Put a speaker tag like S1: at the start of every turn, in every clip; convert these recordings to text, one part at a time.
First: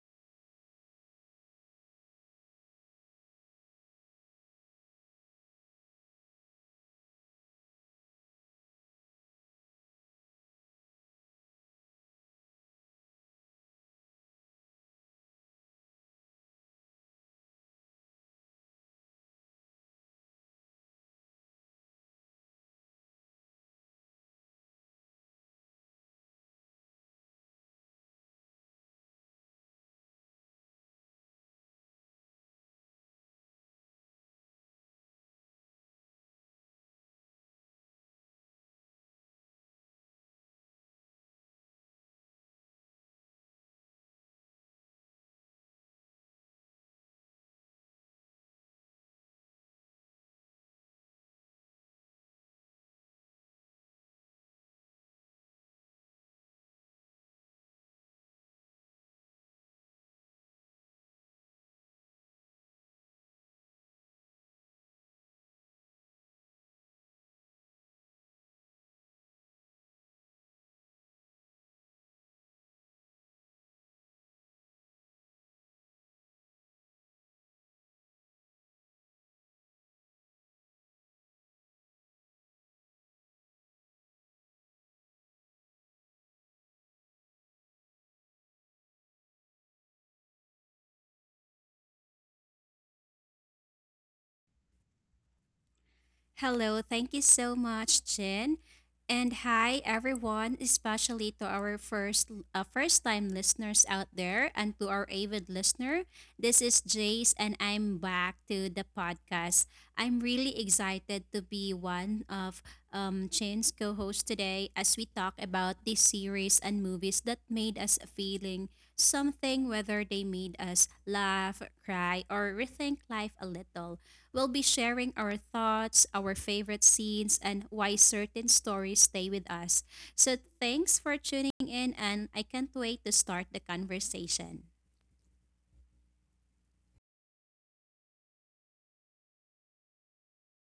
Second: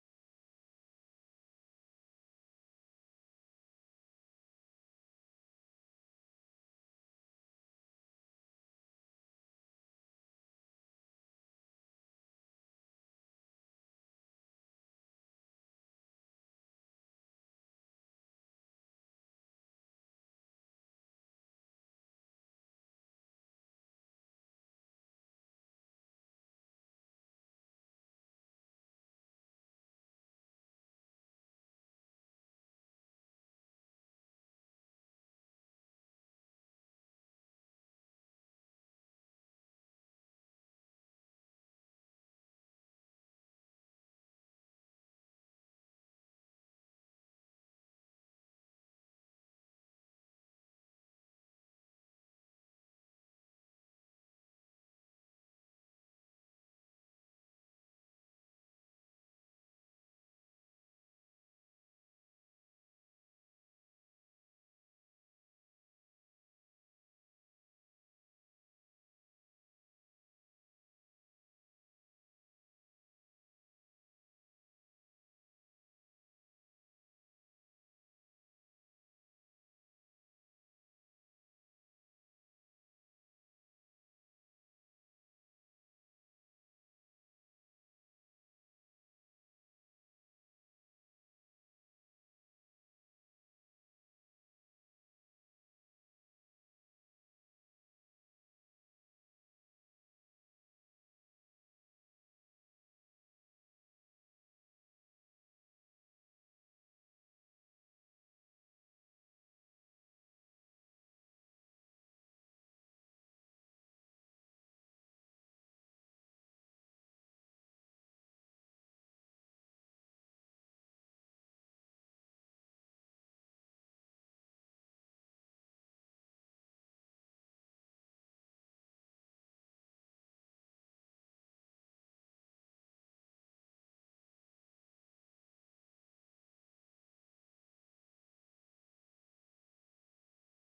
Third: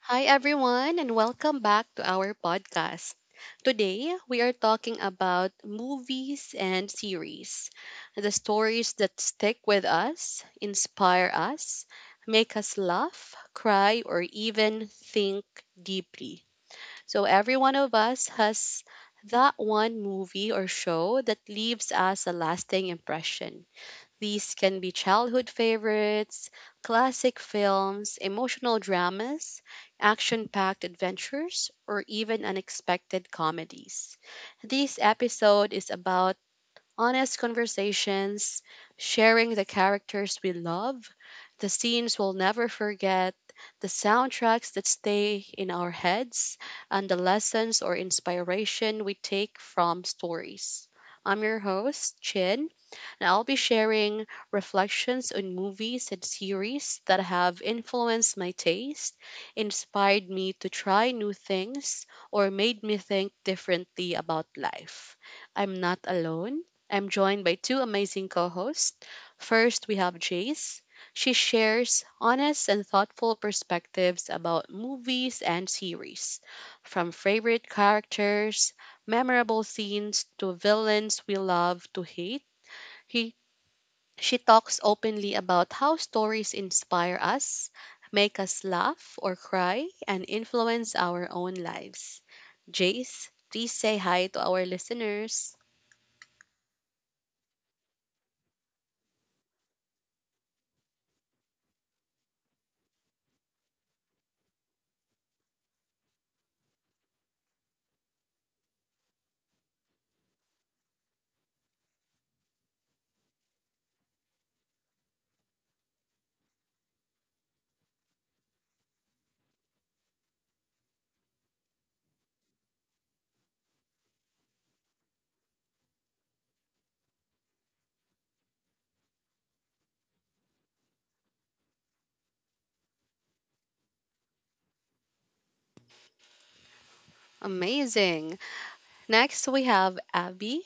S1: Hi, everyone, and welcome back to our podcast. Today, we are talking about movies and series, the stories that stick with us, inspire us, make us laugh, cry, or even think deeply. So, every one of us has that one movie or show that leaves us a lasting impression. These can be childhood favorites, classic films, emotional dramas, action packed adventures, or even unexpected comedies. This episode is about honest conversations, sharing the characters we love, the scenes we'll never forget, the soundtracks that stay in our heads, and the lessons or inspiration we take from stories. I'm your host, Chin, and I'll be sharing reflections on movies and series that have influenced my taste, inspired me to try new things, or made me think differently about life. I'm not alone. I'm joined by two amazing co hosts. First, we have Jace. She shares honest and thoughtful perspectives about movies and series, from favorite characters, memorable scenes, to villains we love to hate. He she talks openly about how stories inspire us, make us laugh or cry, and influence our own lives. Jace, please say hi to our listeners.
S2: Hello, thank you so much, Jen. And hi everyone, especially to our first first-time listeners out there and to our avid listener. This is Jace and I'm back to the podcast. I'm really excited to be one of Jen's co-hosts today as we talk about these series and movies that made us feeling something, whether they made us laugh, cry or rethink life a little. We'll be sharing our thoughts, our favorite scenes, and why certain stories stay with us. So, thanks for tuning in, and I can't wait to start the conversation.
S1: Amazing. Next, we have Abby.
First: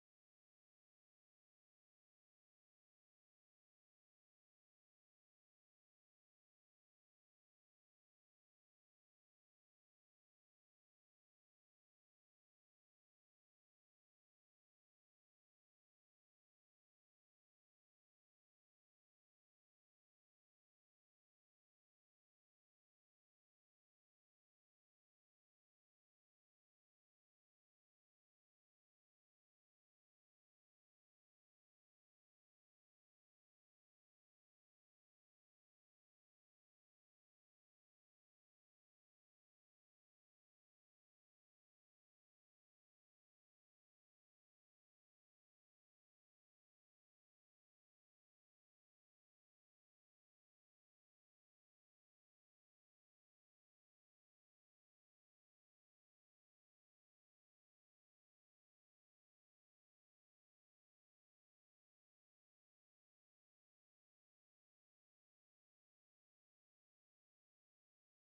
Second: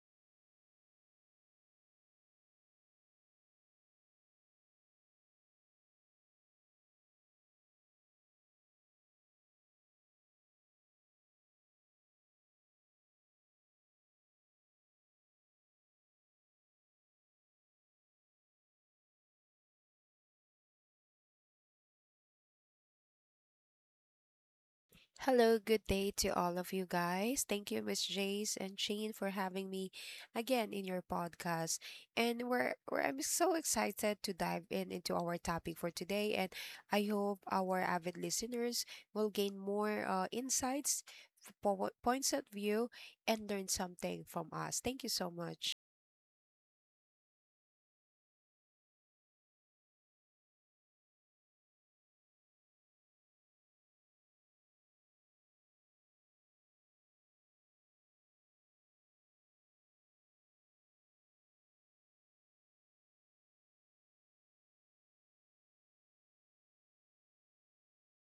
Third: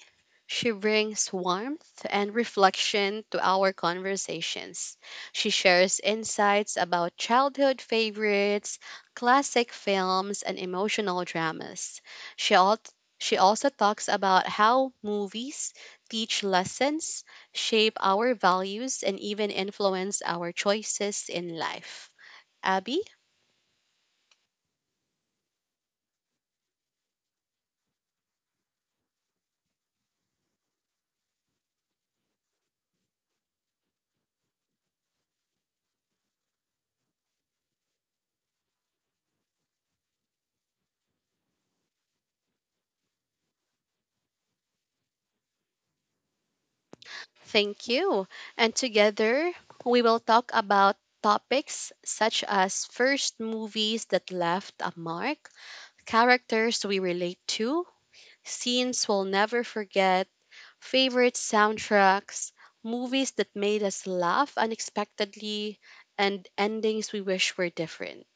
S1: She brings warmth and reflection to our conversations. She shares insights about childhood favorites, classic films, and emotional dramas. She, al- she also talks about how movies teach lessons, shape our values, and even influence our choices in life. Abby.
S3: Hello, good day to all of you guys. Thank you, Miss Jace and Shane, for having me again in your podcast. And we're I'm so excited to dive in into our topic for today. And I hope our avid listeners will gain more insights, points of view, and learn something from us. Thank you so much.
S1: Thank you. And together, we will talk about topics such as first movies that left a mark, characters we relate to, scenes we'll never forget, favorite soundtracks, movies that made us laugh unexpectedly, and endings we wish were different.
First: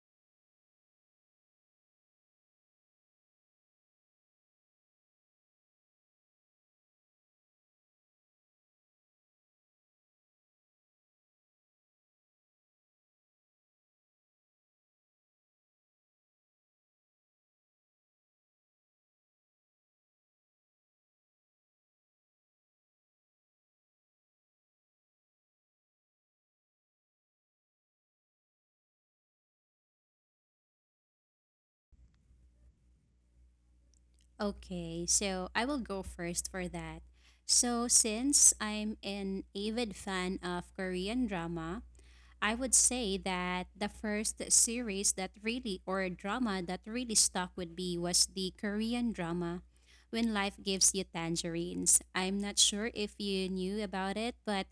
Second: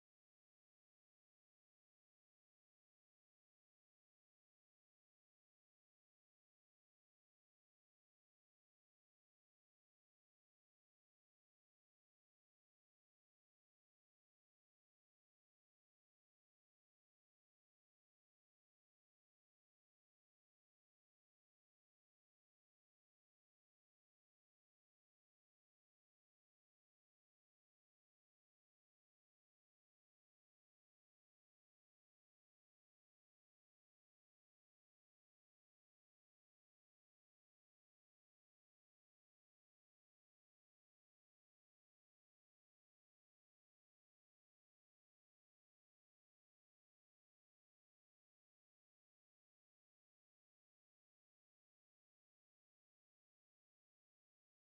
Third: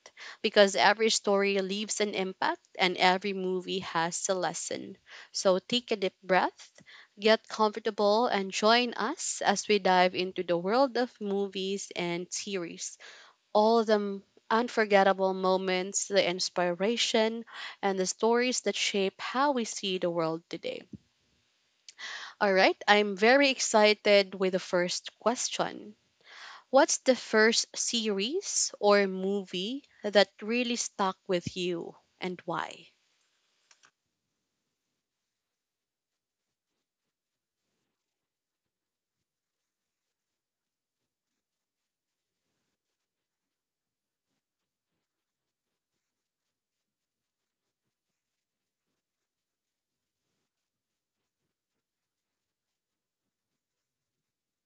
S1: Because every story leaves an impact and every movie has a lesson. So take a deep breath, get comfortable, and join us as we dive into the world of movies and series. All the unforgettable moments, the inspiration, and the stories that shape how we see the world today. All right, I'm very excited with the first question. What's the first series or movie that really stuck with you and why?
S2: Okay, so I will go first for that. So, since I'm an avid fan of Korean drama, I would say that the first series that really, or drama that really stuck with me was the Korean drama, When Life Gives You Tangerines. I'm not sure if you knew about it, but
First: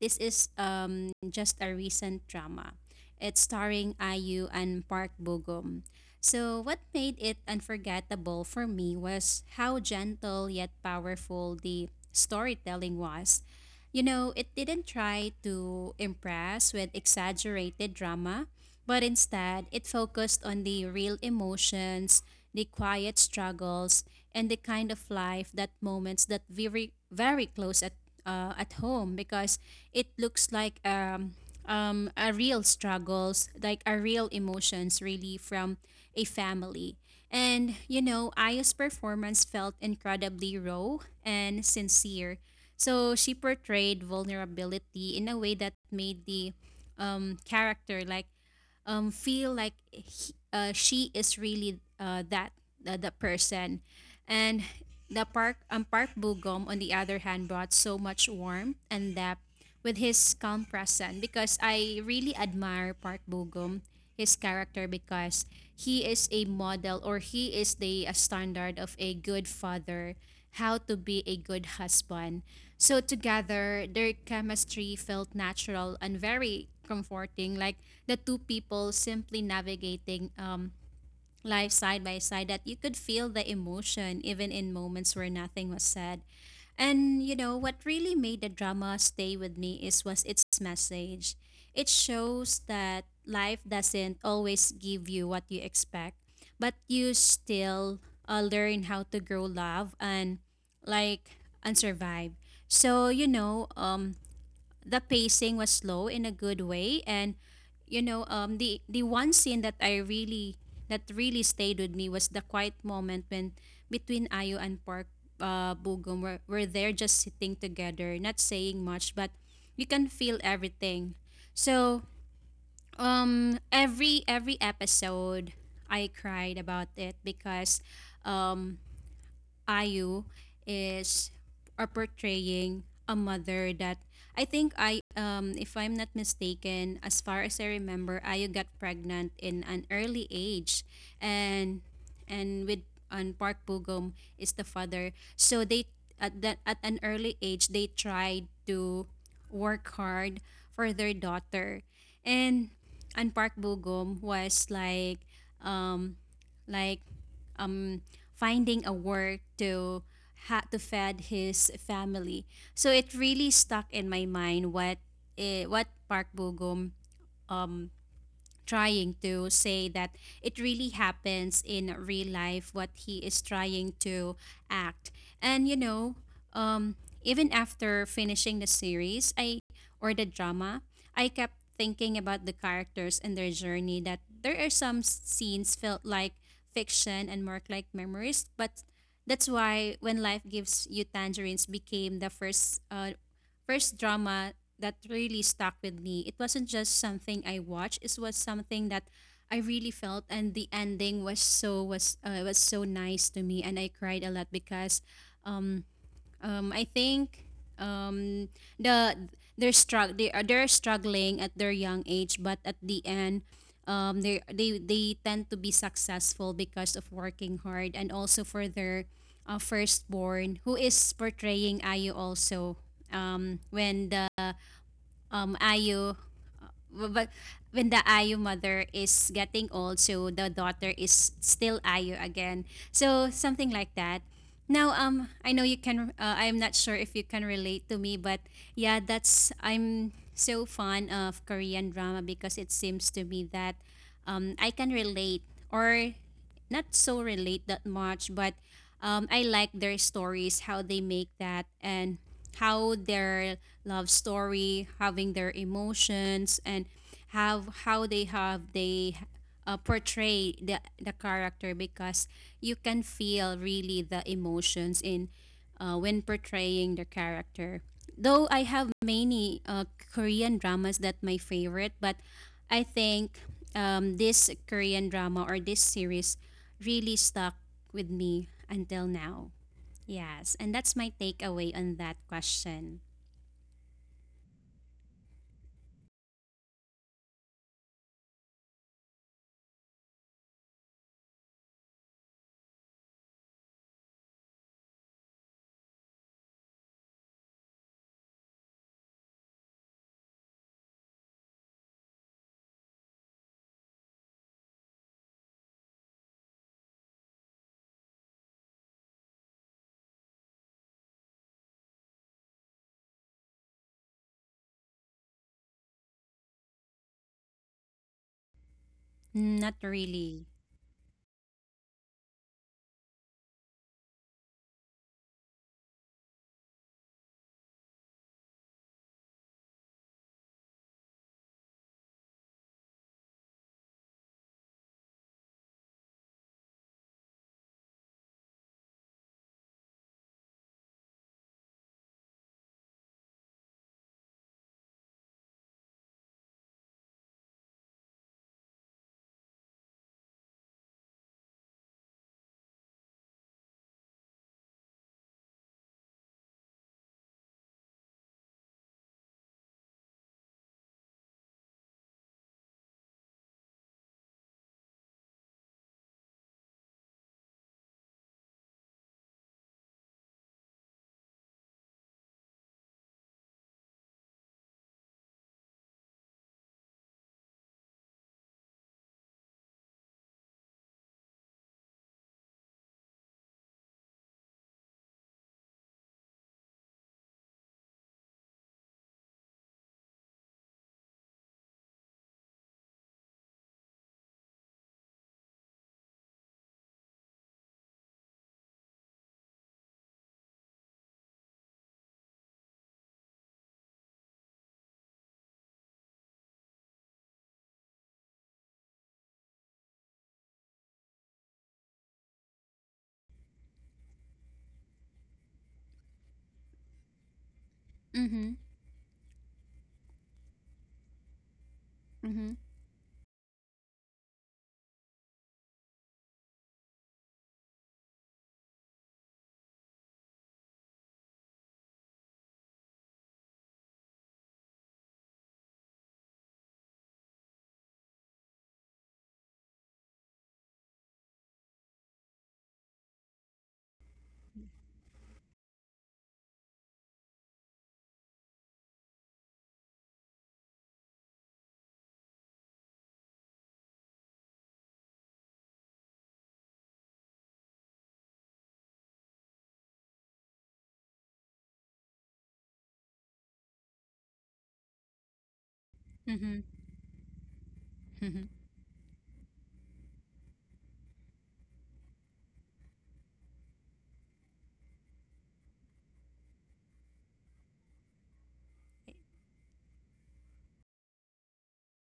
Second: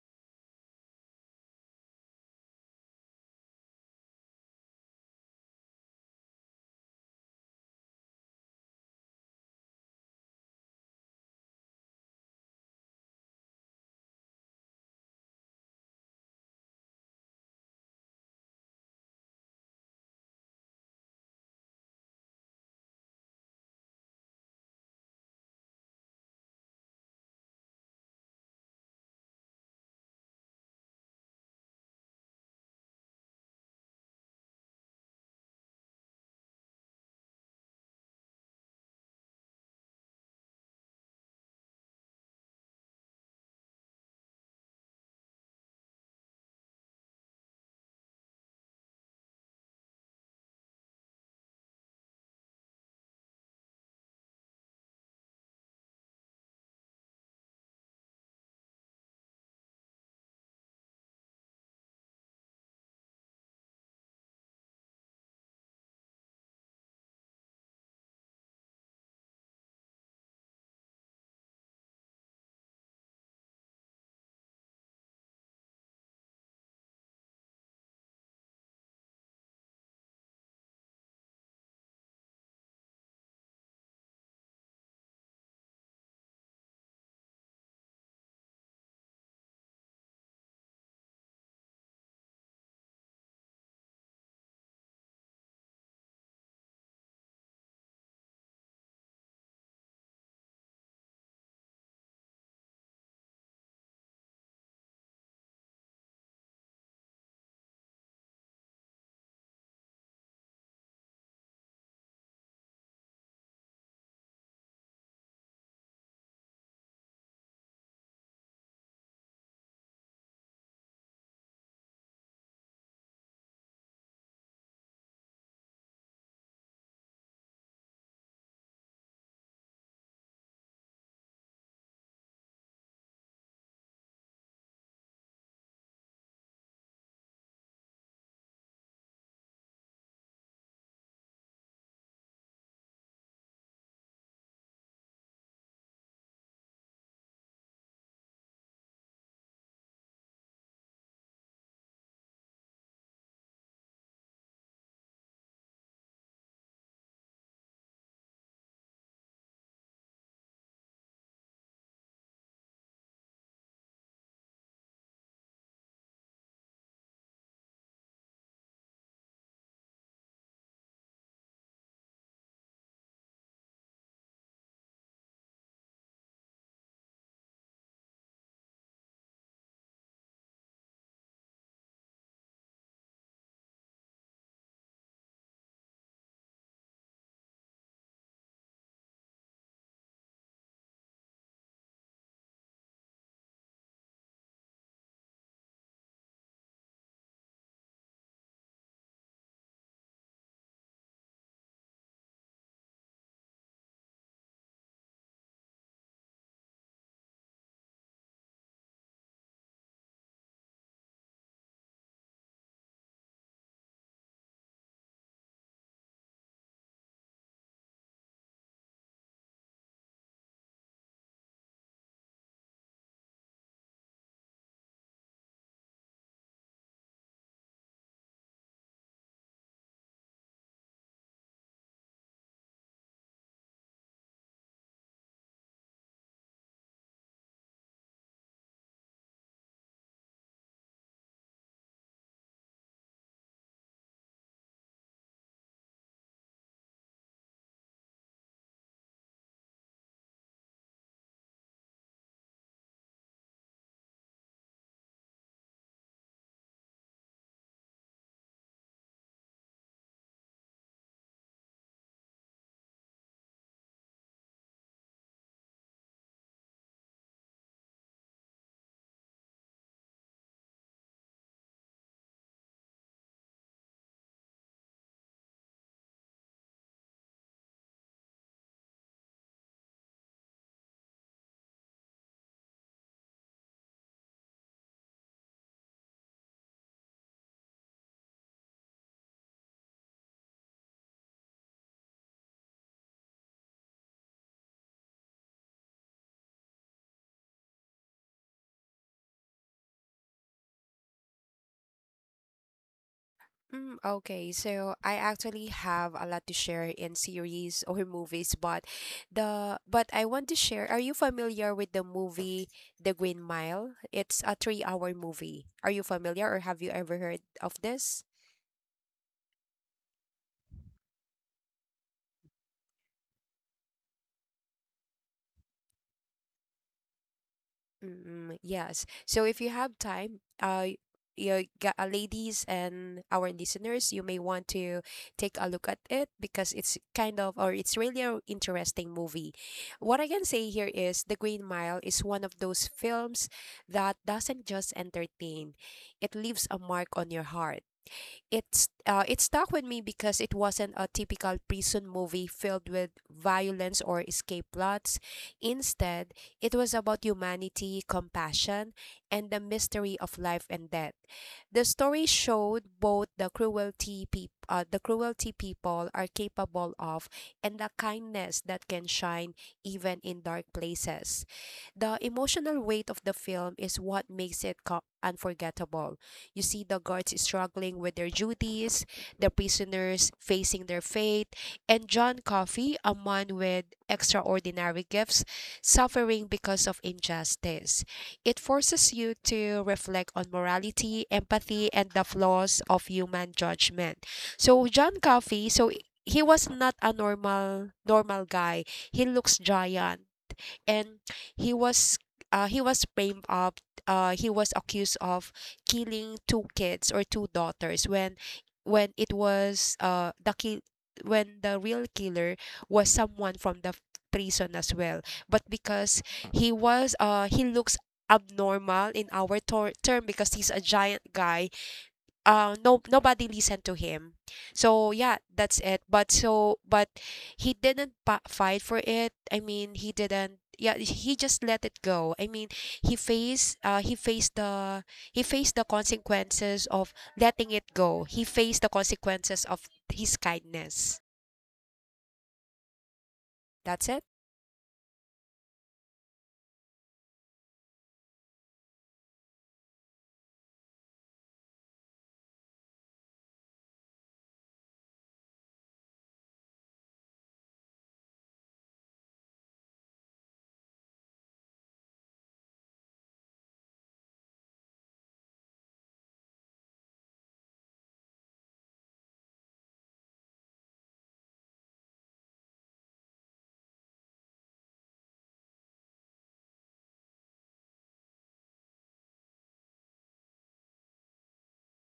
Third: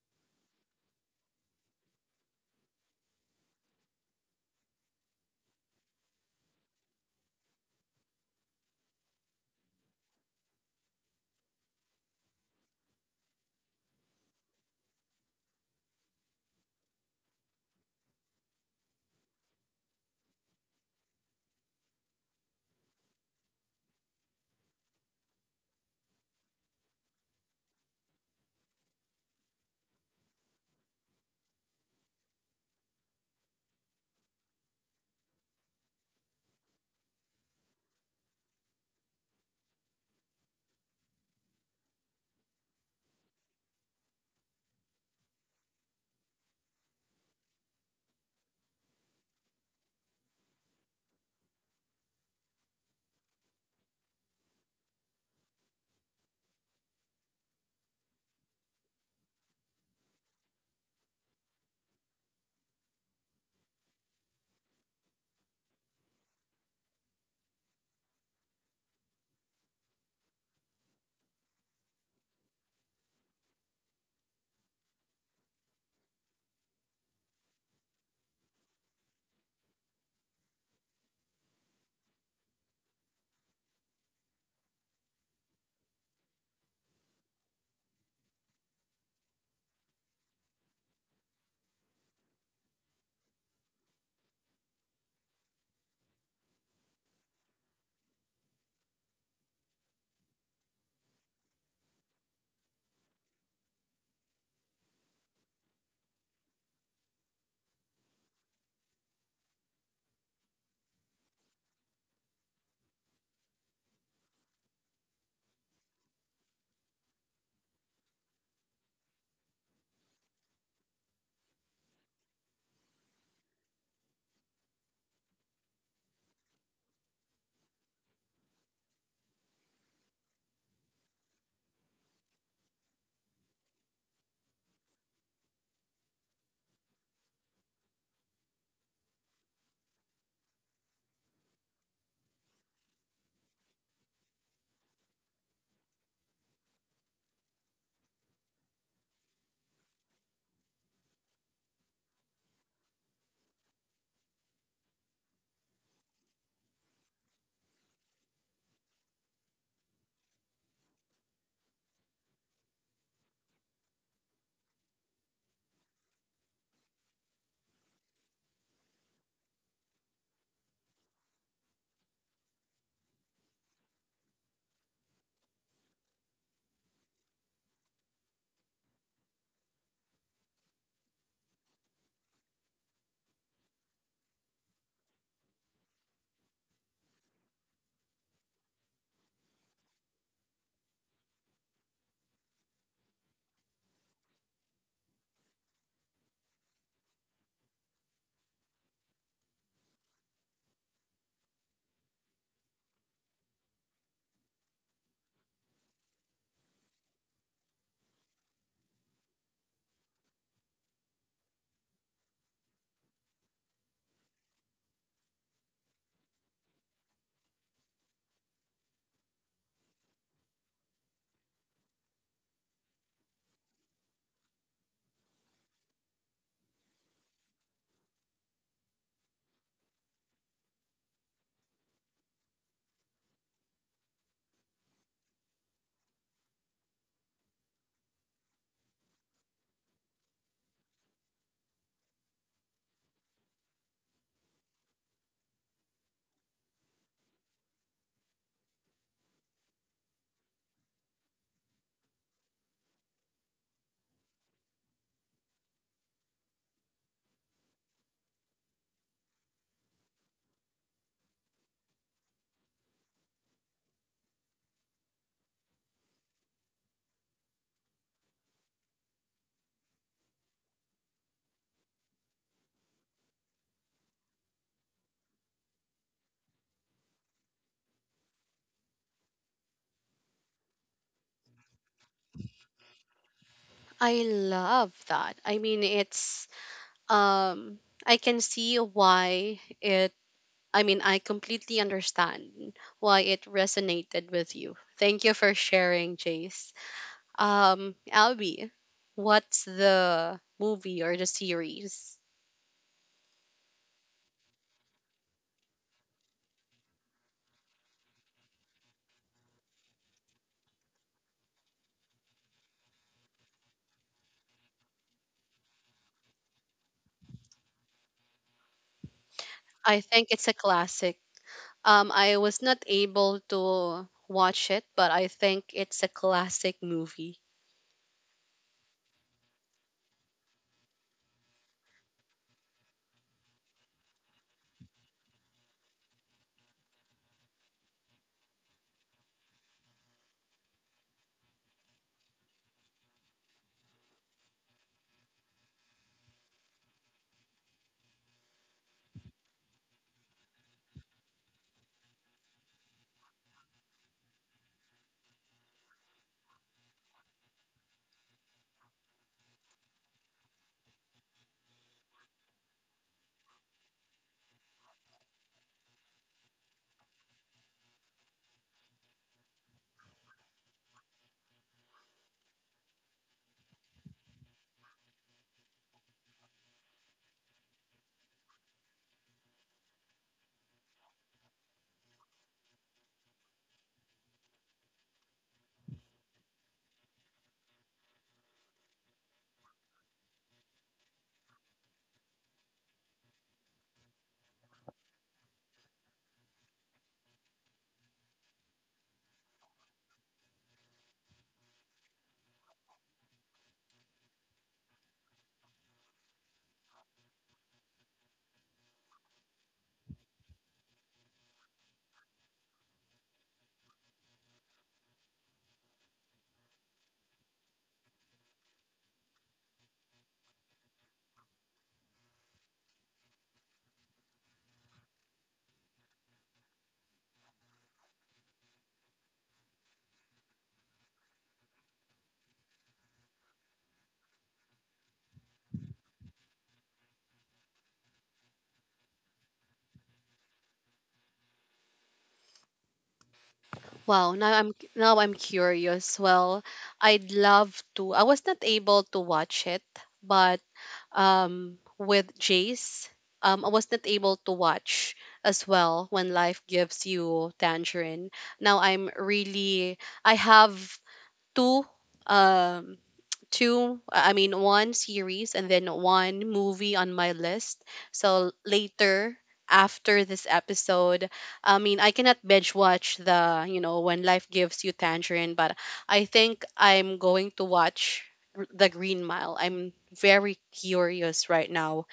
S2: this is just a recent drama. It's starring IU and Park Bo Gum. So, what made it unforgettable for me was how gentle yet powerful the storytelling was. You know, it didn't try to impress with exaggerated drama, but instead it focused on the real emotions, the quiet struggles, and the kind of life that moments that very close at home, because it looks like a real struggles like a real emotions really from a family. And you know, Aya's performance felt incredibly raw and sincere, so she portrayed vulnerability in a way that made the character like, feel like she is really, that, the person. And the park Park Bugum on the other hand brought so much warmth and depth with his calm presence, because I really admire Park Bugum, his character, because he is a model or he is the a standard of a good father, how to be a good husband. So together, their chemistry felt natural and very comforting, like the two people simply navigating, life side by side, that you could feel the emotion even in moments where nothing was said. And you know, what really made the drama stay with me is was its message. It shows that life doesn't always give you what you expect, but you still, learn how to grow love and like and survive. So, you know, the pacing was slow in a good way. And you know the one scene that I really that really stayed with me was the quiet moment when between Ayo and Park Bugum, were there just sitting together, not saying much, but you can feel everything. So every episode I cried about it, because um Ayu is are portraying a mother that I think I if I'm not mistaken, as far as I remember, Ayu got pregnant in an early age, and and with on, Park Bugum is the father. So they at that at an early age they tried to work hard for their daughter. And and Park Bugum was like, um like, um finding a work to to fed his family. So it really stuck in my mind what Park Bo Gum um trying to say that it really happens in real life what he is trying to act. And you know, um even after finishing the series, I or the drama, I kept thinking about the characters and their journey, that there are some scenes felt like fiction and more like memories. But that's why When Life Gives You Tangerines became the first, first drama that really stuck with me. It wasn't just something I watched; it was something that I really felt, and the ending was so nice to me, and I cried a lot because, um, I think, um, the they're struggling at their young age, but at the end. They tend to be successful because of working hard, and also for their, firstborn who is portraying Ayu also. When the Ayo, but when the Ayo mother is getting old, so the daughter is still Ayo again, so something like that. Now I know you can, I'm not sure if you can relate to me, but yeah, that's, I'm so fond of Korean drama, because it seems to me that I can relate, or not so relate that much, but I like their stories, how they make that, and how their love story, having their emotions, and have how they have they portray the character, because you can feel really the emotions in, when portraying the character. Though I have many, Korean dramas that my favorite, but I think, this Korean drama or this series really stuck with me until now. Yes, and that's my takeaway on that question.
S1: I love that. I mean, it's um I can see why it I mean, I completely understand why it resonated with you. Thank you for sharing, Jace. Albie, what's the movie or the series?
S3: Okay, so I actually have a lot to share in series or movies, but the but I want to share. Are you familiar with the movie The Green Mile? It's a three-hour movie. Are you familiar or have you ever heard of this?
S2: Not
S1: I think
S2: really.
S1: it's a classic. I was not able to watch it, but I think it's a classic movie.
S3: Mm, yes. So if you have time, you got, ladies and our listeners, you may want to take a look at it because it's kind of or it's really an interesting movie. What I can say here is The Green Mile is one of those films that doesn't just entertain; it leaves a mark on your heart. It stuck with me because it wasn't a typical prison movie filled with violence or escape plots. Instead, it was about humanity, compassion, and the mystery of life and death. The story showed both the the cruelty people are capable of and the kindness that can shine even in dark places. The emotional weight of the film is what makes it unforgettable. You see the guards struggling with their duties, the prisoners facing their fate, and John Coffey, a man with extraordinary gifts, suffering because of injustice. It forces you to reflect on morality, empathy, and the flaws of human judgment. So John Coffey, so he was not a normal guy. He looks giant, and he was he was framed up. He was accused of killing two kids or two daughters when it was the kill when the real killer was someone from the prison as well. But because he was he looks
S2: Mm-hmm.
S3: abnormal in our term, because he's a giant guy,
S2: Mm-hmm.
S3: no, nobody listened to him. So yeah, that's it. But he didn't fight for it. I mean, he didn't, yeah, he just let it go. I mean, he faced the consequences of letting it go. He faced the consequences of his kindness. That's it.
S1: Wow, now I'm curious. Well, I'd love to. I was not able to watch it, but with Jace, I was not able to watch as well when life gives you tangerine. Now I have two um two, I mean, one series and then one
S2: Mm-hmm.
S1: movie on my list.
S2: Mm-hmm.
S1: So later, after this episode, I mean, I cannot binge watch the, you know, when life gives you tangerine, but I think I'm going to watch The Green Mile. I'm very curious right now.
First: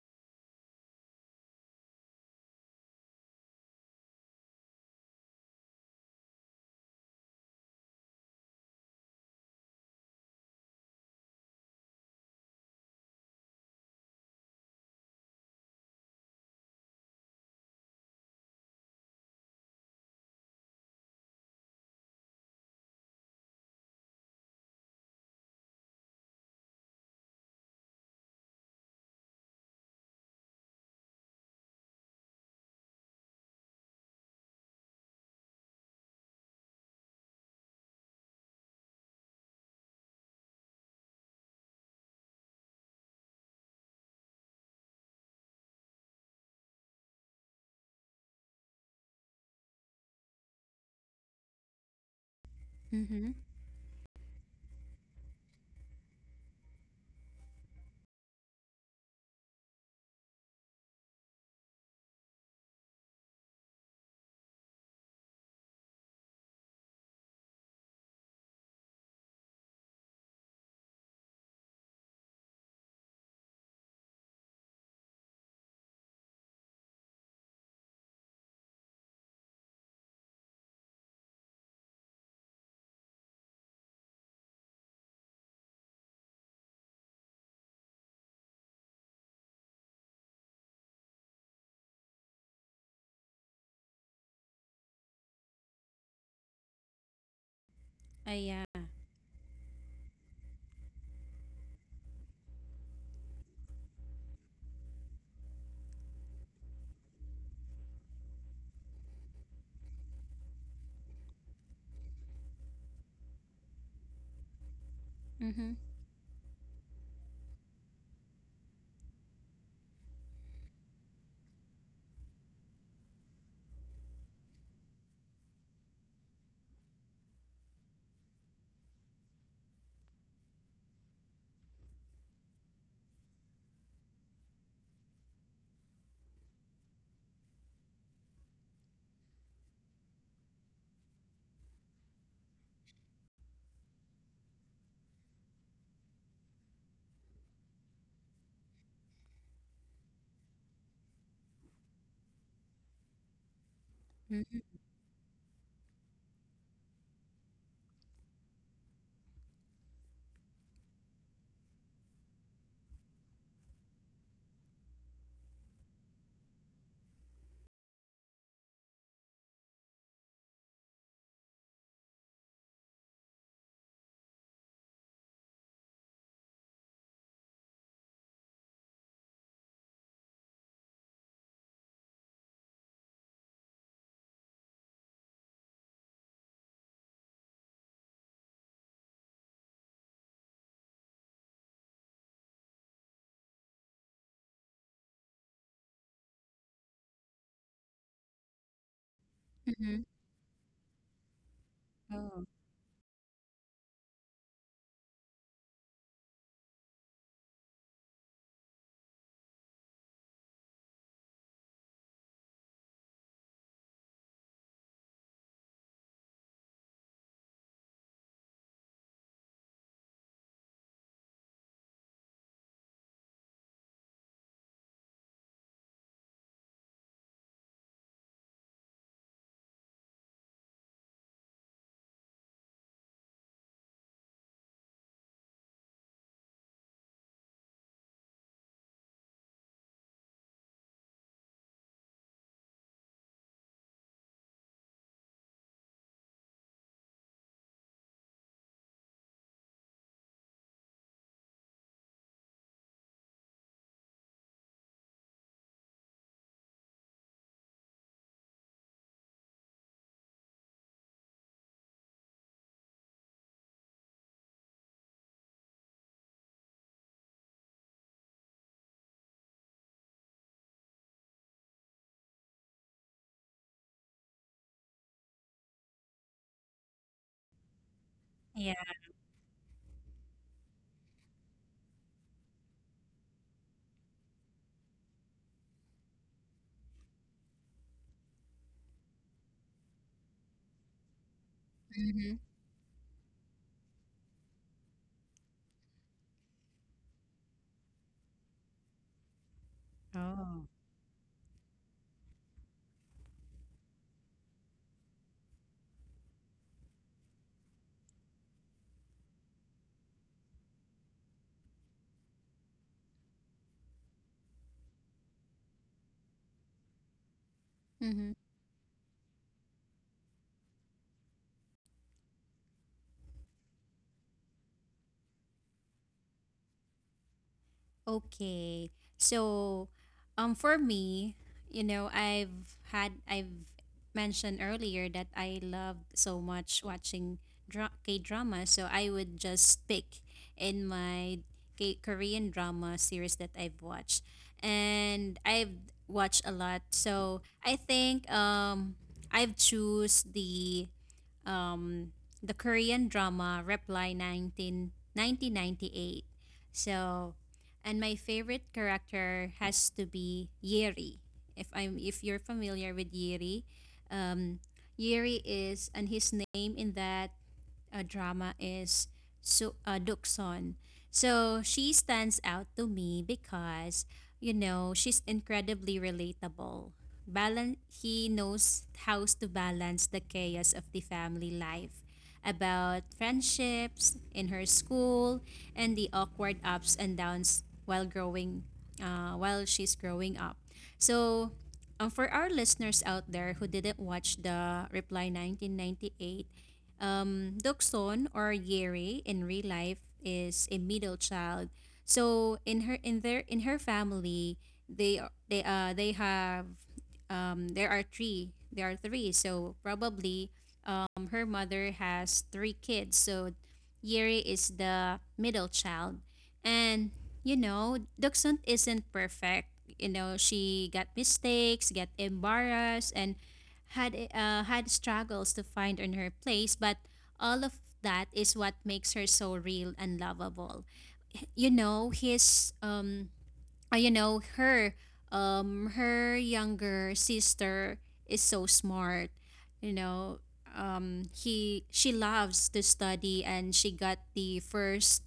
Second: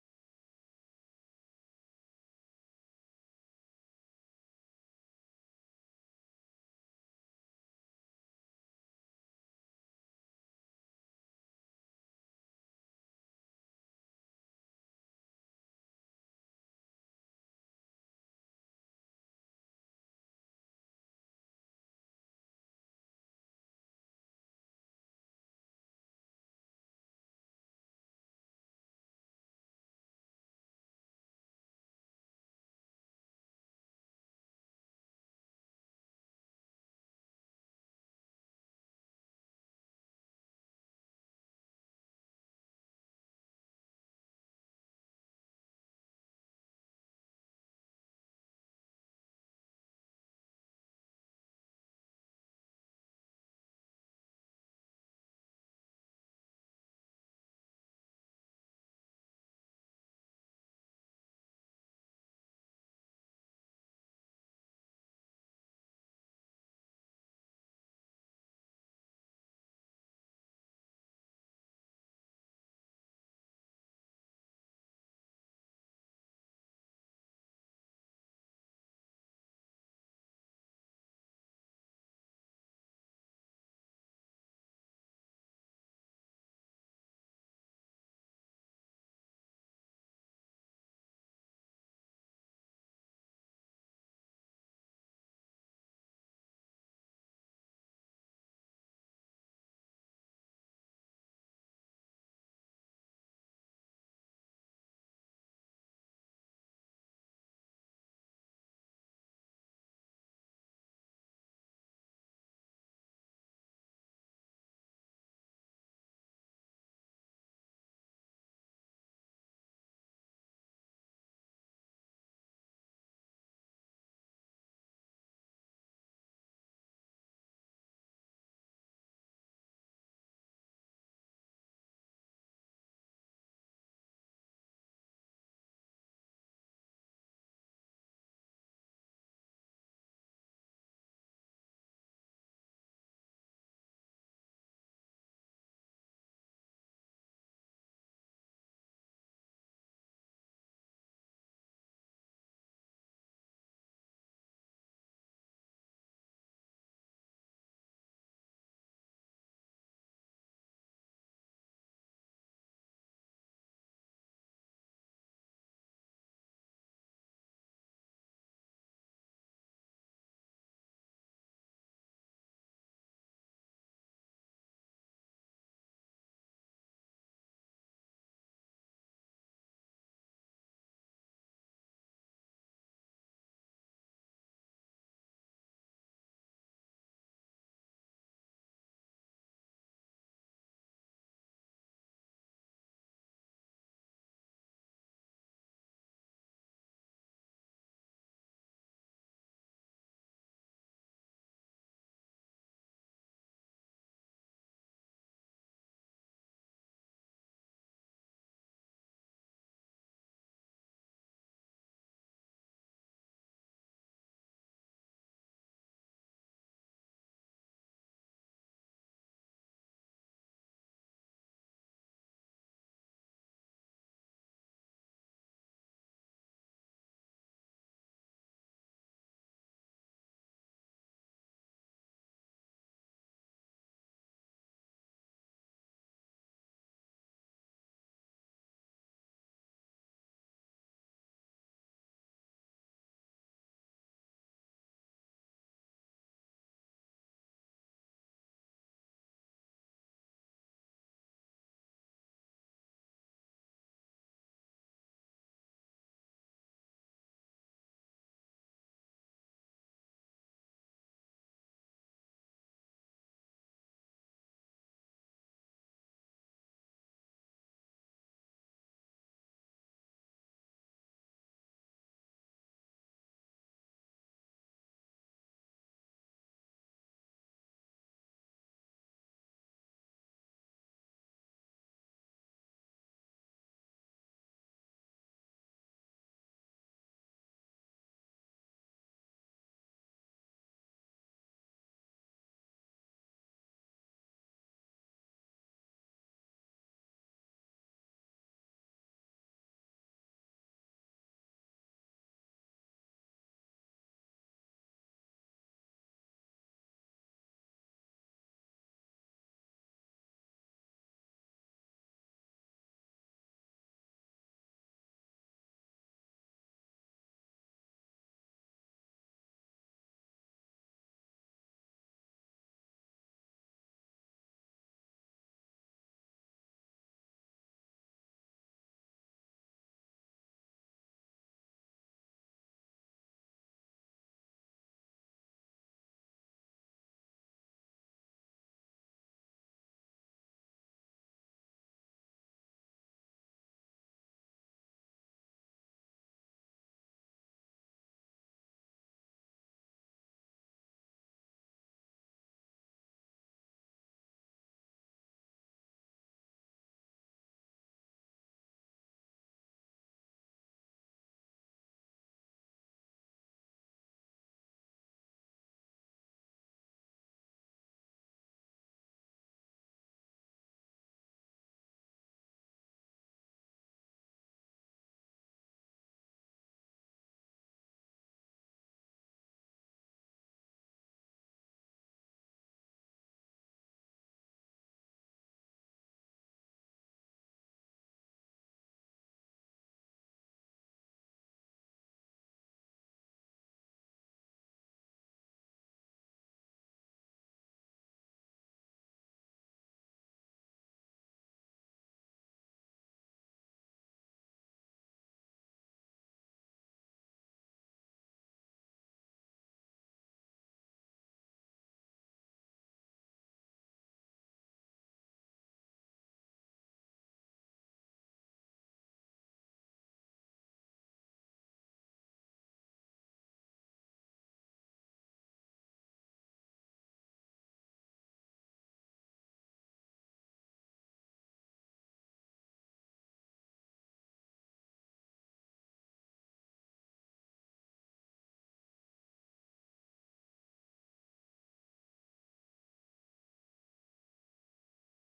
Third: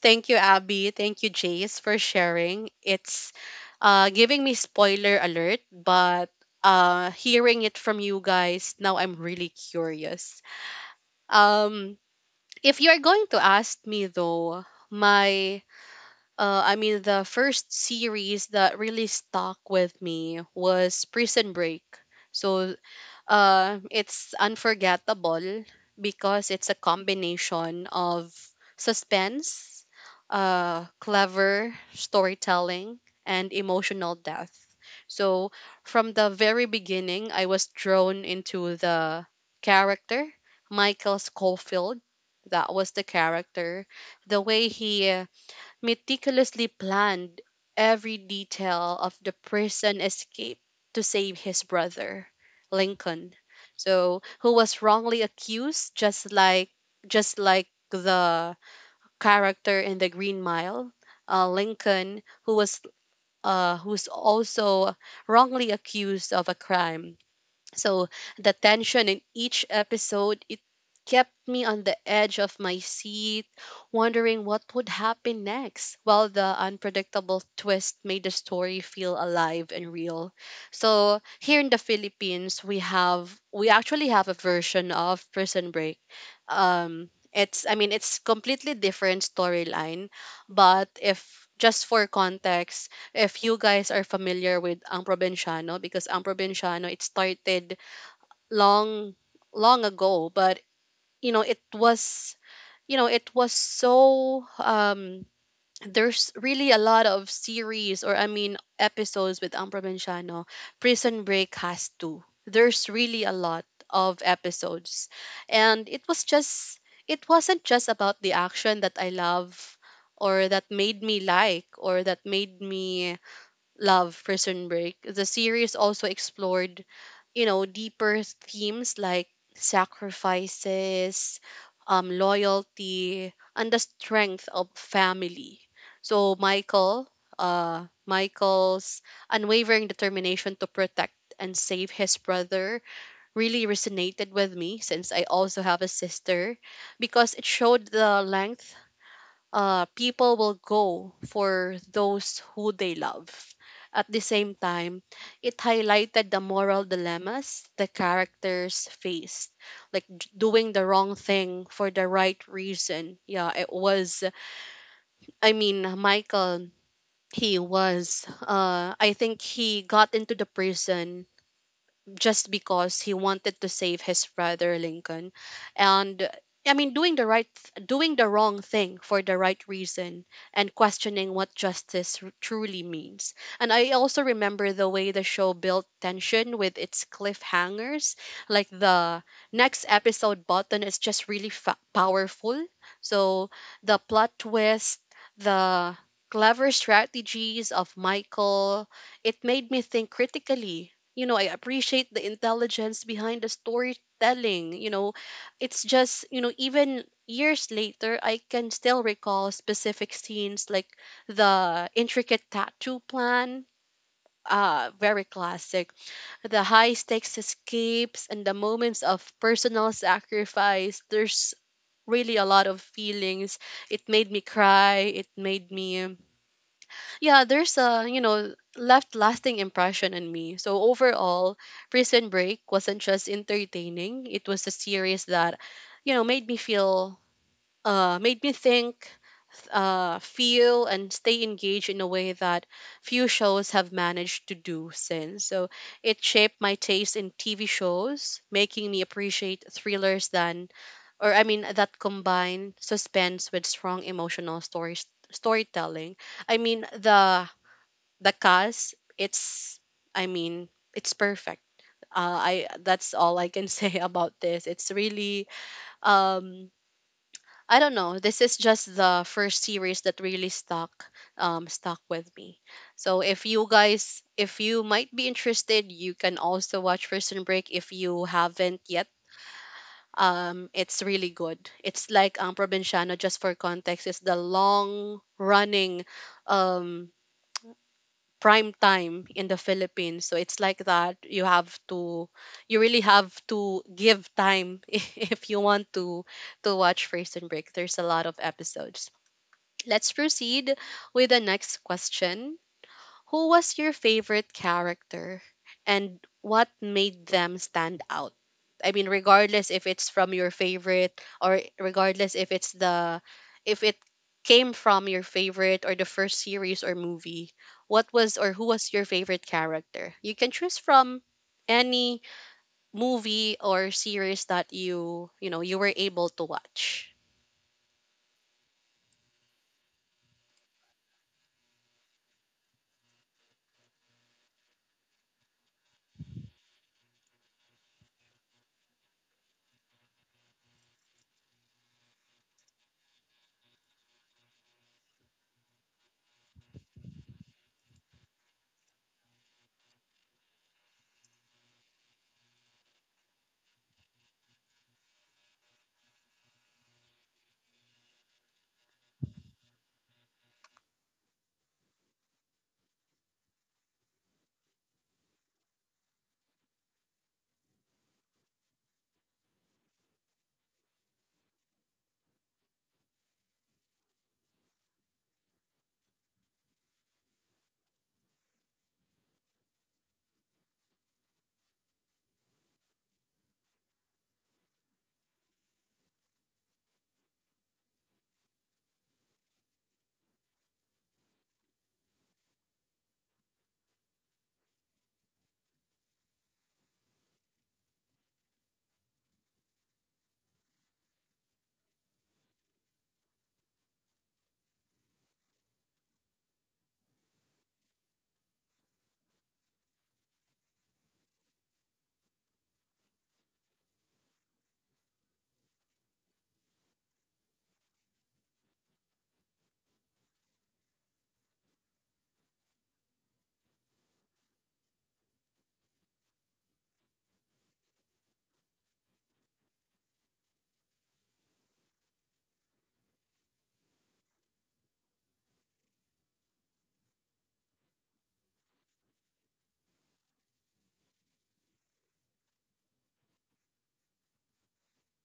S1: Thank you, Abby, thank you, Jace, for sharing. It's giving me spoiler alert, but hearing it from you guys, now I'm really curious. um, if you're going to ask me though, my I mean, the first series that really stuck with me was Prison Break. So it's unforgettable because it's a combination of suspense, clever storytelling, and emotional depth. So, from the very beginning, I was drawn into the character, Michael Schofield. That was the character. The way he meticulously planned every detail of the prison escape to save his brother,
S2: Mm-hmm.
S1: Lincoln. So, who was wrongly accused, just like the character in The Green Mile, Lincoln, who was who's also wrongly accused of a crime. So the tension in each episode, it kept me on the edge of my seat, wondering what would happen next, while the unpredictable twist made the story feel alive and real. So here in the Philippines, we have, we actually have a version of Prison Break. It's, I mean, it's completely different storyline, but, if just for context, if you guys are familiar with Ang Provinciano, because Ang Provinciano, it started
S2: Yeah.
S1: long long ago. But you know it was it was so, there's really a lot of series, or I mean, episodes with Ang Provinciano. Prison Break has two, there's really a lot of episodes,
S2: Mm-hmm.
S1: and it was just, it wasn't just about the action that I love, or that made me like or that made me love Prison Break. The series also explored, you know, deeper themes like sacrifices, loyalty, and the strength of family. So Michael's unwavering determination to protect and save his brother really resonated with me, since I also have a sister, because it showed the length people will go for those who they love. At the same
S2: Mm-hmm.
S1: time, it highlighted the moral dilemmas the characters faced, like doing the wrong thing for the right reason. Yeah, it was, I mean, Michael, I think he got into the prison just because he wanted to save his brother Lincoln. And I mean, doing the wrong thing for the right reason, and questioning what justice truly means. And I also remember the way the show built tension with its cliffhangers. Like the next episode button is just really powerful. So the plot twist, the clever strategies of Michael, it made me
S2: Mm-hmm.
S1: think critically. I appreciate the
S2: Oh.
S1: intelligence behind the storytelling. It's just, even years later, I can still recall specific scenes like the intricate tattoo plan. Very classic. The high stakes escapes and the moments of personal sacrifice. There's really a lot of feelings. It made me cry. It made me, yeah, there's a, left lasting impression on me. So overall, Prison Break wasn't just entertaining, it was a series that, made me feel, made me think, feel, and stay engaged in a way that few shows have managed to do since. So it shaped my taste in TV shows, making me appreciate thrillers, than or I mean, that combine suspense with strong emotional stories storytelling. I mean, the cast, it's I mean, it's perfect. I That's all I can say about this. It's really, um I don't know, this is just the first series that really stuck with me. So if you might be interested, you can also watch Prison Break if you
S2: Yeah.
S1: haven't yet. It's really good. It's like, Provinciano, just for context, it's the long running, um prime time in the Philippines. So it's like that.
S2: Mm-hmm.
S1: You really have to give time if you want to watch First and Break. There's a lot of episodes. Let's
S2: Oh.
S1: proceed with the next question. Who was your favorite character and what made them stand out? I mean, regardless if it's from your favorite, or regardless if it came from your favorite or the first series or movie, what
S2: Mm-hmm.
S1: was or who was your favorite character? You can choose from any movie or series that you were able to watch.
S2: Okay. So, for me, you know, I've mentioned earlier that I loved so much watching K drama, so I would just pick in my K- Korean drama series that I've watched, and I've watched a lot. So I think I've choose um, the Korean drama Reply nineteen ninety eight. So, and my favorite character has to be Yeri. If you're familiar with Yeri, um, Yeri is, and his name in that, drama is Dukson. So she stands out to me because, you know, she's incredibly relatable. He knows how to balance the chaos of the family life, about friendships in her school, and the awkward ups and downs while growing, while she's growing up. So for our listeners out there who didn't watch the Reply 1998, Dokson or Yeri in real life is a middle child. So in her family, they have, there are three, So probably her mother has three kids. So Yeri is the middle child, and you know, Dokson isn't perfect. You know, she got mistakes, got embarrassed, and had struggles to find in her place, but all of that is what makes her so real and lovable. You know, his you know, her younger sister is so smart. You know, he she loves to study, and she got the first,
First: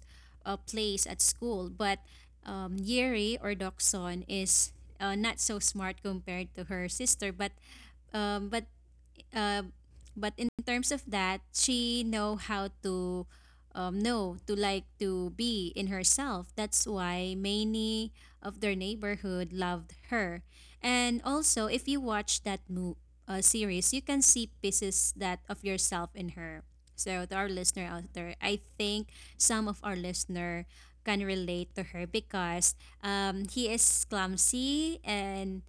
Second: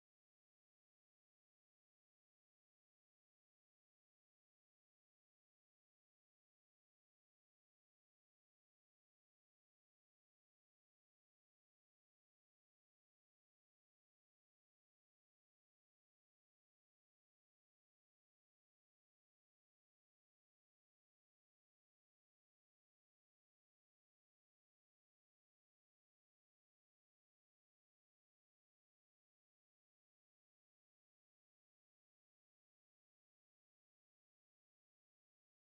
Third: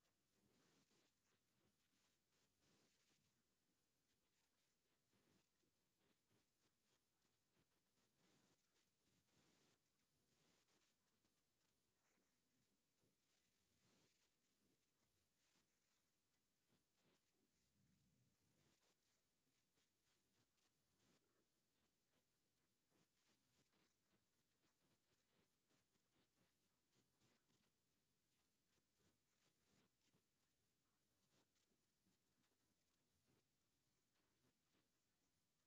S2: place at school. But Yeri or Dokson is, not so smart compared to her sister, but um, but uh, but in terms of that, she know how to, know to like to be in herself. That's why many of their neighborhood loved her. And also, if you watch that, series, you can see pieces that of yourself in her. So to our listener out there, I think some of our listener can relate to her because he is clumsy and,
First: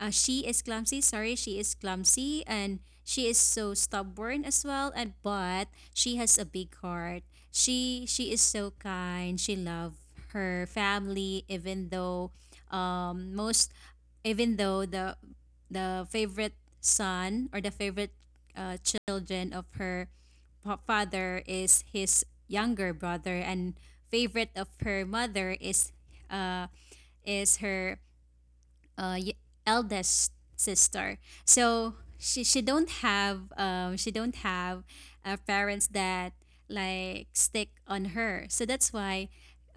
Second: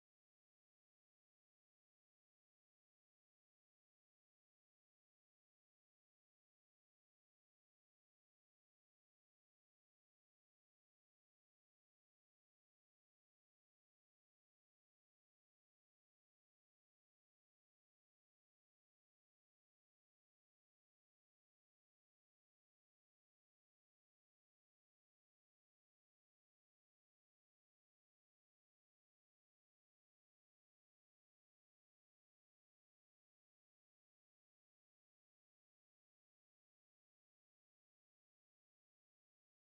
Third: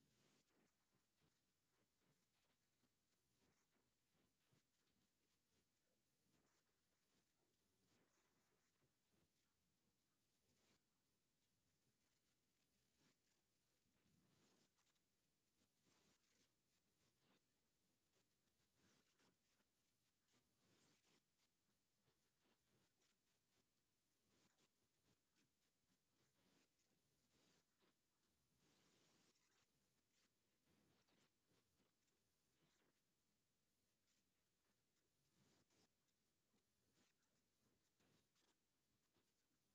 S2: she is clumsy. Sorry, she is clumsy, and she is so stubborn as well, and but she has a big heart. She is so kind. She love her family, even though, most even though the favorite son or the favorite, children of her, father is his younger brother, and favorite of her mother is, uh her, uh, y- eldest sister. So she don't have, parents that like stick on her. So that's why.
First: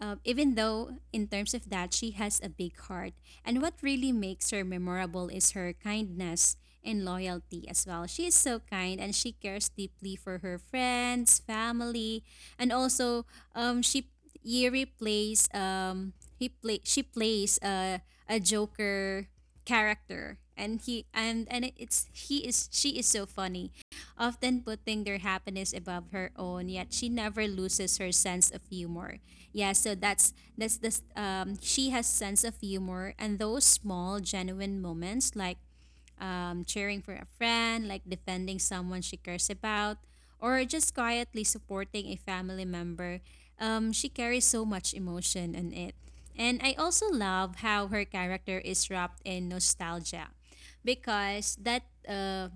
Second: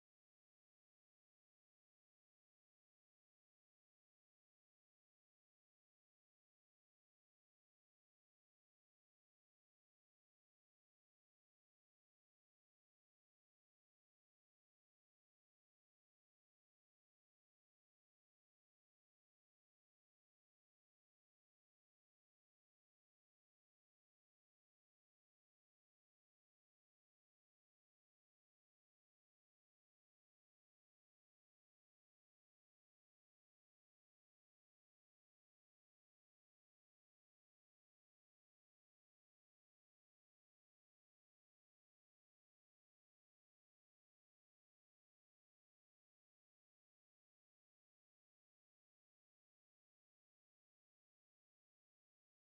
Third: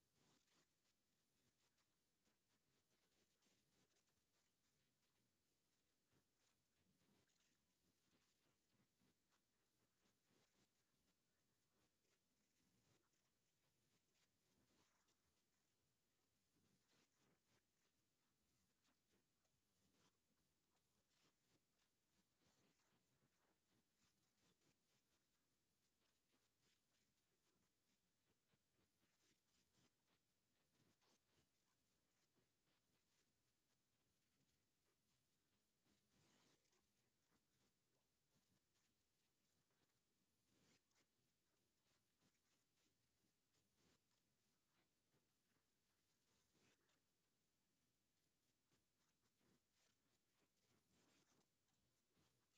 S2: Even though in terms of that, she has a big heart, and what really makes her memorable is her kindness and loyalty as well. She is so kind, and she cares deeply for her friends, family. And also, she, Yuri plays, he play she plays a Joker character, and he and it's he is she is so funny, often putting their happiness above her own, yet she never loses her sense of humor. Yeah, so that's the, she has sense of humor, and those small genuine moments like, cheering for a friend, like defending someone she cares about, or just quietly supporting a family member, she carries so much emotion in it. And I also love how her character is wrapped in nostalgia, because that, uh,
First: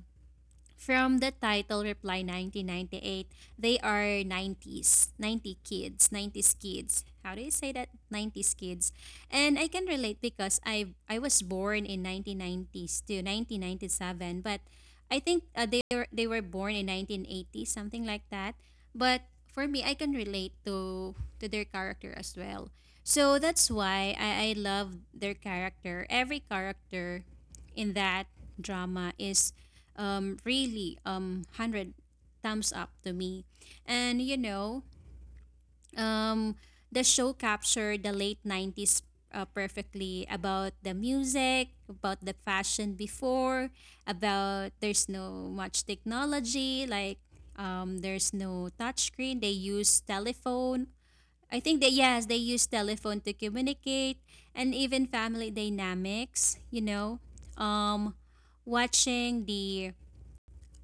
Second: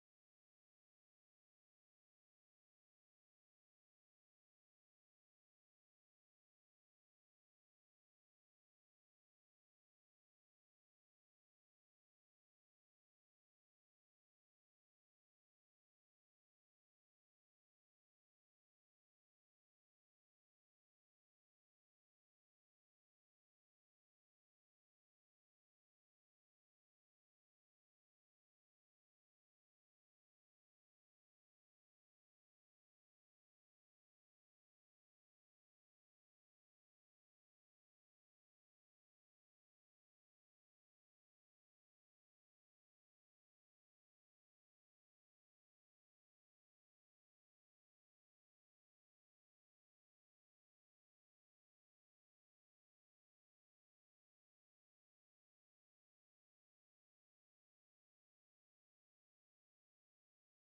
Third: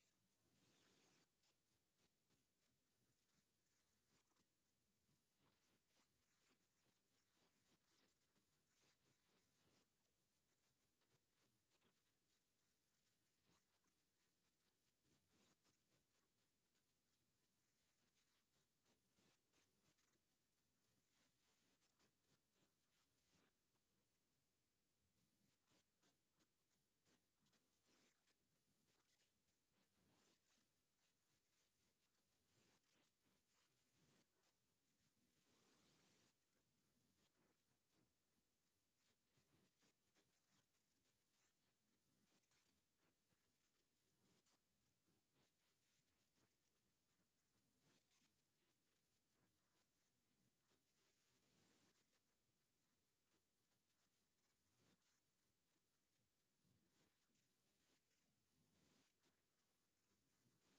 S2: from the title Reply 1998, they are 90s, 90 kids, 90s kids. How do you say that? 90s kids. And I can relate because I was born in 1990s to 1997, but I think, they were born in 1980, something like that. But for me, I can relate to their character as well. So that's why I love their character. Every character in that drama is, really, 100 thumbs up to me. And you know, um, the show captured the late 90s perfectly about the music, about the fashion before, about there's no much technology, like there's no touchscreen. They use telephone. I think that yes, they use telephone to communicate and even family dynamics, Um, watching the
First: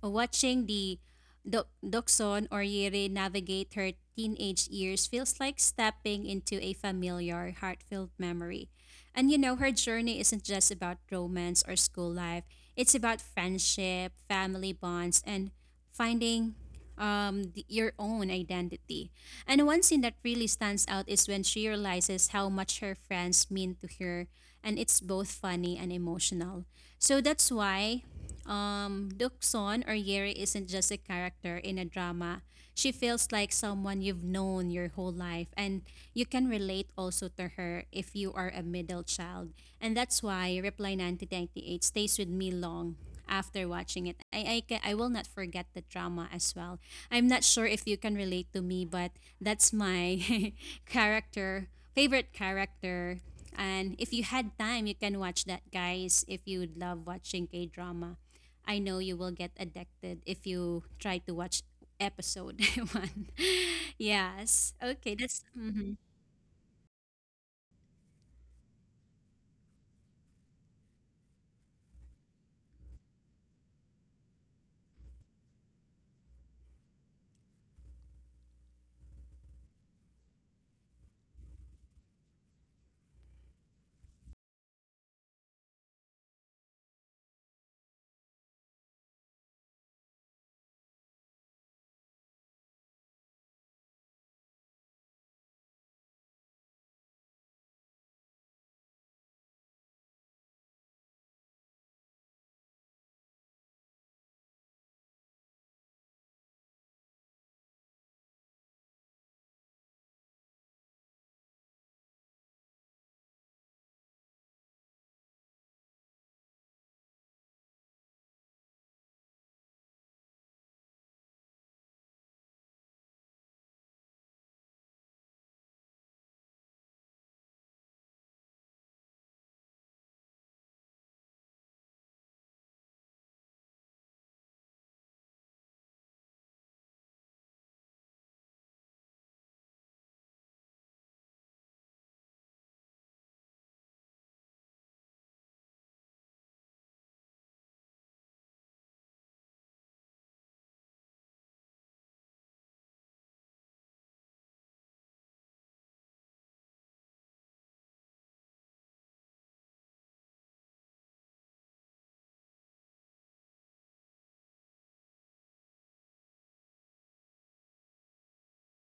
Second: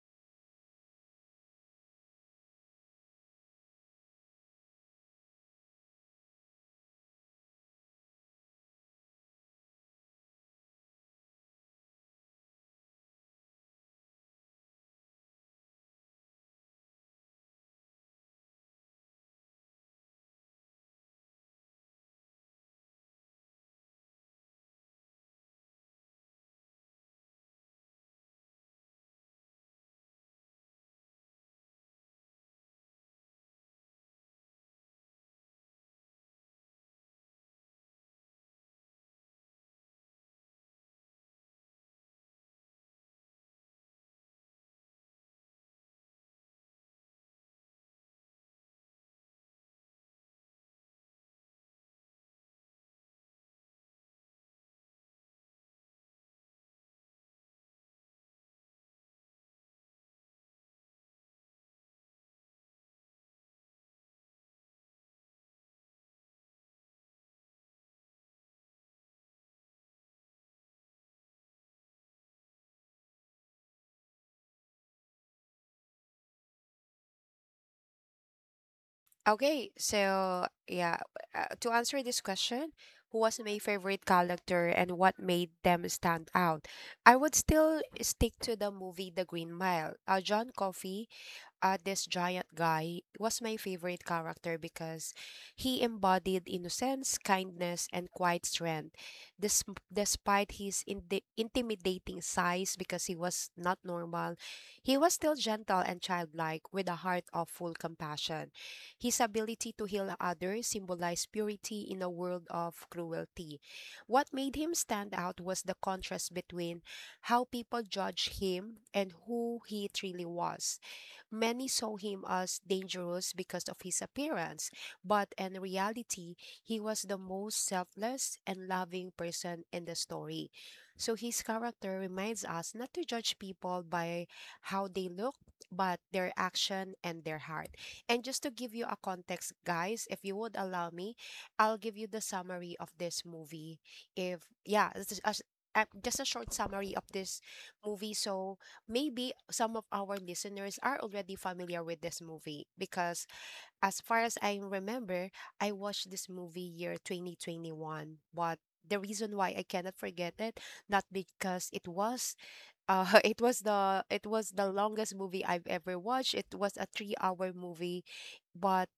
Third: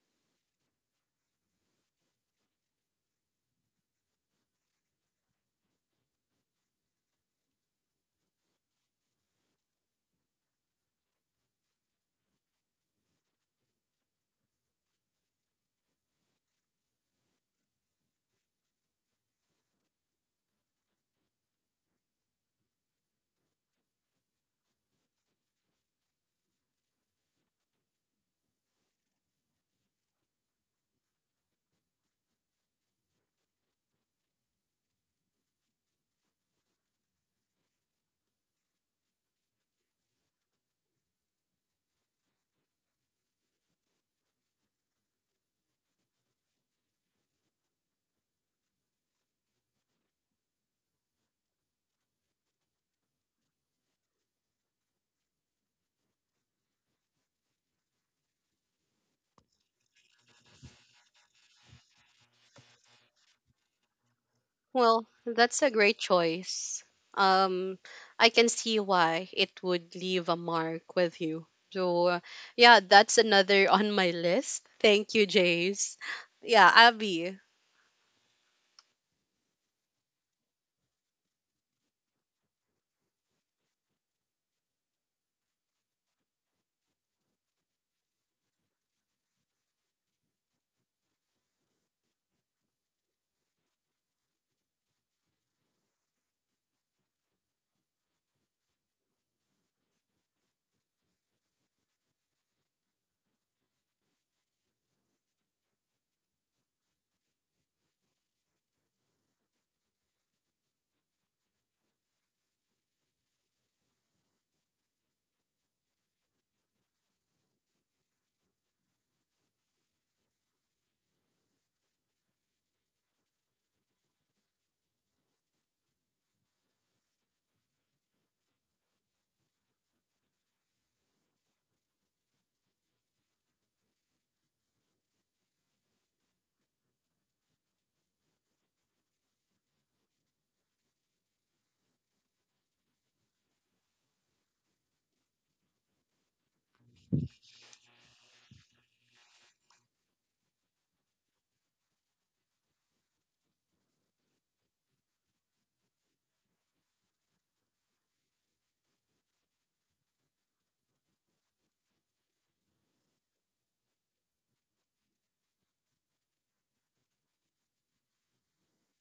S2: Watching Dokson or Yiri navigate her teenage years feels like stepping into a familiar, heartfelt memory. And you know, her journey isn't just about romance or school life, it's about friendship, family bonds, and finding your own identity. And one scene that really stands out is when she realizes how much her friends mean to her, and it's both funny and emotional. So that's why Dukson or Yeri isn't just a character in a drama. She feels like someone you've known your whole life, and you can relate also to her if you are a middle child. And that's why Reply 1998 stays with me long after watching it. I will not forget the drama as well. I'm not sure if you can relate to me, but that's my character, favorite character, and if you had time, you can watch that, guys, if you would love watching K drama. I know you will get addicted if you try to watch episode one. Yes.
S1: Well,
S2: Okay. That's.
S1: that's a great
S2: Mm-hmm.
S1: choice. Um, I can see why it would leave a mark with you. So, yeah, that's another on my list. Thank you, Jace. Yeah, Abby,
S3: Okay, so yeah, to answer this question, who was my favorite character and what made them stand out? I would still stick to the movie The Green Mile. John Coffey, this giant guy, was my favorite character because he embodied innocence, kindness, and quiet strength. This, despite his intimidating size, because he was not normal, he was still gentle and childlike with a heart of full compassion. His ability to heal others symbolized purity in a world of cruelty. What made him stand out was the contrast between how people judged him and who he truly was. Many saw him as dangerous because of his appearance, but in reality, he was the most selfless and loving person in the story. So his character reminds us not to judge people by how they look, but their action and their heart. And just to give you a context, guys, if you would allow me, I'll give you the summary of this movie. If yeah, this is a s- a- Just a short summary of this movie. So maybe some of our listeners are already familiar with this movie because as far as I remember, I watched this movie year 2021. But the reason why I cannot forget it, not because it was it was the longest movie I've ever watched. It was a 3-hour movie, but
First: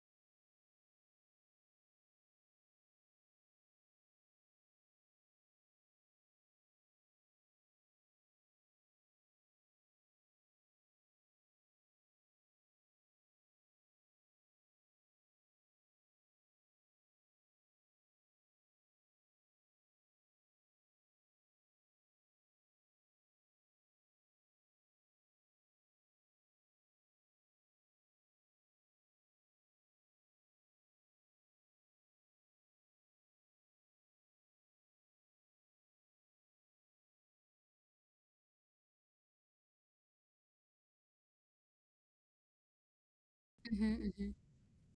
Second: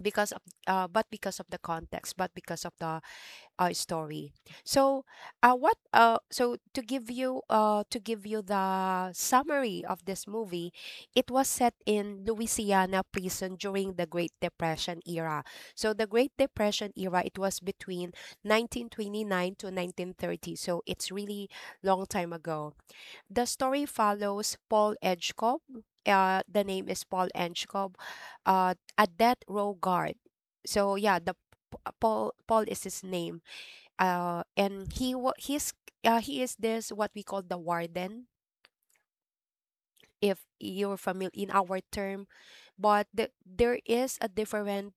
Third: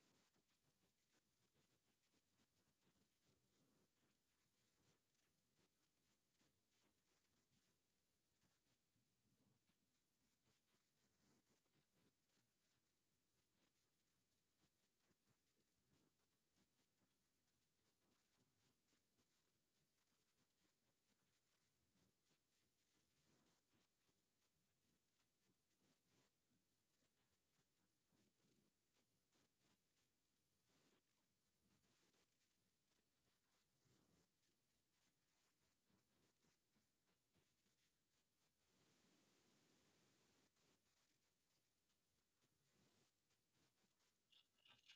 S3: because of the context, but because of the story. So, what? So to give you the summary of this movie, it was set in Louisiana prison during the Great Depression era. So the Great Depression era, it was between 1929 to 1930. So it's really long time ago. The story follows Paul Edgecombe. The name is Paul Edgecombe, a death row guard. So yeah, the Paul is his name. He's he is this what we call the warden, if you're familiar in our term. But the, there is a
S2: Mm-hmm.
S3: different,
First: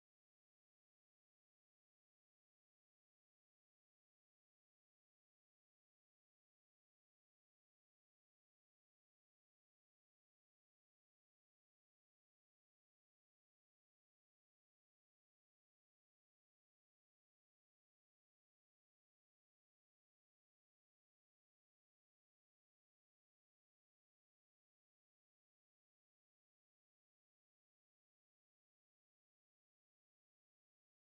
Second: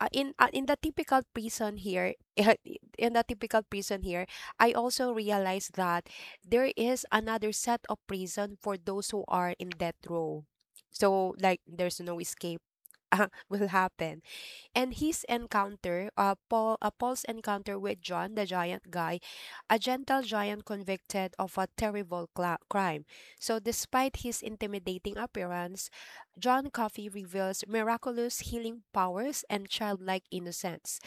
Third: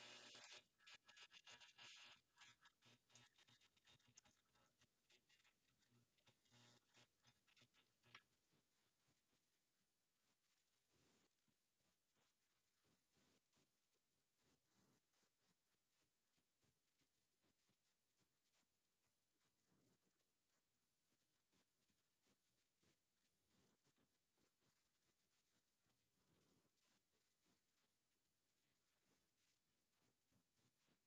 S3: in the typical prison here, in the typical prison here I also realized that there is another set of prison for those who are in death row. So like, there's no escape will happen. And his encounter, Paul's encounter with John, the giant guy, a gentle giant convicted of a terrible cla crime. So, despite his intimidating appearance, John Coffey reveals miraculous healing powers and childlike innocence.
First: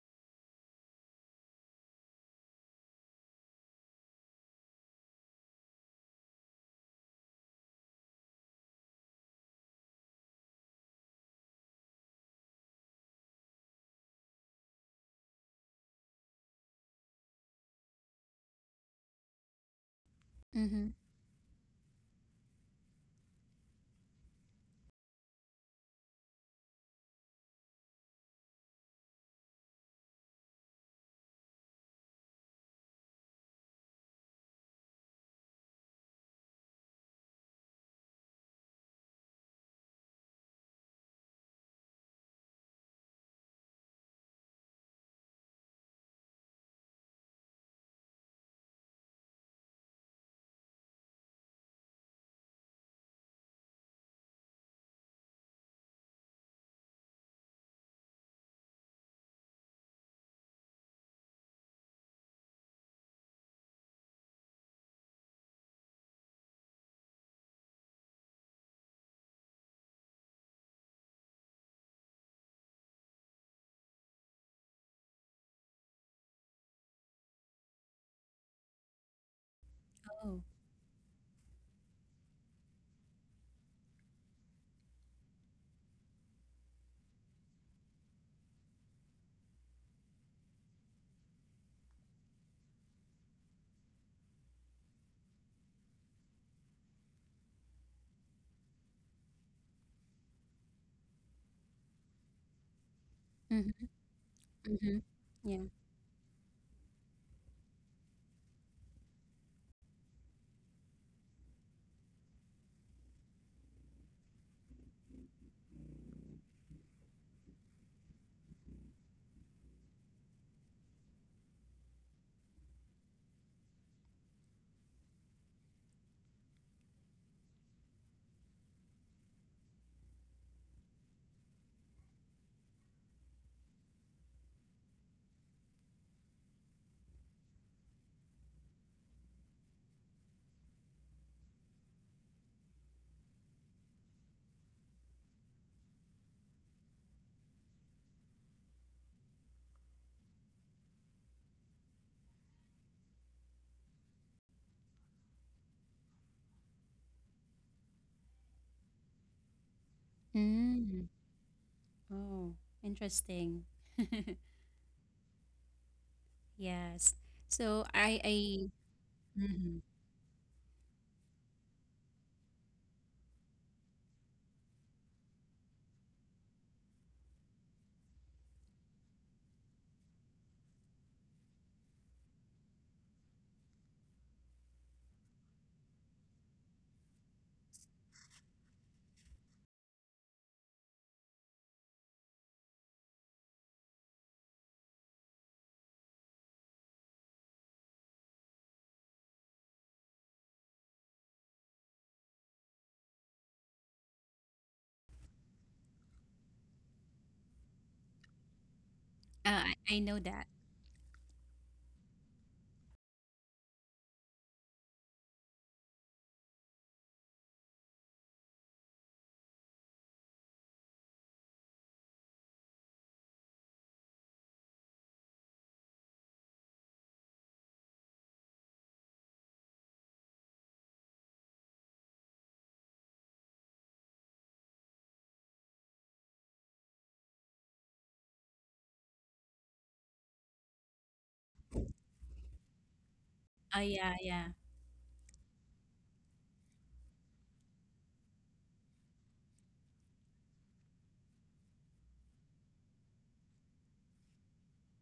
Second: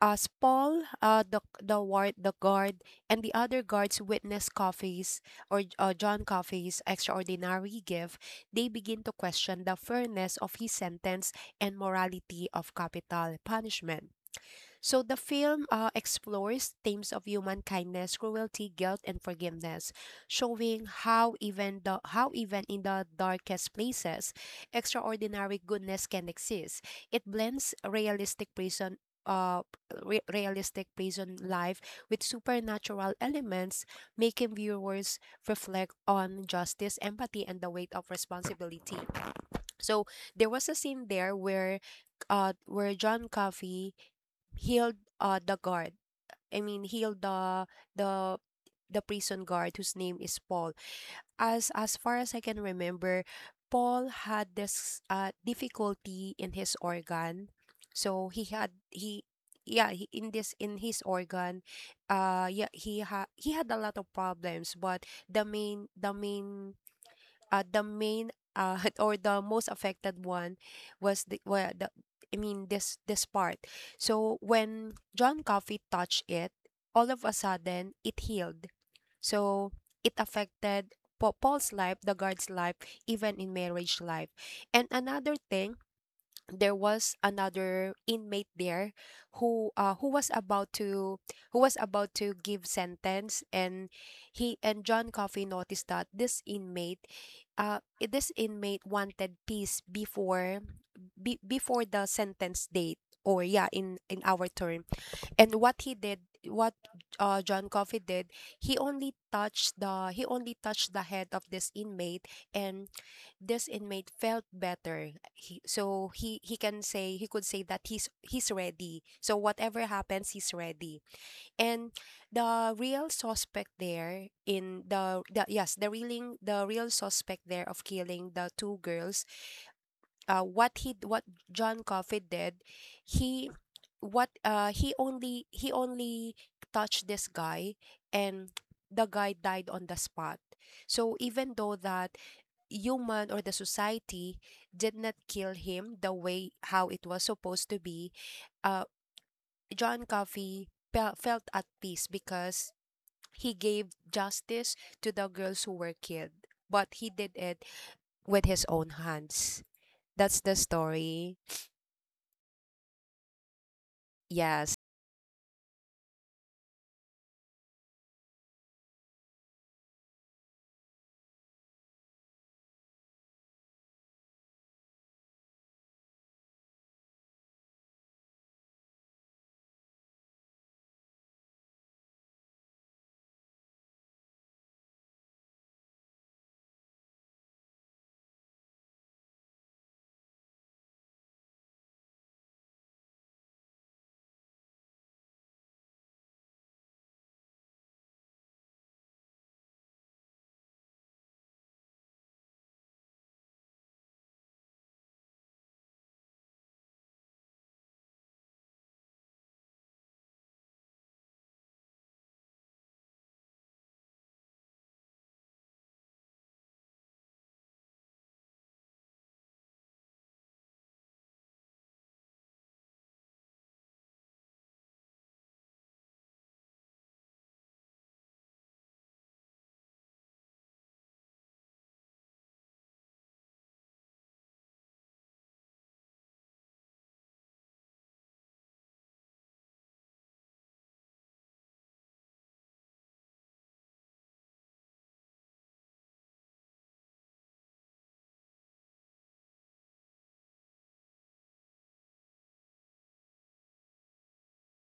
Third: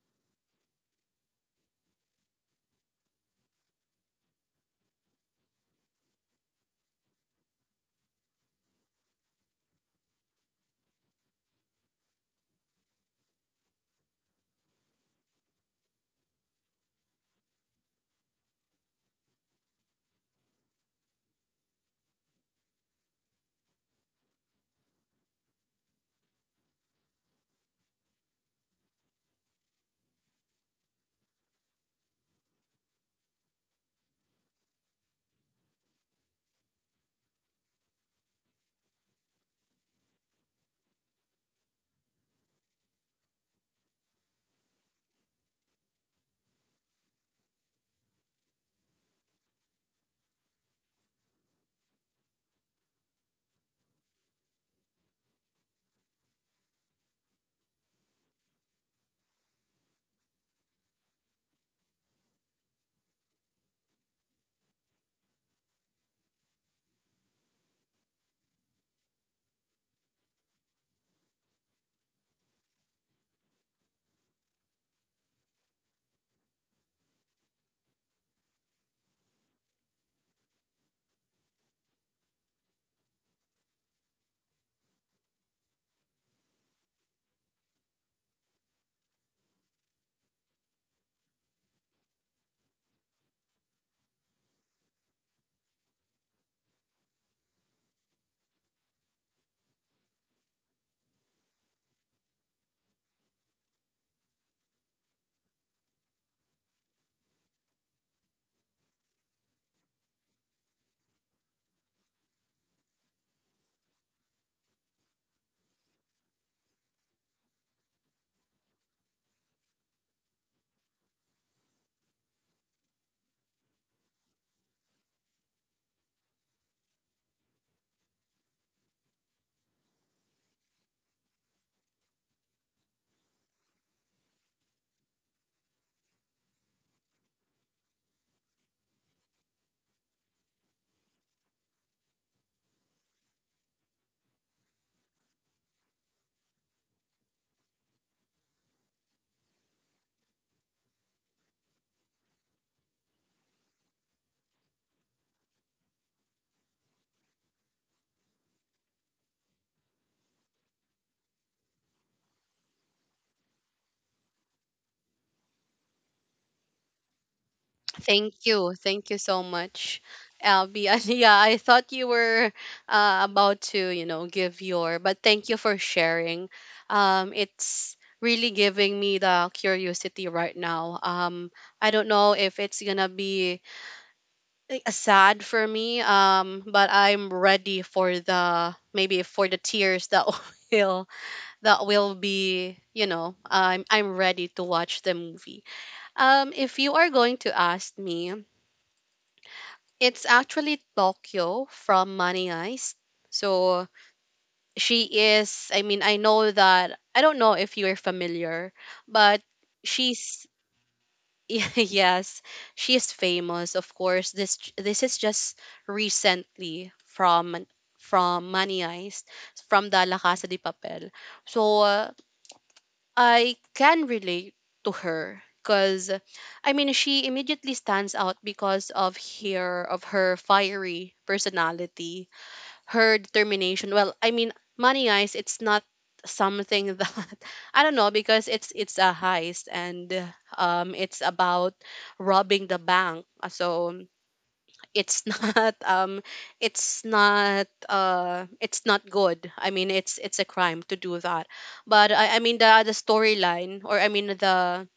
S3: As Paul, the the guard, and the other guards witness Coffey's or John Coffey's extraordinary gift. They begin to question the fairness of his sentence and morality of capital punishment. So the film explores themes of human kindness, cruelty, guilt, and forgiveness,
S2: Mm-hmm.
S3: showing
S2: Mm-hmm.
S3: how even in the darkest places, extraordinary goodness can exist. It blends realistic prison. Uh, Realistic prison life with supernatural elements, making viewers reflect on justice, empathy, and the weight of responsibility. So there was a scene there where John Coffey healed the guard. I mean, healed the the the prison guard whose name is Paul. As far as I can remember, Paul had this difficulty in his organ. So he had he yeah, he, in this in his organ, yeah, he had a lot of problems, but the main the main the main or the most affected one was the, well, the I mean this this part. So when John Coffey touched it, all of a sudden it healed. So it
S2: Oh.
S3: affected Paul's life, the guard's life, even in marriage life. And another thing, there was another inmate there who was about to give sentence. And he and John Coffey noticed that this inmate, this inmate wanted peace before, be, before the sentence date, or yeah,
S2: Mm-hmm.
S3: in our term.
S2: Mm-hmm. Yeah.
S3: And what he did what John Coffey did, he only touched the head of this inmate, and this inmate felt better. He, so he can say He could say that he's ready, so whatever happens he's ready. And the real suspect there in the yes the reeling the real suspect there of killing the two girls, what he what John Coffey did, he what he only touched this guy, and the guy died on the spot. So even though that human or the society did not kill him the way how it was supposed to be, uh John Coffey felt at peace because he gave justice to the girls who were killed, but he did it with his own hands. That's the
S2: Mm.
S3: story.
S2: Oh. Interesting.
S3: Yes.
S2: Yes. So I
S1: thank
S2: I
S1: you. Thank you so
S2: Mm-hmm.
S1: much, Abby. And yeah, I thought you were about to, give your, but thank you for sharing. It's really giving me the curiosity right now. I don't know if it's gonna be like, sad for me, but I'm ready for the, maybe for the tears that will, that will be, you know, I'm ready to watch the movie. If you are going to ask me, it's actually Tokyo from Money Heist. So she is I mean, I know that, I don't know if you're familiar, but
S2: I know that.
S1: she's, yeah, yes, she is famous. Of course, this, this is just recently from Money Heist, from the La Casa de Papel. So I can relate to her, because I mean, she immediately stands out because of her, fiery personality, her determination. Well, I mean, Money Heist, it's not something that, I don't know, because it's a heist, and it's about robbing the bank.
S2: Oh,
S1: So
S2: yeah, yeah.
S1: it's not, it's not good. I mean, it's a crime to do that. But I mean, the storyline, or I mean, the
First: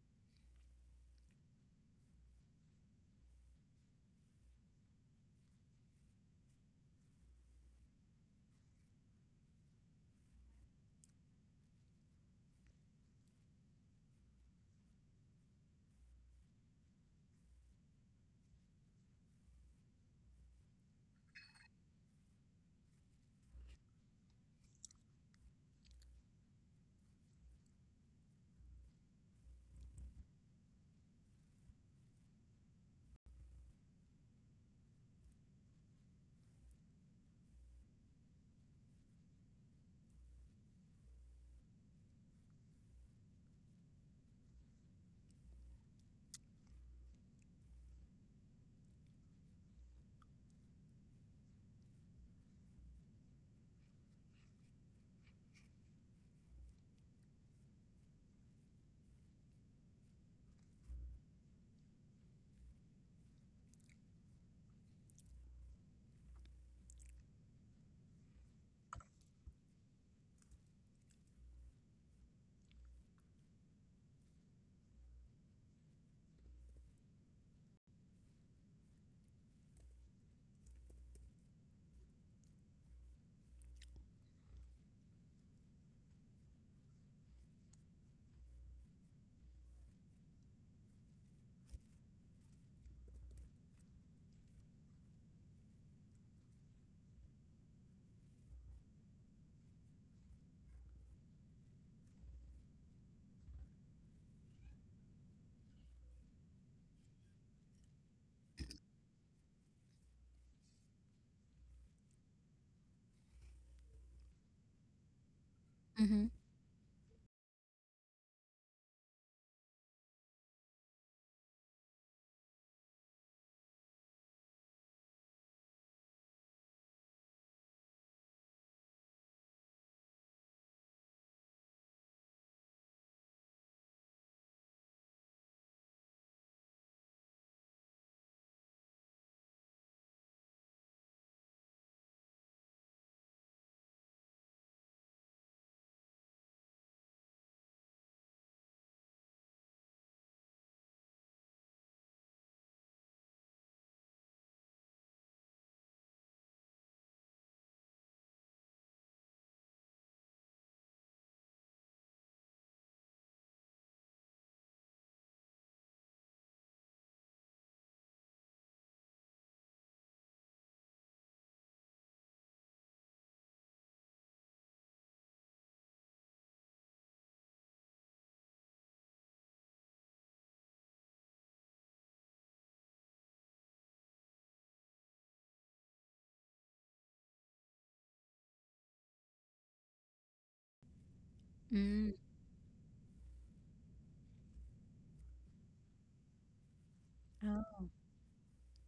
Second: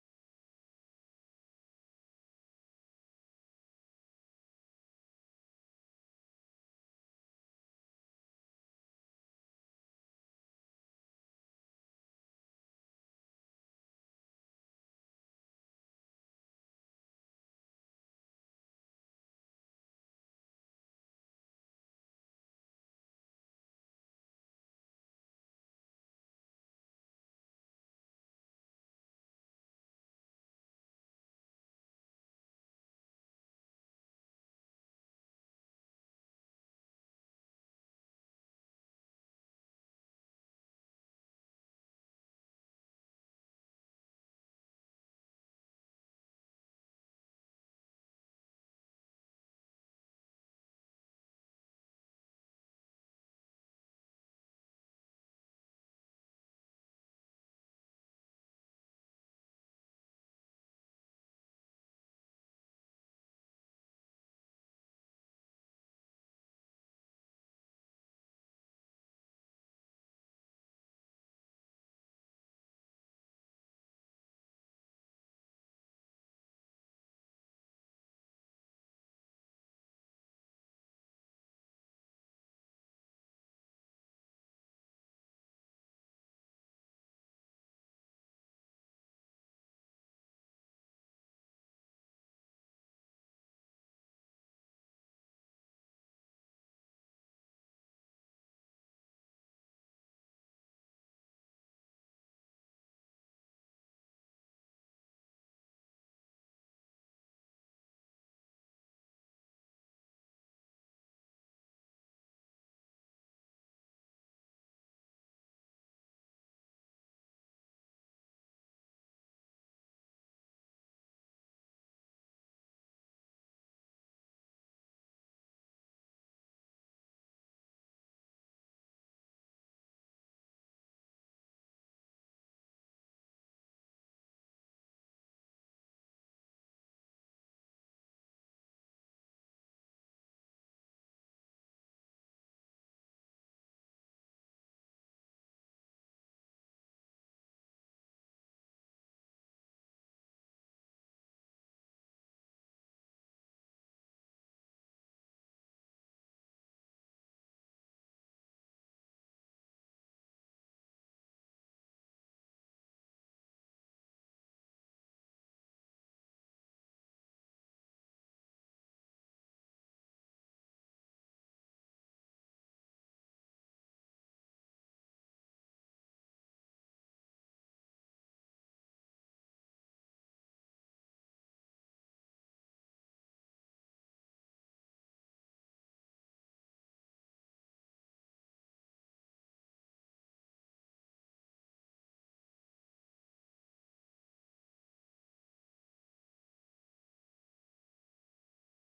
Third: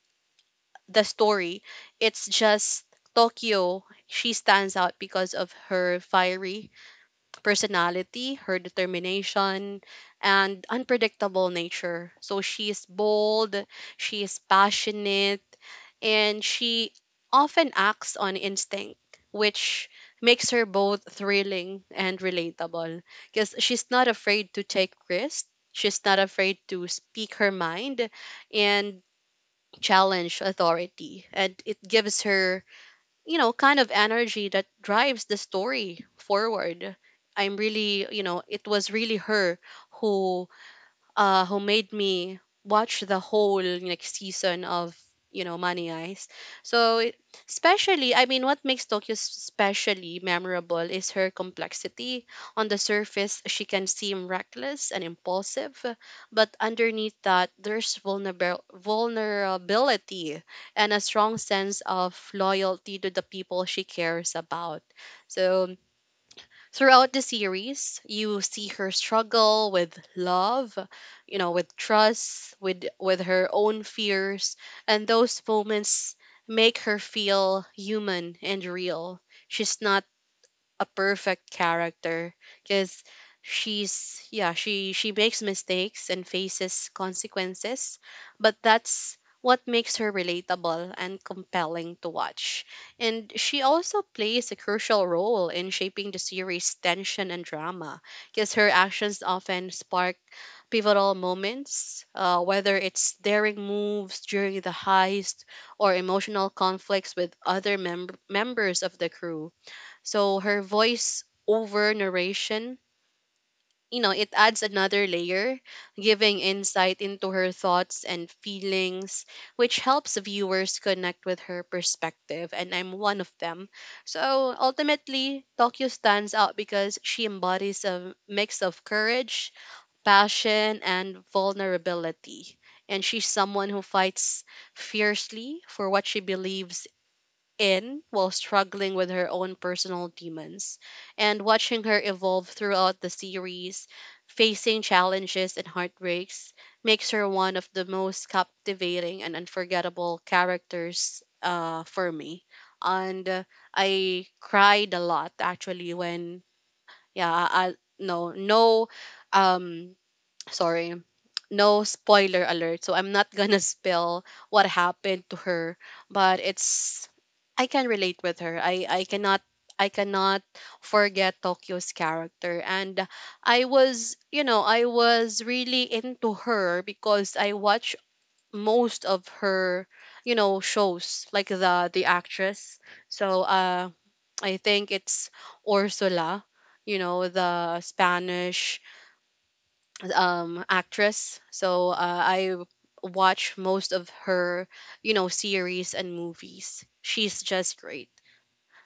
S1: the story, it's just, Tokyo, she stands out because of her fiery personality, her determination, and unpredictable nature. So she is bold, she is passionate, and she often acts on instinct, which makes her both thrilling and relatable, because she's not afraid to take risks. She's not afraid to speak her mind and challenge authority. And it gives her kind of energy that drives the story forward. I'm really you know it was really her who who made me watch the whole season of Money Eyes. So especially, what makes Tokyo especially memorable is her complexity. On the surface, she can seem reckless and impulsive, but underneath that, there's vulnerable vulnerability and a strong sense of loyalty to the people she cares about. So Throughout the series, you see her struggle with love, with trust, with her own fears, and those moments make her feel human and real. She's not a perfect character because she makes mistakes and faces consequences, but that's what makes her relatable and compelling to watch. And she also plays a crucial role in shaping the series tension and drama because her actions often spark pivotal moments, whether it's daring moves during the heist or emotional conflicts with other members of the crew. So her voice over narration, it adds another layer,
S2: Mm-hmm.
S1: giving insight into her thoughts and feelings, which helps viewers connect with her perspective. And I'm one of them. So ultimately, Tokyo stands out because she embodies a mix of courage, passion, and vulnerability. And she's someone who fights fiercely for what she believes in while struggling with her own personal demons. And watching her evolve throughout the series, facing challenges and heartbreaks, makes her one of the most captivating and unforgettable characters, for me. And I cried a lot actually when, yeah, no, no, um sorry, no spoiler alert, so I'm not gonna spill what happened to her. But it's, I can relate with her. I cannot forget Tokyo's character. And I was, I was really into her because I watch most of her, shows, like the actress. So I think it's Ursula, you know, the Spanish actress. So
S2: Mm.
S1: I watch most of her, series and movies. She's just
S2: Oh.
S1: great.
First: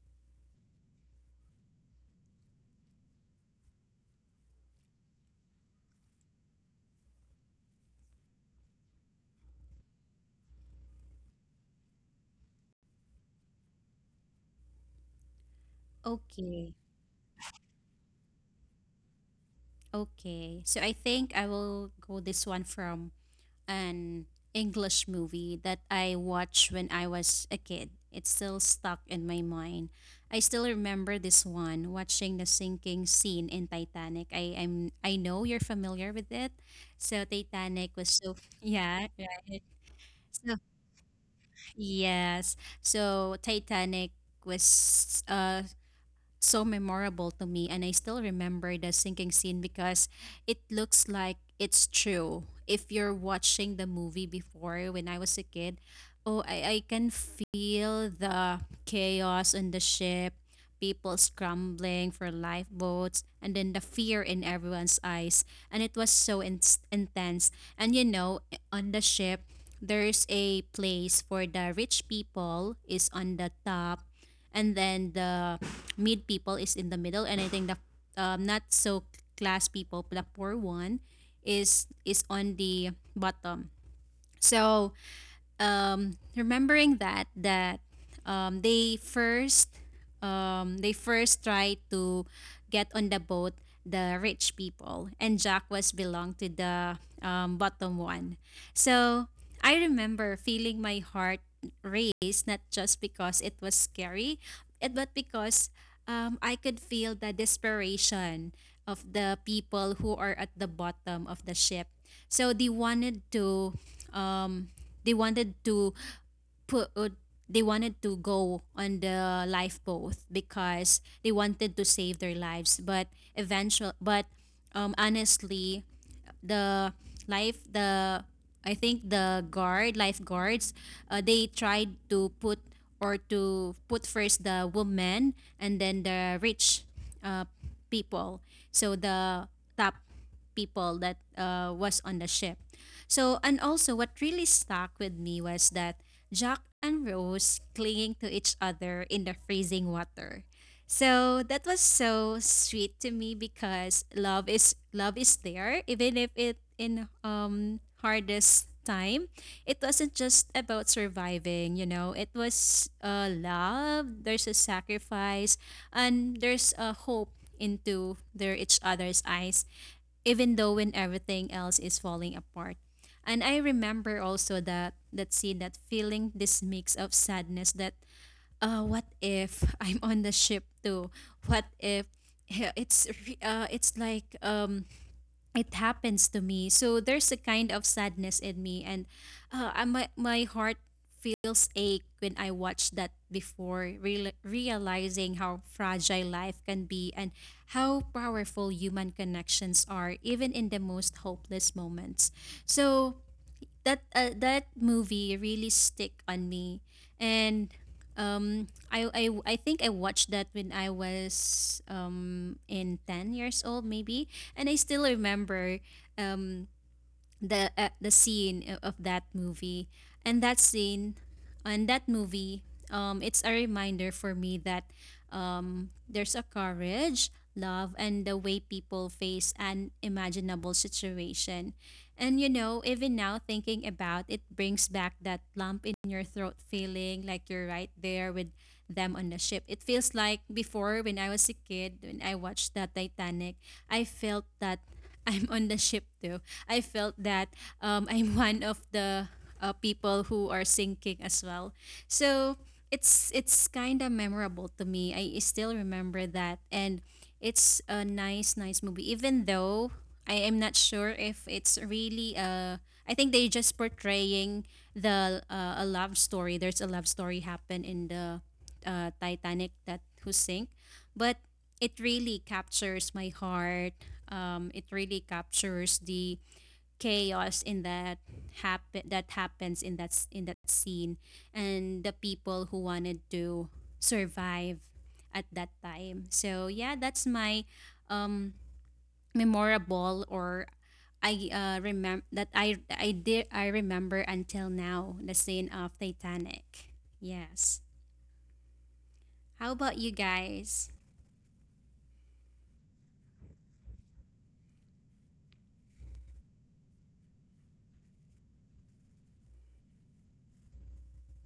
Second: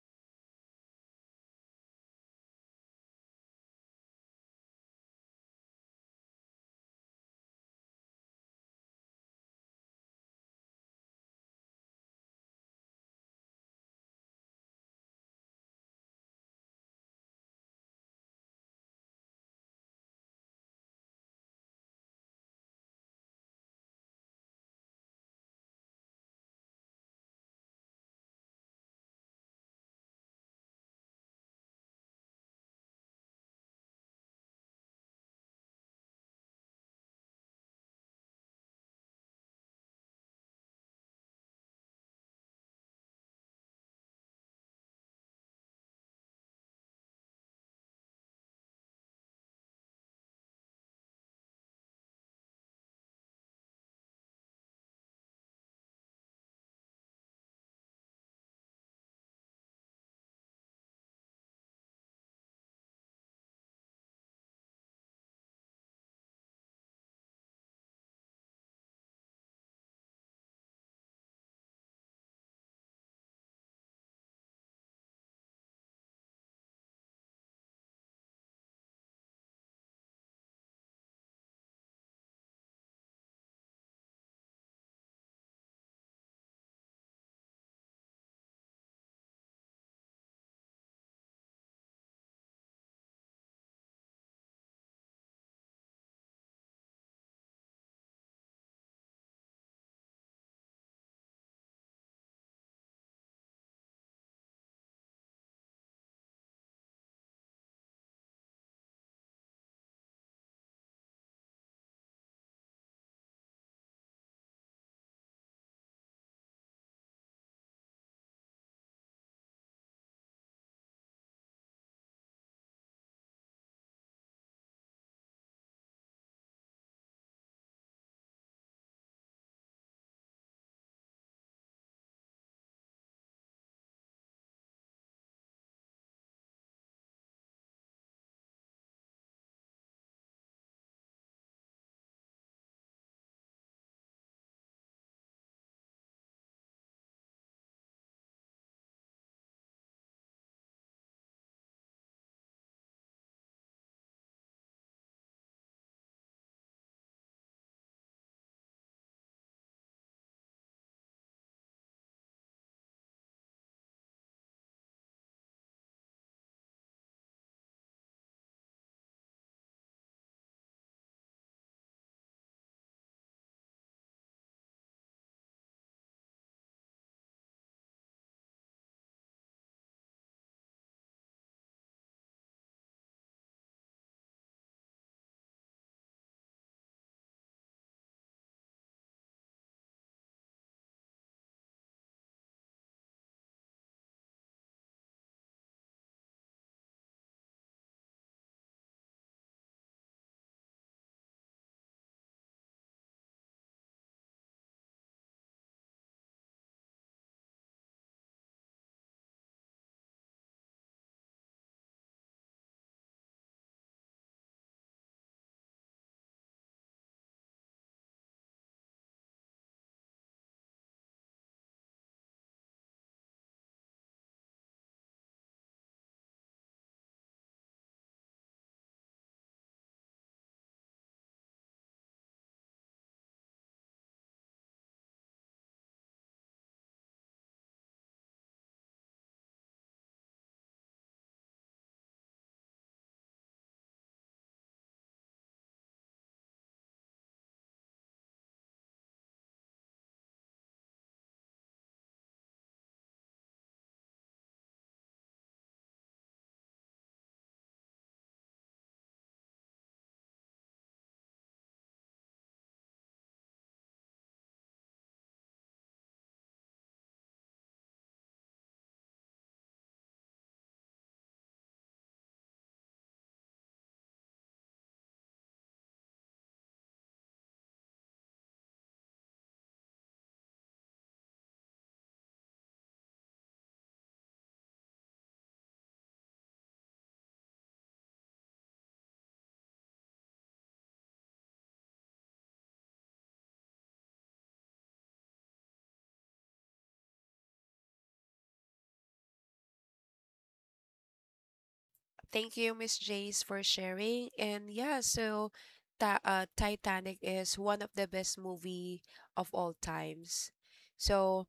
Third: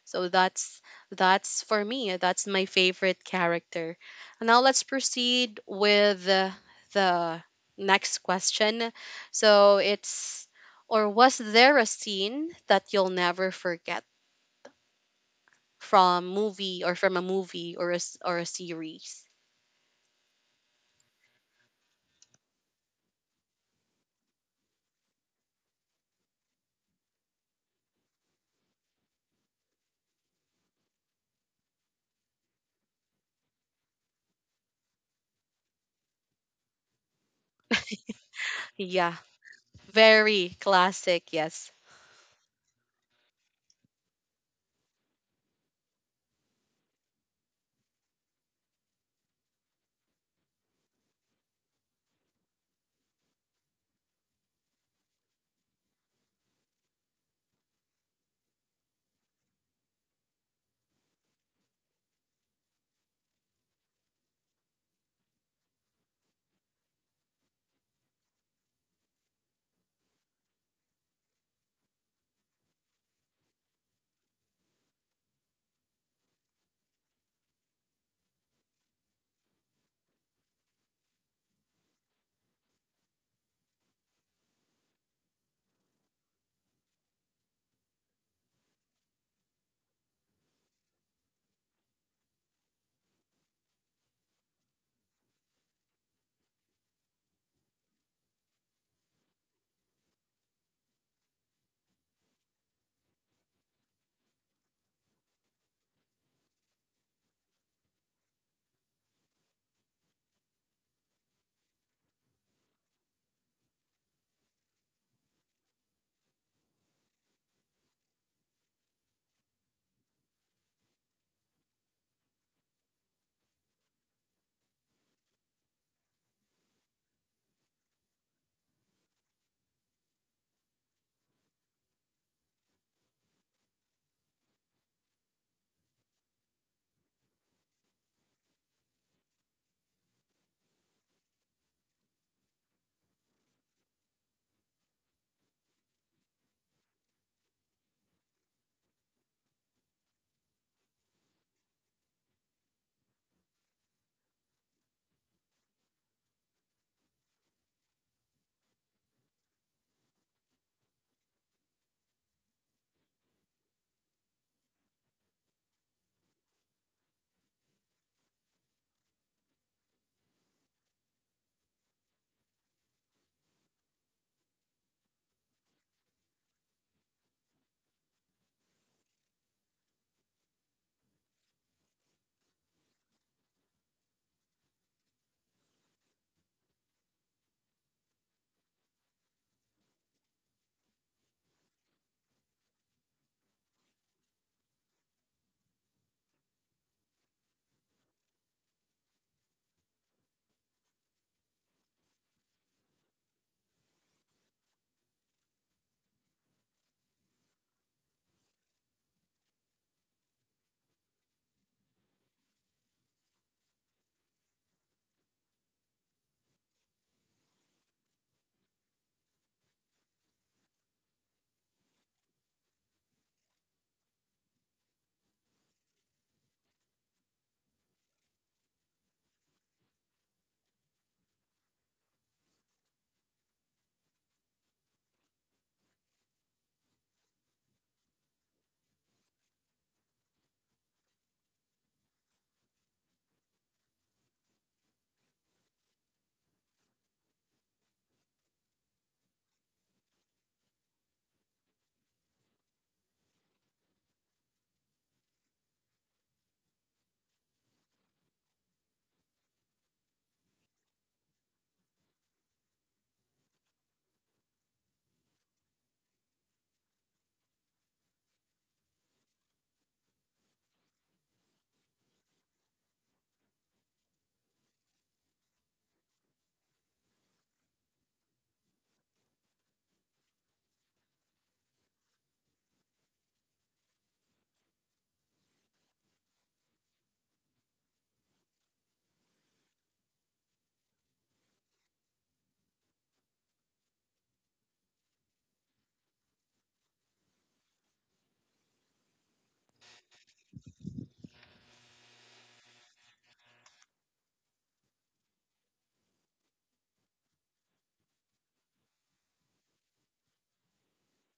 S1: So that's for me, that's my favorite character. Now let's proceed with the next question. So it's Or was there a scene that you'll never forget from
S2: Okay.
S1: movie or from a movie or a series?
S2: Okay, so I think I will go this one from an English movie that I watched when I was a kid. It's still stuck in my mind. I still remember this one, watching the sinking scene in Titanic. I know you're familiar with it. So Titanic was so, yeah,
S1: Yeah.
S2: right.
S1: Very
S2: So
S1: classic, yes.
S2: yes. So Titanic was so memorable to me, and I still remember the sinking scene because it looks like it's true. If you're watching the movie before when I was a kid, I can feel the chaos on the ship, people scrambling for lifeboats, and then the fear in everyone's eyes. And it was so intense. And you know, on the ship there's a place for the rich people is on the top, and then the mid people is in the middle, and I think the not so class people, the poor one is on the bottom. So remembering that um, they first they first tried to get on the boat, the rich people, and Jack was belonged to the bottom one. So I remember feeling my heart race not just because it was scary, but because I could feel the desperation of the people who are at the bottom of the ship. So um, they wanted to put they wanted to go on the lifeboat because they wanted to save their lives, but eventually, but honestly, the life the I think the guard lifeguards they tried to put or to put first the women, and then the rich uh, people, so the top people that was on the ship. So, and also what really stuck with me was that Jack and Rose clinging to each other in the freezing water. So that was so sweet to me because love is there even if it in hardest time. It wasn't just about surviving, you know, it was love, there's a sacrifice and there's a hope into their each other's eyes even though when everything else is falling apart. And I remember also that that scene, that feeling, this mix of sadness that what if I'm on the ship too? What if yeah, it's it's like it happens to me. So there's a kind of sadness in me, and my heart feels ache when I watch that before, realizing how fragile life can be and how powerful human connections are, even in the most hopeless moments. So that movie really stick on me, and um I think I watched that when I was in 10 years old maybe, and I still remember um the scene of that movie and that scene and that movie. It's a reminder for me that there's a courage, love, and the way people face an imaginable situation. And you know, even now thinking about it brings back that lump in your throat feeling like you're right there with them on the ship. It feels like before, when I was a kid, when I watched the titanic, I felt that I'm on the ship too. I felt that I'm one of the people who are sinking as well. So it's kind of memorable to me. I still remember that, and it's a nice movie. Even though I am not sure if it's really I think they just portraying the a love story. There's a love story happen in the Titanic that who sink, but it really captures my heart. It really captures the chaos in that happens in in that scene and the people who wanted to survive at that time. So yeah, that's my um memorable, or I remember that I remember until now the scene of Titanic. Yes. How about you guys?
S3: Thank you, Miss Jace, for sharing. And yeah, so ta Titanic is one of the best movie of all times. So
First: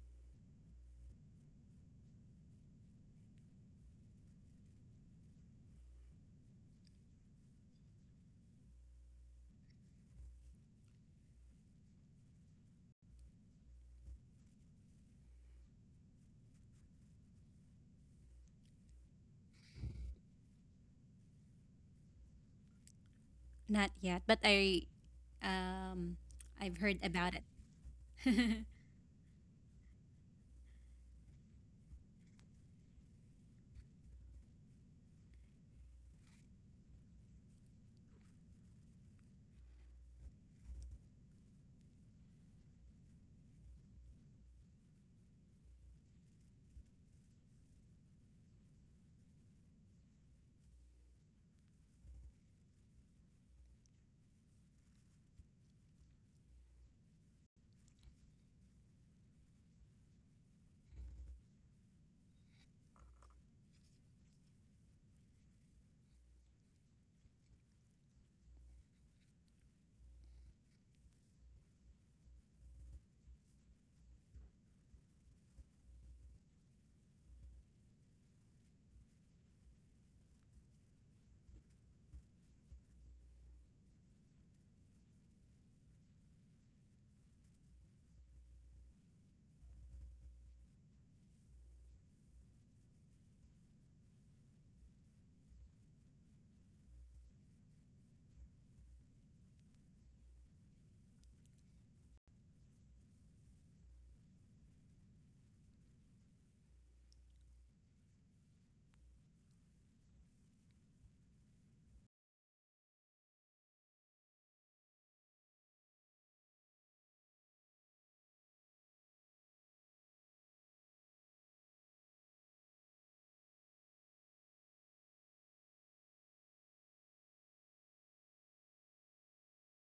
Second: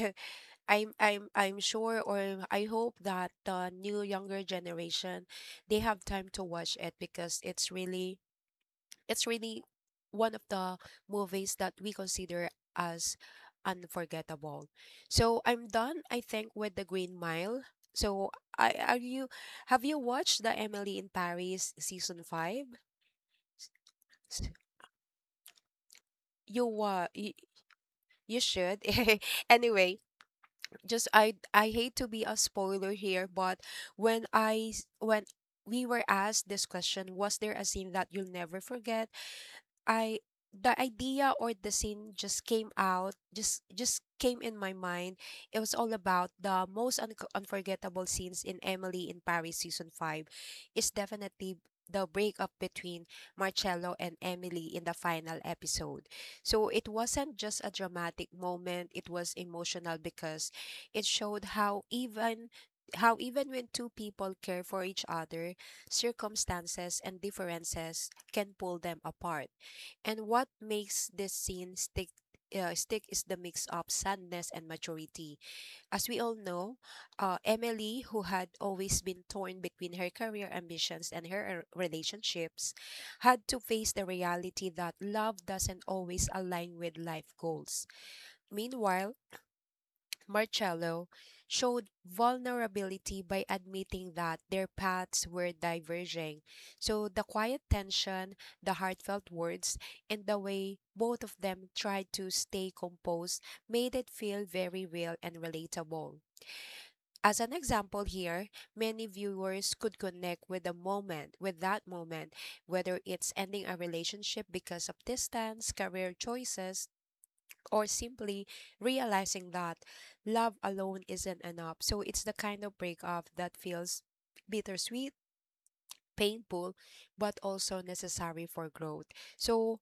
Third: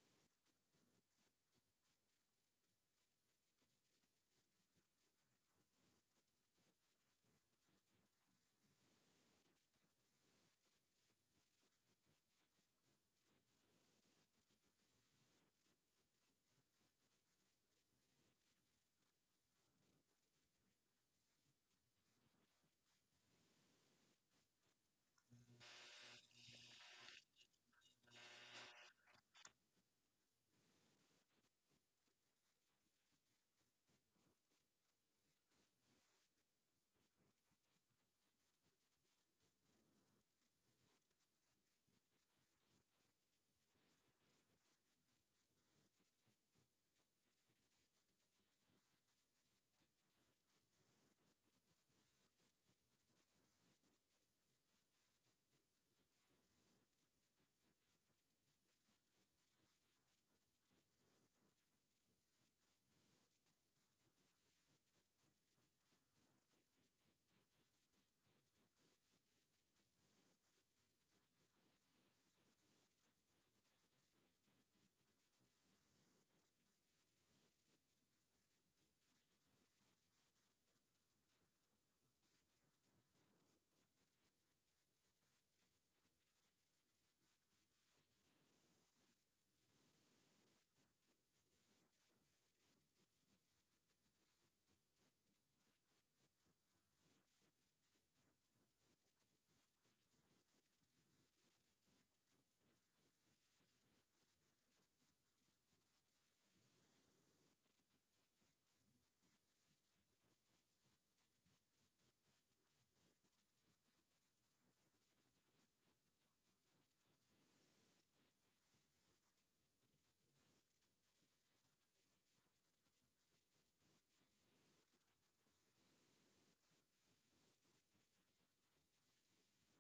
S3: I'm sure, or I hope, that the new younger generation they have time to watch it because it's really one of the movies that we consider as unforgettable. So I'm done, I think, with the Green Mile. So I are you have you watched the Emily in Paris season five?
S2: Not yet, but
S3: S-
S2: um
S3: You
S2: I've heard
S3: wa.
S2: about
S3: you,
S2: it.
S3: you should. Anyway, just I hate to be a spoiler here, but when we were asked this question, was there a scene that you'll never forget? I The idea or the scene just came in my mind. It was all about the most unforgettable scenes in Emily in Paris season 5 is definitely the breakup between Marcello and Emily in the final episode. So it wasn't just a dramatic moment, it was emotional because it showed how even when two people care for each other, circumstances and differences can pull them apart. And what makes this scene stick is the mix of sadness and maturity. As we all know, Emily, who had always been torn between her career ambitions and her relationships, had to face the reality that love doesn't always align with life goals. Meanwhile, Marcello showed vulnerability by admitting that their paths were diverging. So, the quiet tension, the heartfelt words, and the way both of them tried to stay composed made it feel very real and relatable. As an example here, many viewers could connect with the moment, with that moment, whether it's ending a relationship because of distance, career choices, or simply realizing that love alone isn't enough. So it's the kind of breakup that feels bittersweet, painful, but also necessary for growth. So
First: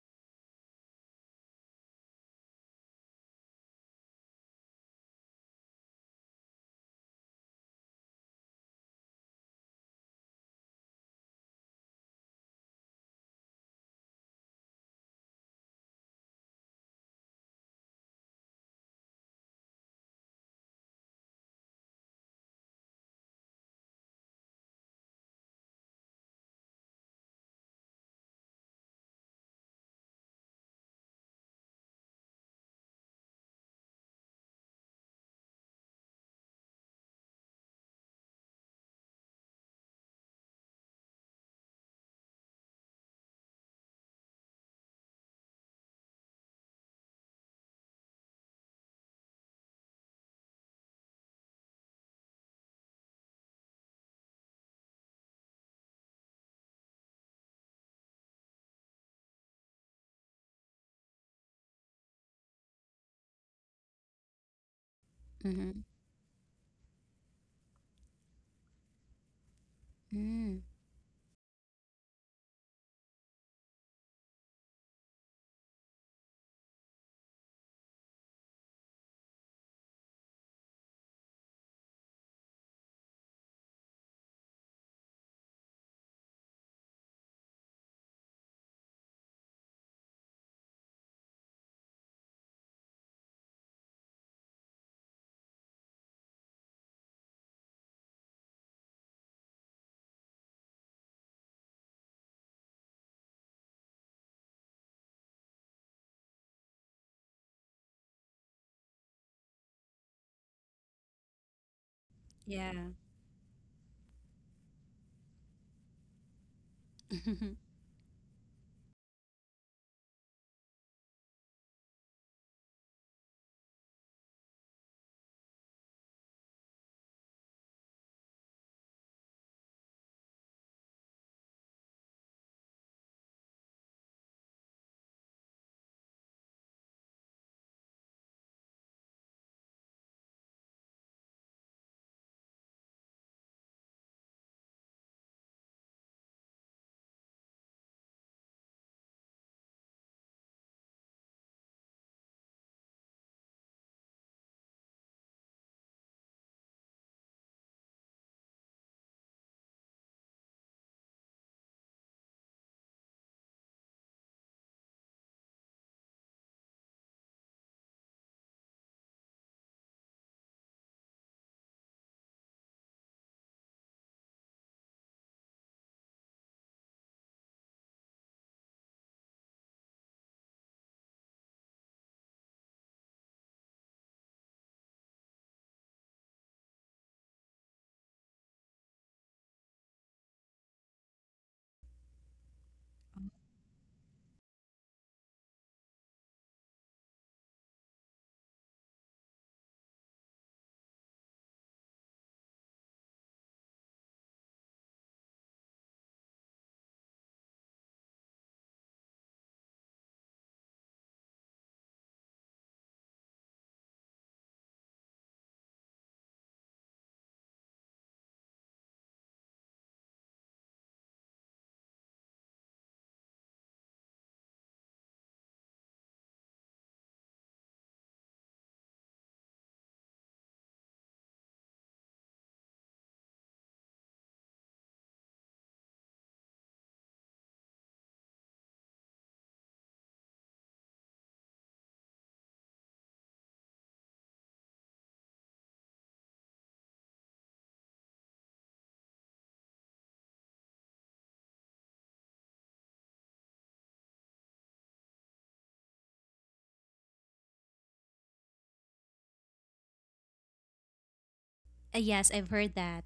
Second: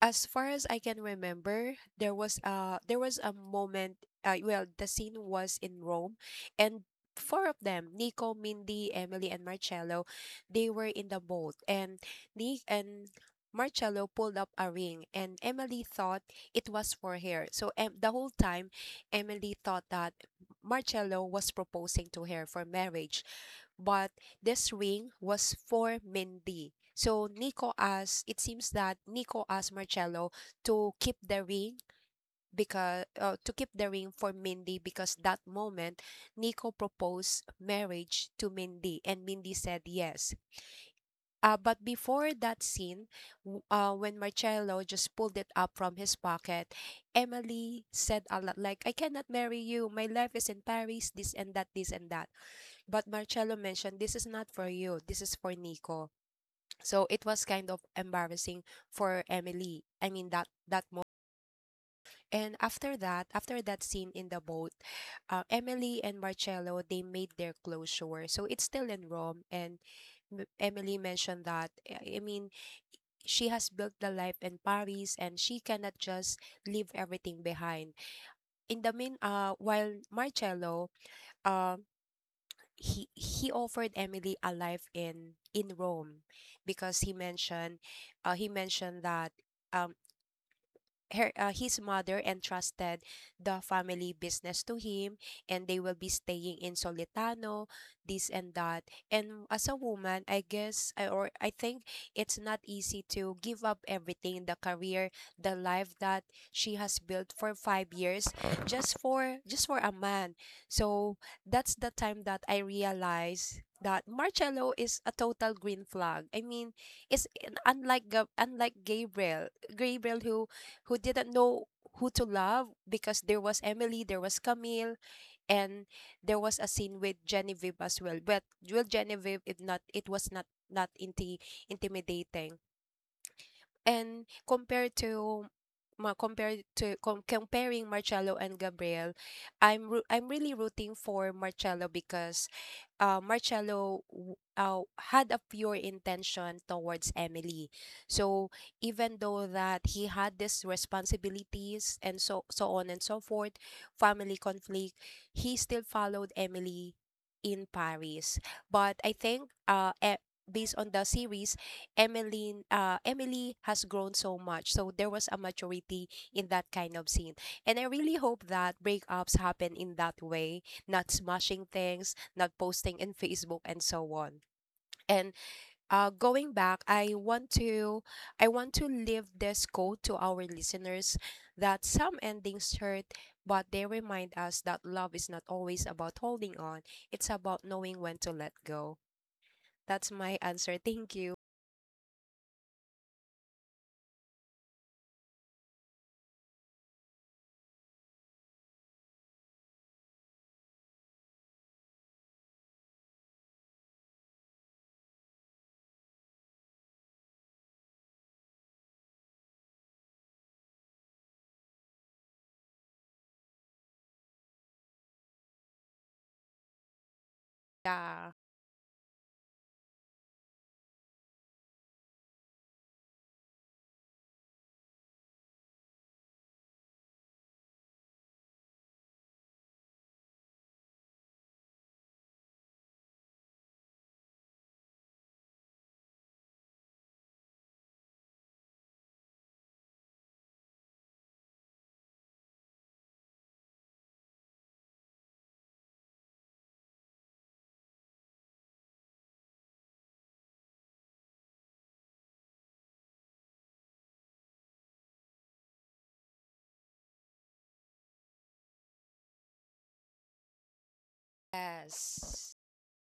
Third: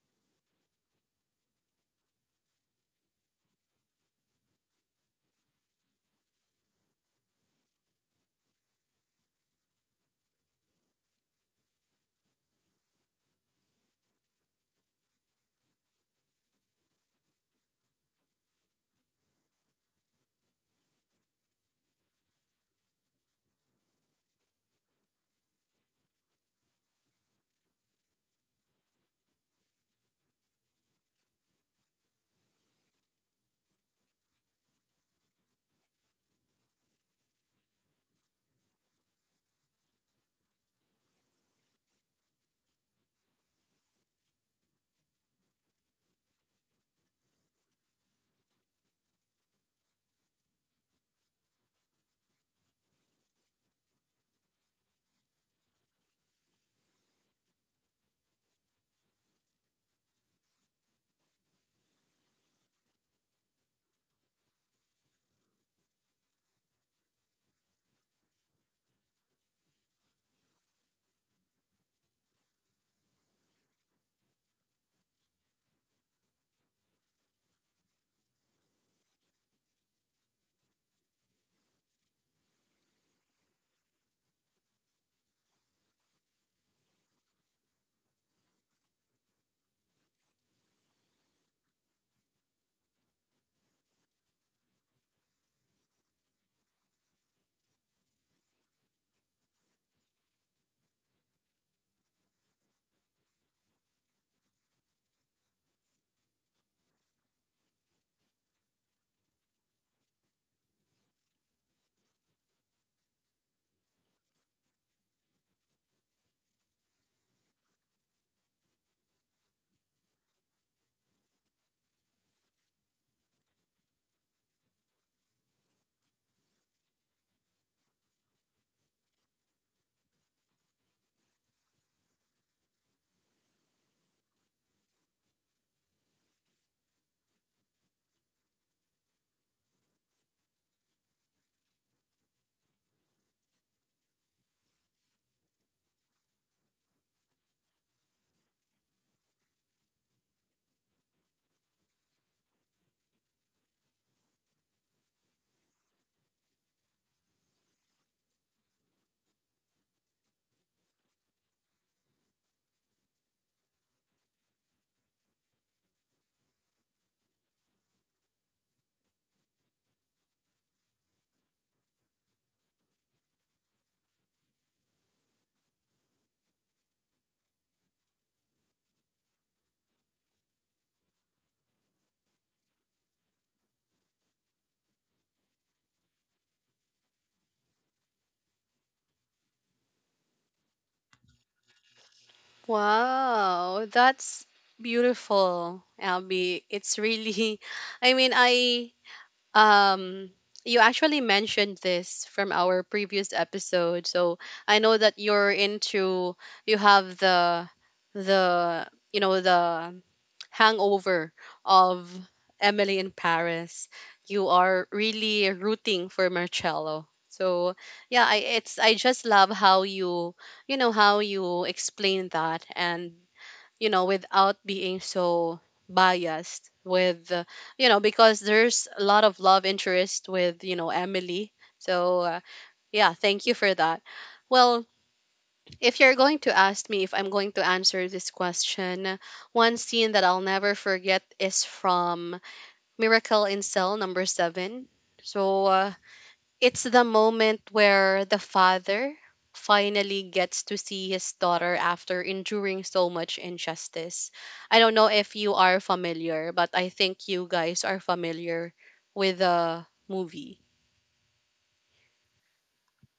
S3: as far as I can remember, there was a moment. The scene was in Rome, and four of them, Nico, Mindy, Emily, and Marcello, they were in the boat, and Nick and Marcello pulled up a ring, and Emily thought it was for her. So the whole time, Emily thought that Marcello was proposing to her for marriage, but this ring was for Mindy. So Nico asked, it seems that Nico asked Marcello to keep the ring because to keep the ring for Mindy because that moment Nico proposed marriage to Mindy and Mindy said yes. But before that scene, when Marcello just pulled it up from his pocket, Emily said a lot like, I cannot marry you. My life is in Paris, this and that, this and that. But Marcello mentioned, this is not for you, this is for Nico. So it was kind of embarrassing for Emily. I mean that moment. And after that scene in the boat,
S2: Mm-hmm.
S3: Emily and Marcello they made their closure. So it's still in Rome, and
S2: Mm,
S3: Emily mentioned that I mean she has built the life in Paris, and she cannot just leave everything behind. In the mean, while, Marcello, um he offered Emily a life in Rome because he mentioned that um her his mother entrusted the family business to him and they will be staying in Solitano, this and that, and as a woman I guess I, or I think it's not easy to give up everything, the career, the life that she has built for 5 years, just for a man. So that's the time that I
S2: yeah.
S3: realized that Marcello is a total green flag. I mean, it's unlike unlike Gabriel who didn't know who to love because there was Emily, there was Camille, and there was a scene with Genevieve as well. But with Genevieve, if not, it was not intimidating. And compared to ma compared to comparing Marcello and Gabriel, I'm I'm really rooting for Marcello because Marcello had a pure intention towards Emily. So even though that he had these responsibilities and so so on and so forth, family conflict, he still followed Emily in Paris. But I think based on the series, Emmeline, Emily has grown so much. So there was a maturity in that kind of scene. And I really hope that breakups happen in that way, not smashing things, not posting in Facebook and so on. And going back, I want to leave this quote to our listeners that some endings hurt, but they remind us that love is not always about holding on. It's about knowing when to let go. That's my answer. Thank you.
S1: Wow, that's beautiful, Albie. It's really, I mean, um, you actually mentioned this from our previous episode. So I know that you're into, you have you know, the hangover of Emily in Paris. You are really rooting for Marcello. So
S3: Yeah.
S1: yeah, I it's, I just love how you, you know, how you explain that, and you know, without being so biased with, you know, because there's a lot of love interest with, you know, Emily. So yeah, thank you for that. Well, if you're going to ask me, if I'm going to answer this question, one scene that I'll never forget is from Miracle in Cell Number Seven. So it's the moment where the father finally gets to see his daughter after enduring so much injustice. I don't know if you are familiar, but I think you guys are familiar with the movie.
S2: Yes, I've
S3: Yes,
S2: heard that.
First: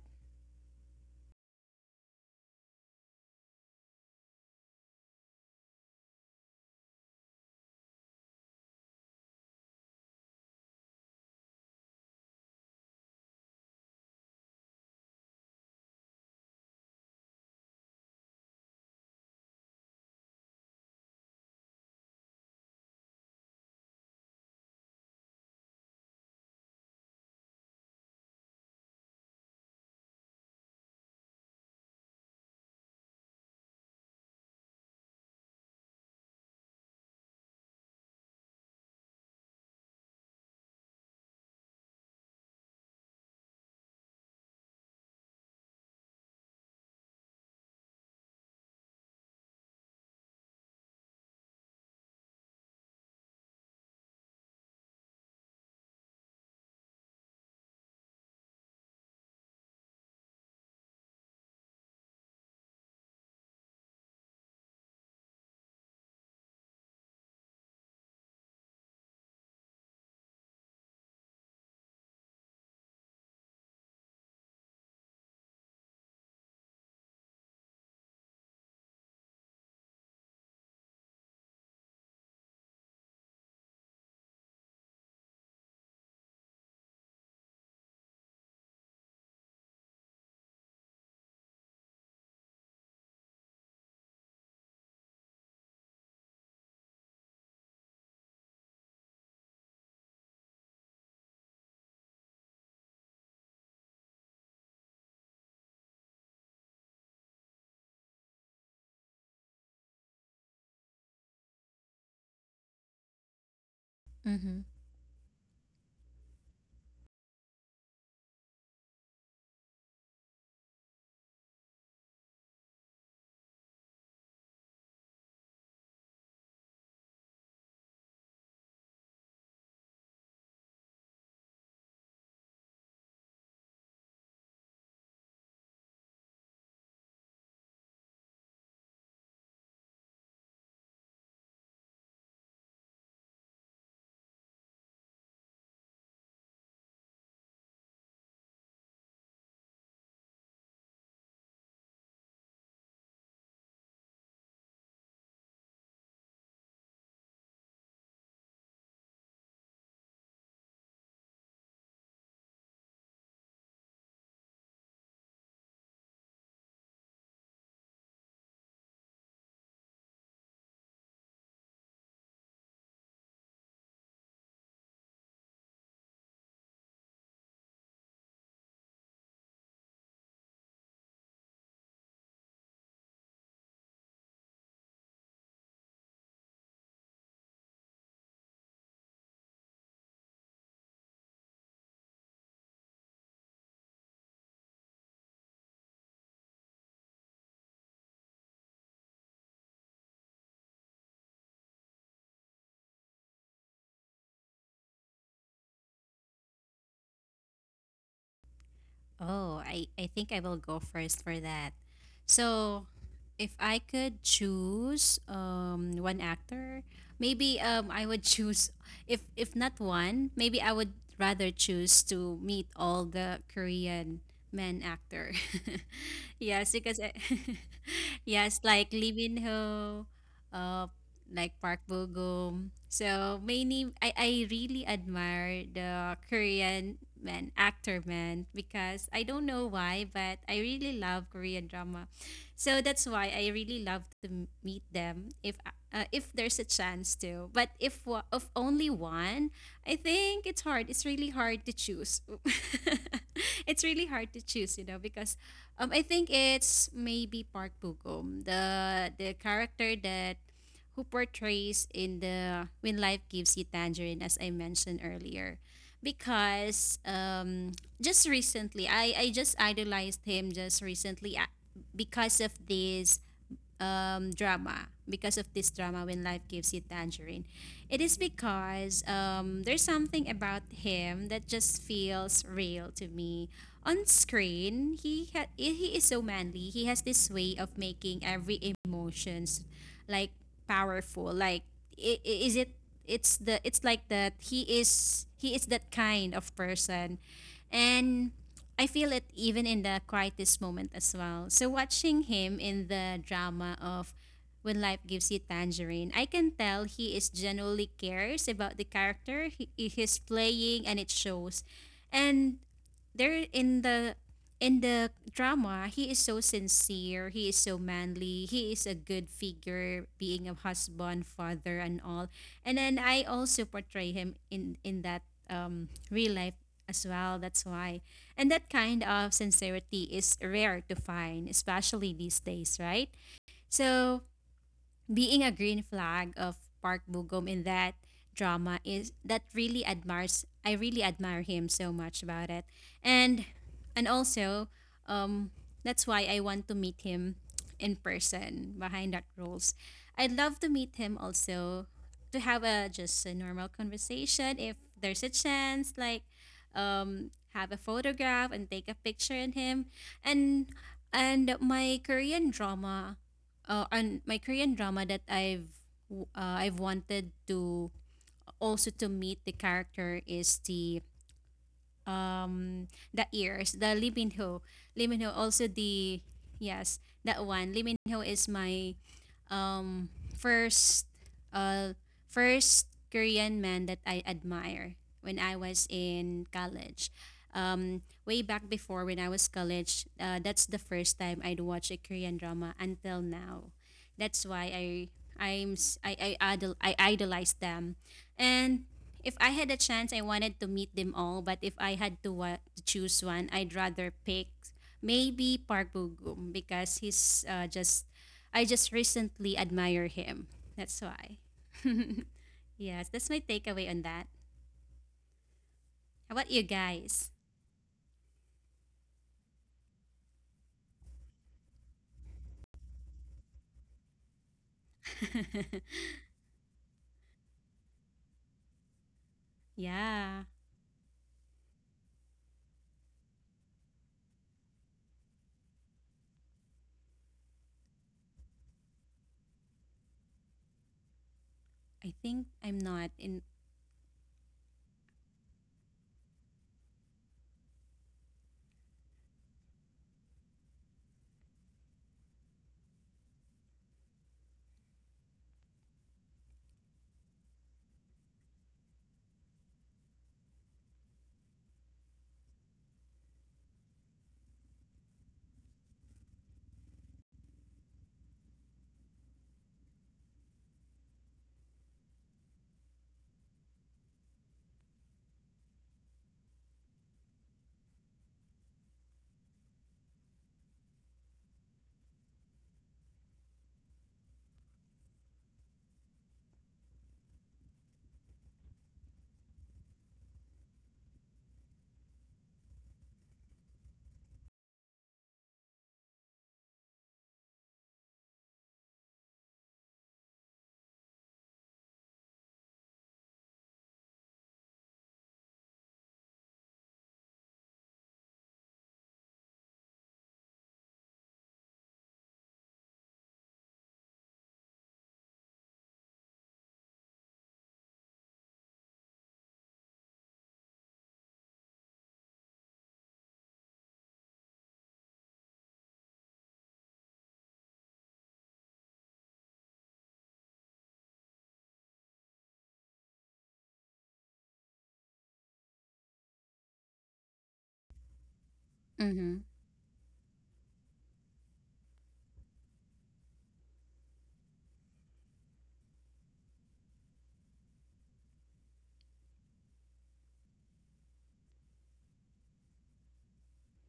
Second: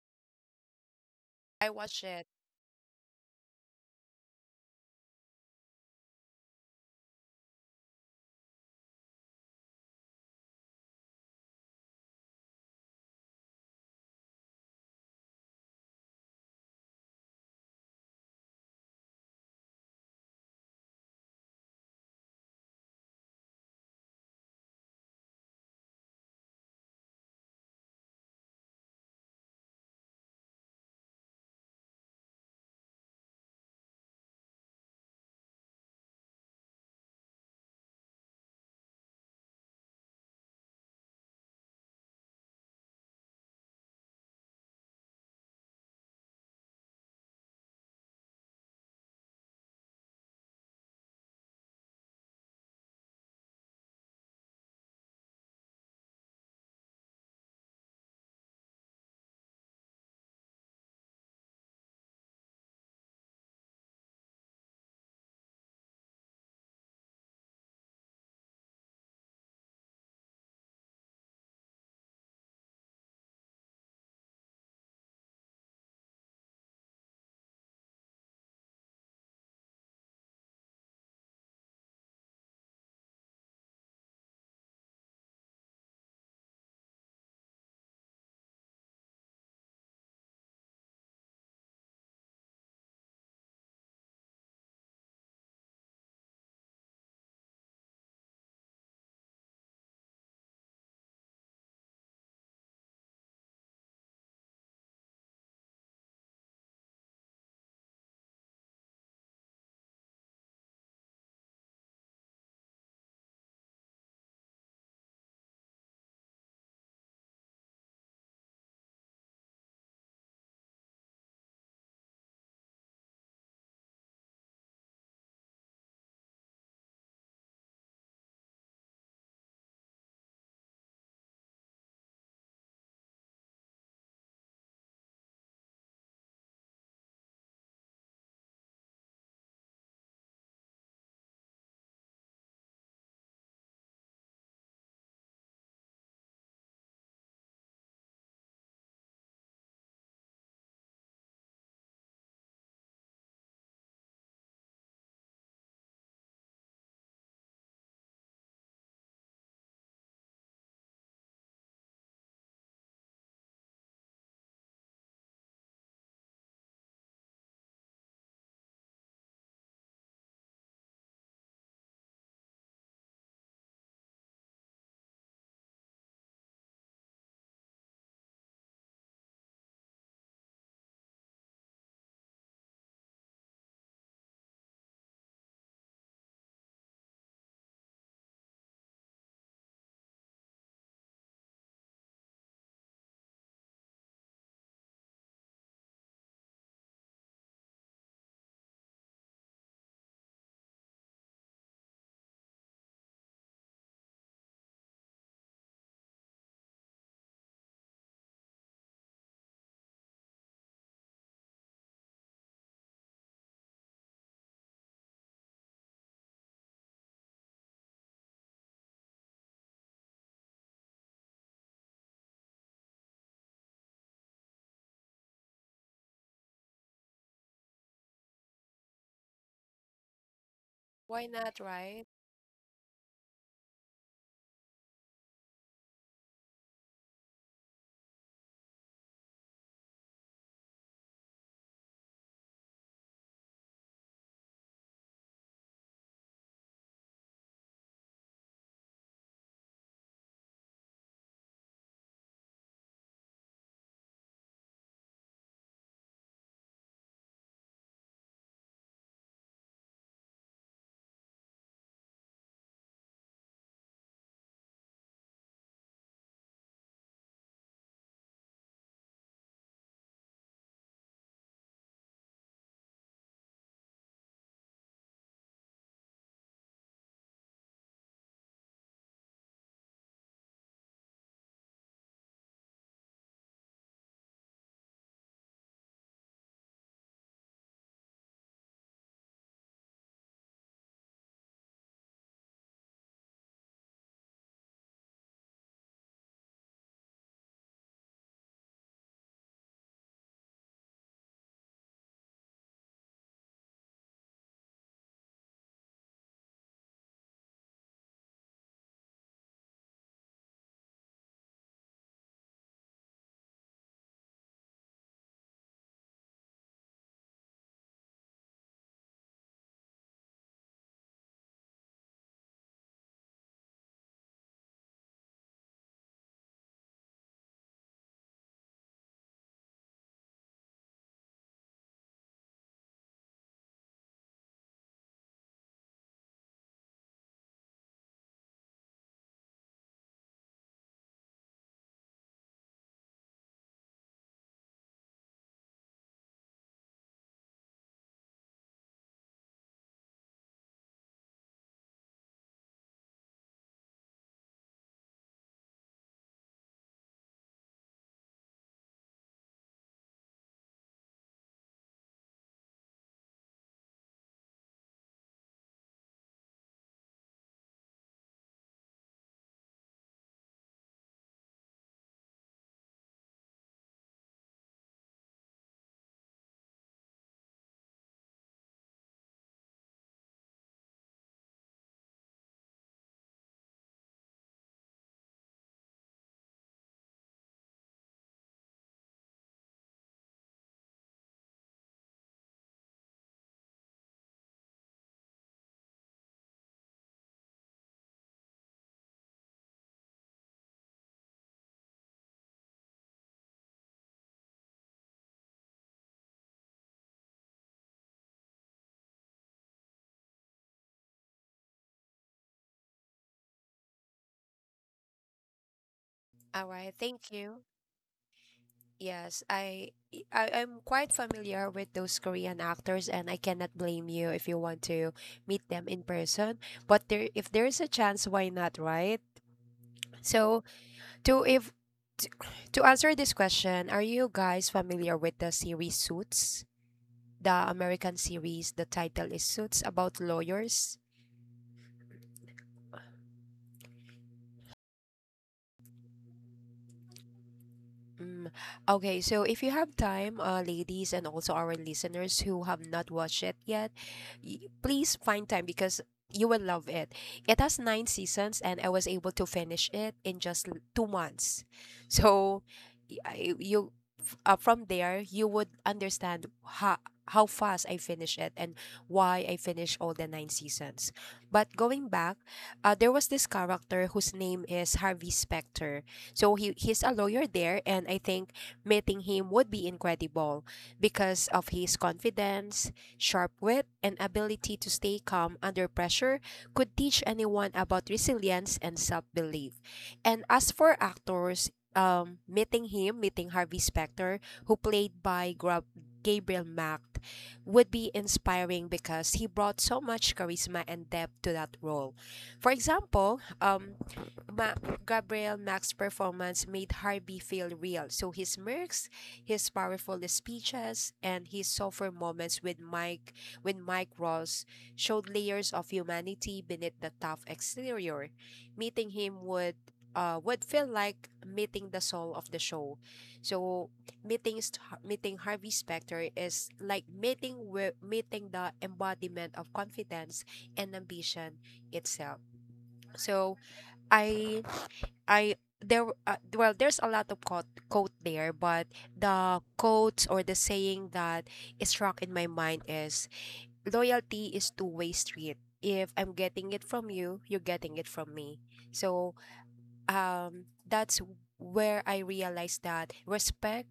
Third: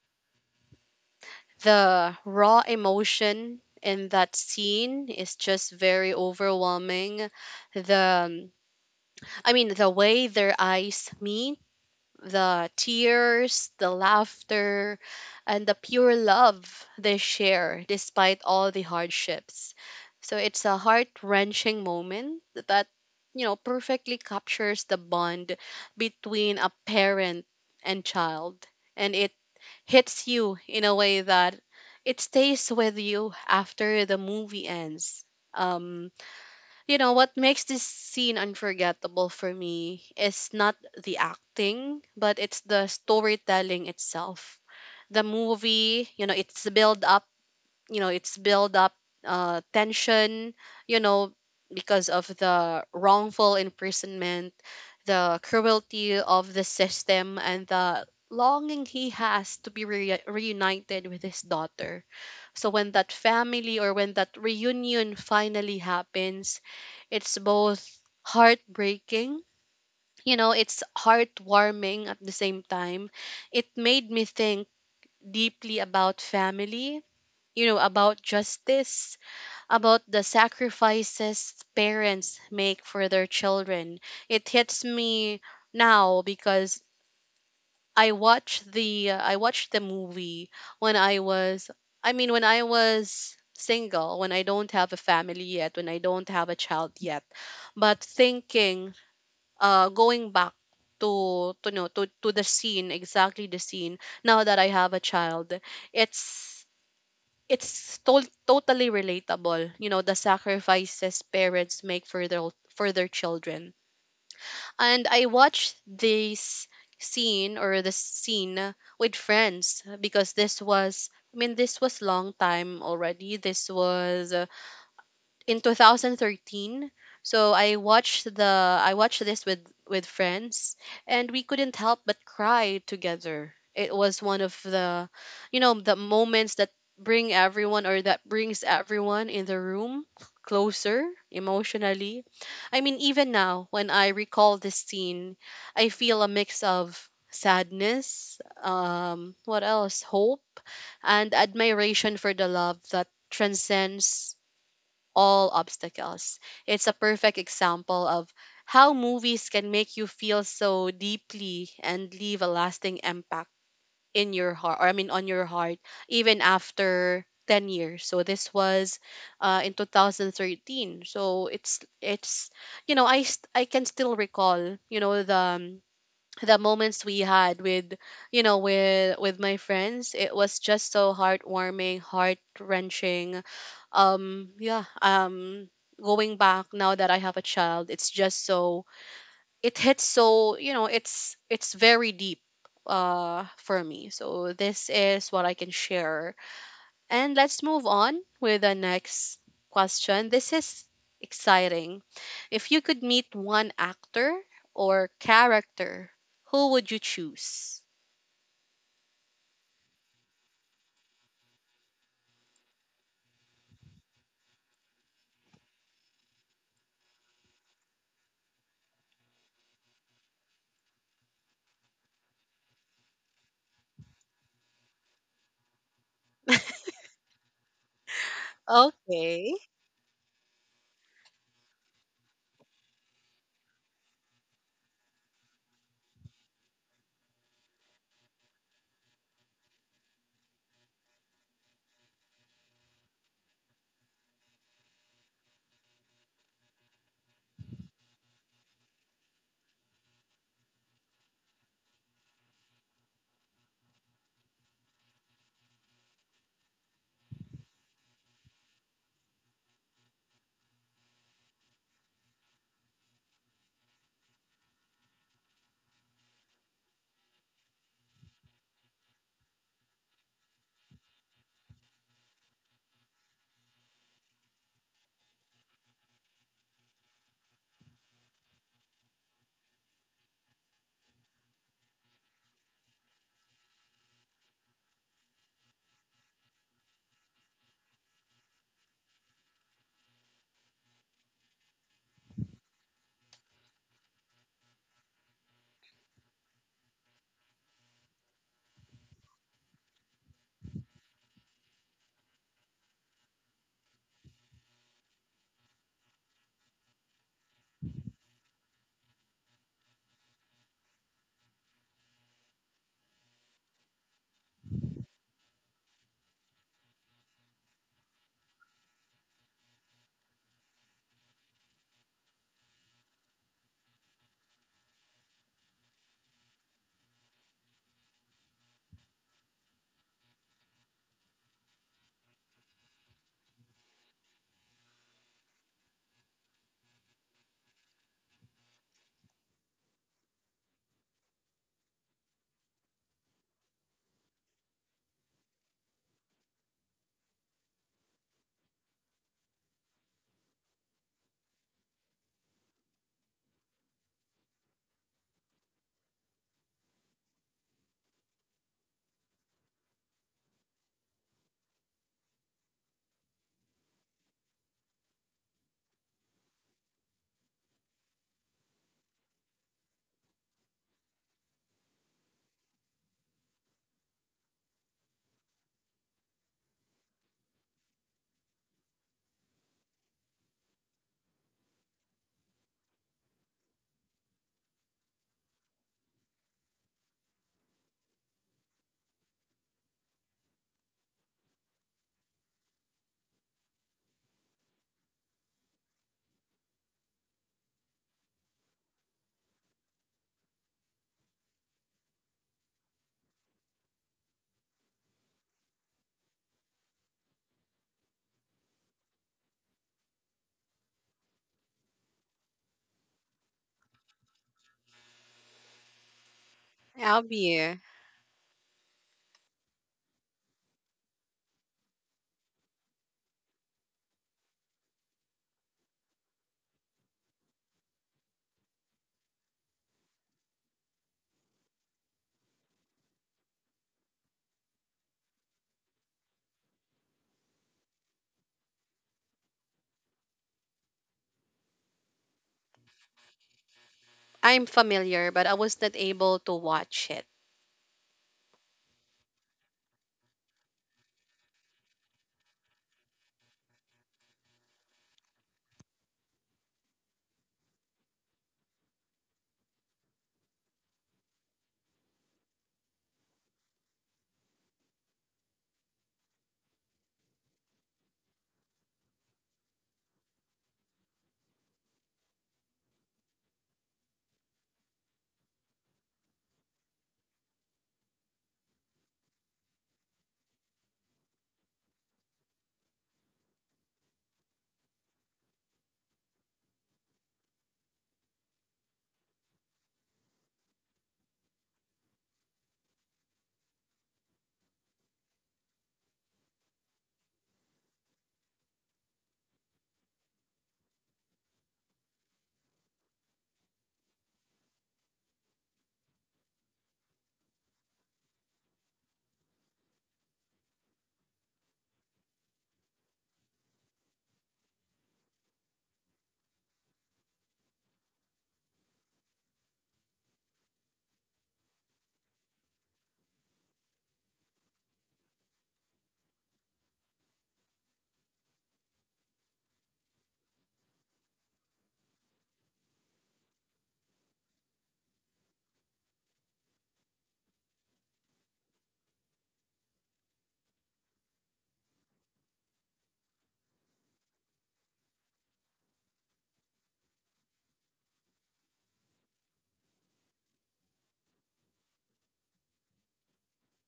S3: I watch
S1: The
S3: it.
S1: raw emotion in that scene is just very overwhelming. The I mean The way their eyes meet, the tears, the laughter, and the pure love they share despite all the hardships. So it's a heart-wrenching moment that, you know, perfectly captures the bond between a parent and child, and it hits you in a way that it stays with you after the movie ends. Um, you know, what makes this scene unforgettable for me is not the acting, but it's the storytelling itself. The movie, you know, it's build up, tension, you know, because of the wrongful imprisonment, the cruelty of the system, and the longing he has to be reunited with his daughter. So when that reunion finally happens, it's both heartbreaking, you know, it's heartwarming at the same time. It made me think deeply about family, you know, about justice, about the sacrifices parents make for their children. It hits me now because I watched the movie when I was, I mean, when I was single, when I don't have a family yet, when I don't have a child yet. But thinking, going back to to the scene, exactly the scene now that I have a child, it's it's totally relatable, you know, the sacrifices parents make for their, for their children.
S2: Mm-hmm.
S1: And I watched this scene, or the scene, with friends. Because this was, I mean, this was long time already. This was in 2013. So I watched this with friends. And we couldn't help but cry together. It was one of the, you know, the moments that brings everyone in the room closer emotionally. I mean, even now when I recall this scene, I feel a mix of sadness, um, what else, hope, and admiration for the love that transcends all obstacles. It's a perfect example of how movies can make you feel so deeply and leave a lasting impact in your heart, or I mean, on your heart, even after 10 years. So this was, in 2013. So it's, you know, I can still recall, you know, the moments we had with, you know, with my friends. It was just so heartwarming, heart wrenching. Um, yeah. Um, going back, now that I have a child, it's just so, it hits so, you know, it's very deep, for me. So this is what I can share. And let's move on with the next question. This is exciting. If you could meet one actor or character, who would you choose?
S2: Oh, I think I will go first for that. So, if I could choose one actor, maybe I would choose, if not one, maybe I would rather choose to meet all the Korean men actor. Yes, because yes, like Lee Min
S1: Okay.
S2: Ho, uh,
S3: Why
S2: like
S3: not,
S2: Park
S3: right?
S2: Bo Gum. So mainly, I really admire the Korean man, actor man, because I don't know why, but I really love Korean drama. So that's why I really love to meet them if there's a chance to. But if of only one, I think it's hard. It's really hard to choose. It's really hard to choose, you know, because I think it's maybe Park Bo Gum, the character that who portrays in the When Life Gives You Tangerine, as I mentioned earlier. Because just recently, I just idolized him just recently because of this drama When Life Gives You Tangerine. It is because there's something about him that just feels real to me on screen. He he is so manly. He has this way of making every emotions like powerful, like I- is it it's the, it's like that he is that kind of person, and I feel it even in the quietest moment as well. So watching him in the drama of When Life Gives You Tangerine, I can tell he is genuinely cares about the character he is playing, and it shows. And there in the drama, he is so sincere, he is so manly, he is a good figure, being a husband, father, and all. And then I also portray him in that real life as well. That's why. And that kind of sincerity is rare to find, especially these days, right? So being a green flag of Park Bugum in that drama is that really admires I really admire him so much about it. And also um that's why I want to meet him in person behind that roles. I'd love to meet him also to have a just a normal conversation, if there's a chance, like have a photograph and take a picture in him. And my Korean drama and my Korean drama that I've wanted to also to meet the character is um the ears the liminho liminho also. The Yes, that one. Liminho is my um first uh first korean man that I admire when I was in college. Way back before, when I was college, that's the first time I'd watch a korean drama until now. That's why I I'm s- I, idol, I idolize them. And if I had a chance, I wanted to meet them all, but if I had to, to choose one, I'd rather pick maybe Park Bo-gum because he's just, I just recently admire him. That's why. Yes, that's my takeaway on that. How about you
S3: All right, thank
S2: guys?
S3: you.
S1: Abby.
S3: Yes, I, I I'm quite familiar with those Korean actors, and I cannot blame you if you want to meet them in person. But there, if there is a chance, why not, right?
S2: Yeah,
S3: So to if to, to answer this question, are you guys familiar with the series Suits? The American series, the title is Suits about lawyers.
S2: I think I'm not in.
S1: I'm familiar, but I was not able to watch it.
S3: Mm, okay, so if you have time, ladies, and also our listeners who have not watched it yet, please find time because you will love it. It has nine seasons, and I was able to finish it in just 2 months. So, y- I- you from there, you would understand how how fast I finished it and why I finished all the nine seasons. But going back, there was this character whose name is Harvey Specter, so he's a lawyer there, and I think meeting him would be incredible because of his confidence, sharp wit, and ability to stay calm under pressure could teach anyone about resilience and self-belief. And as for actors, meeting Harvey Specter, who played by Gabriel Macht, would be inspiring because he brought so much charisma and depth to that role. For example, Ma- Gabriel Mack's performance made Harvey feel real, so his smirks, his powerful speeches, and his softer moments with Mike, when Mike Ross showed layers of humanity beneath the tough exterior. Meeting him would feel like meeting the soul of the show. So meeting Harvey Specter is like meeting the embodiment of confidence and ambition itself. So I I there well there's a lot of quote there, but
S2: Mm-hmm.
S3: the quotes or the saying that is struck in my mind is, loyalty is two-way street. If I'm getting it from you, you're getting it from me. So that's where I realized that respect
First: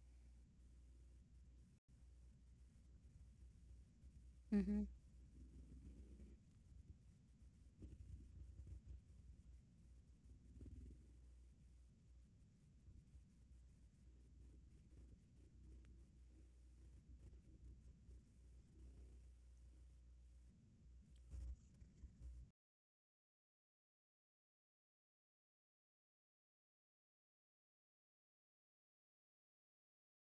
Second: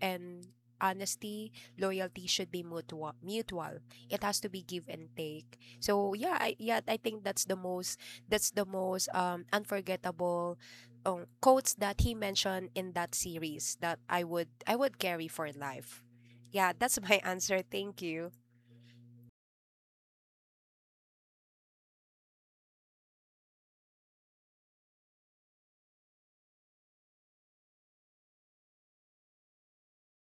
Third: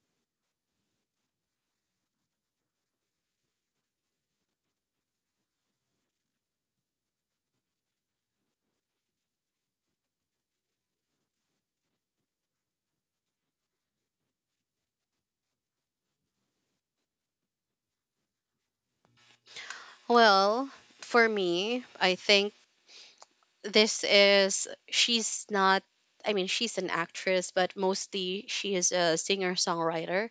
S3: and honesty, loyalty should be mutual. Mutual. It has to be
S2: Mm-hmm.
S3: give and take. So yeah, I think that's the most unforgettable quotes that he mentioned in that series that I would carry for life. Yeah, that's my answer. Thank you.
S1: Well, for me, I think this is, she's not, I mean, she's an actress, but mostly she is a singer-songwriter.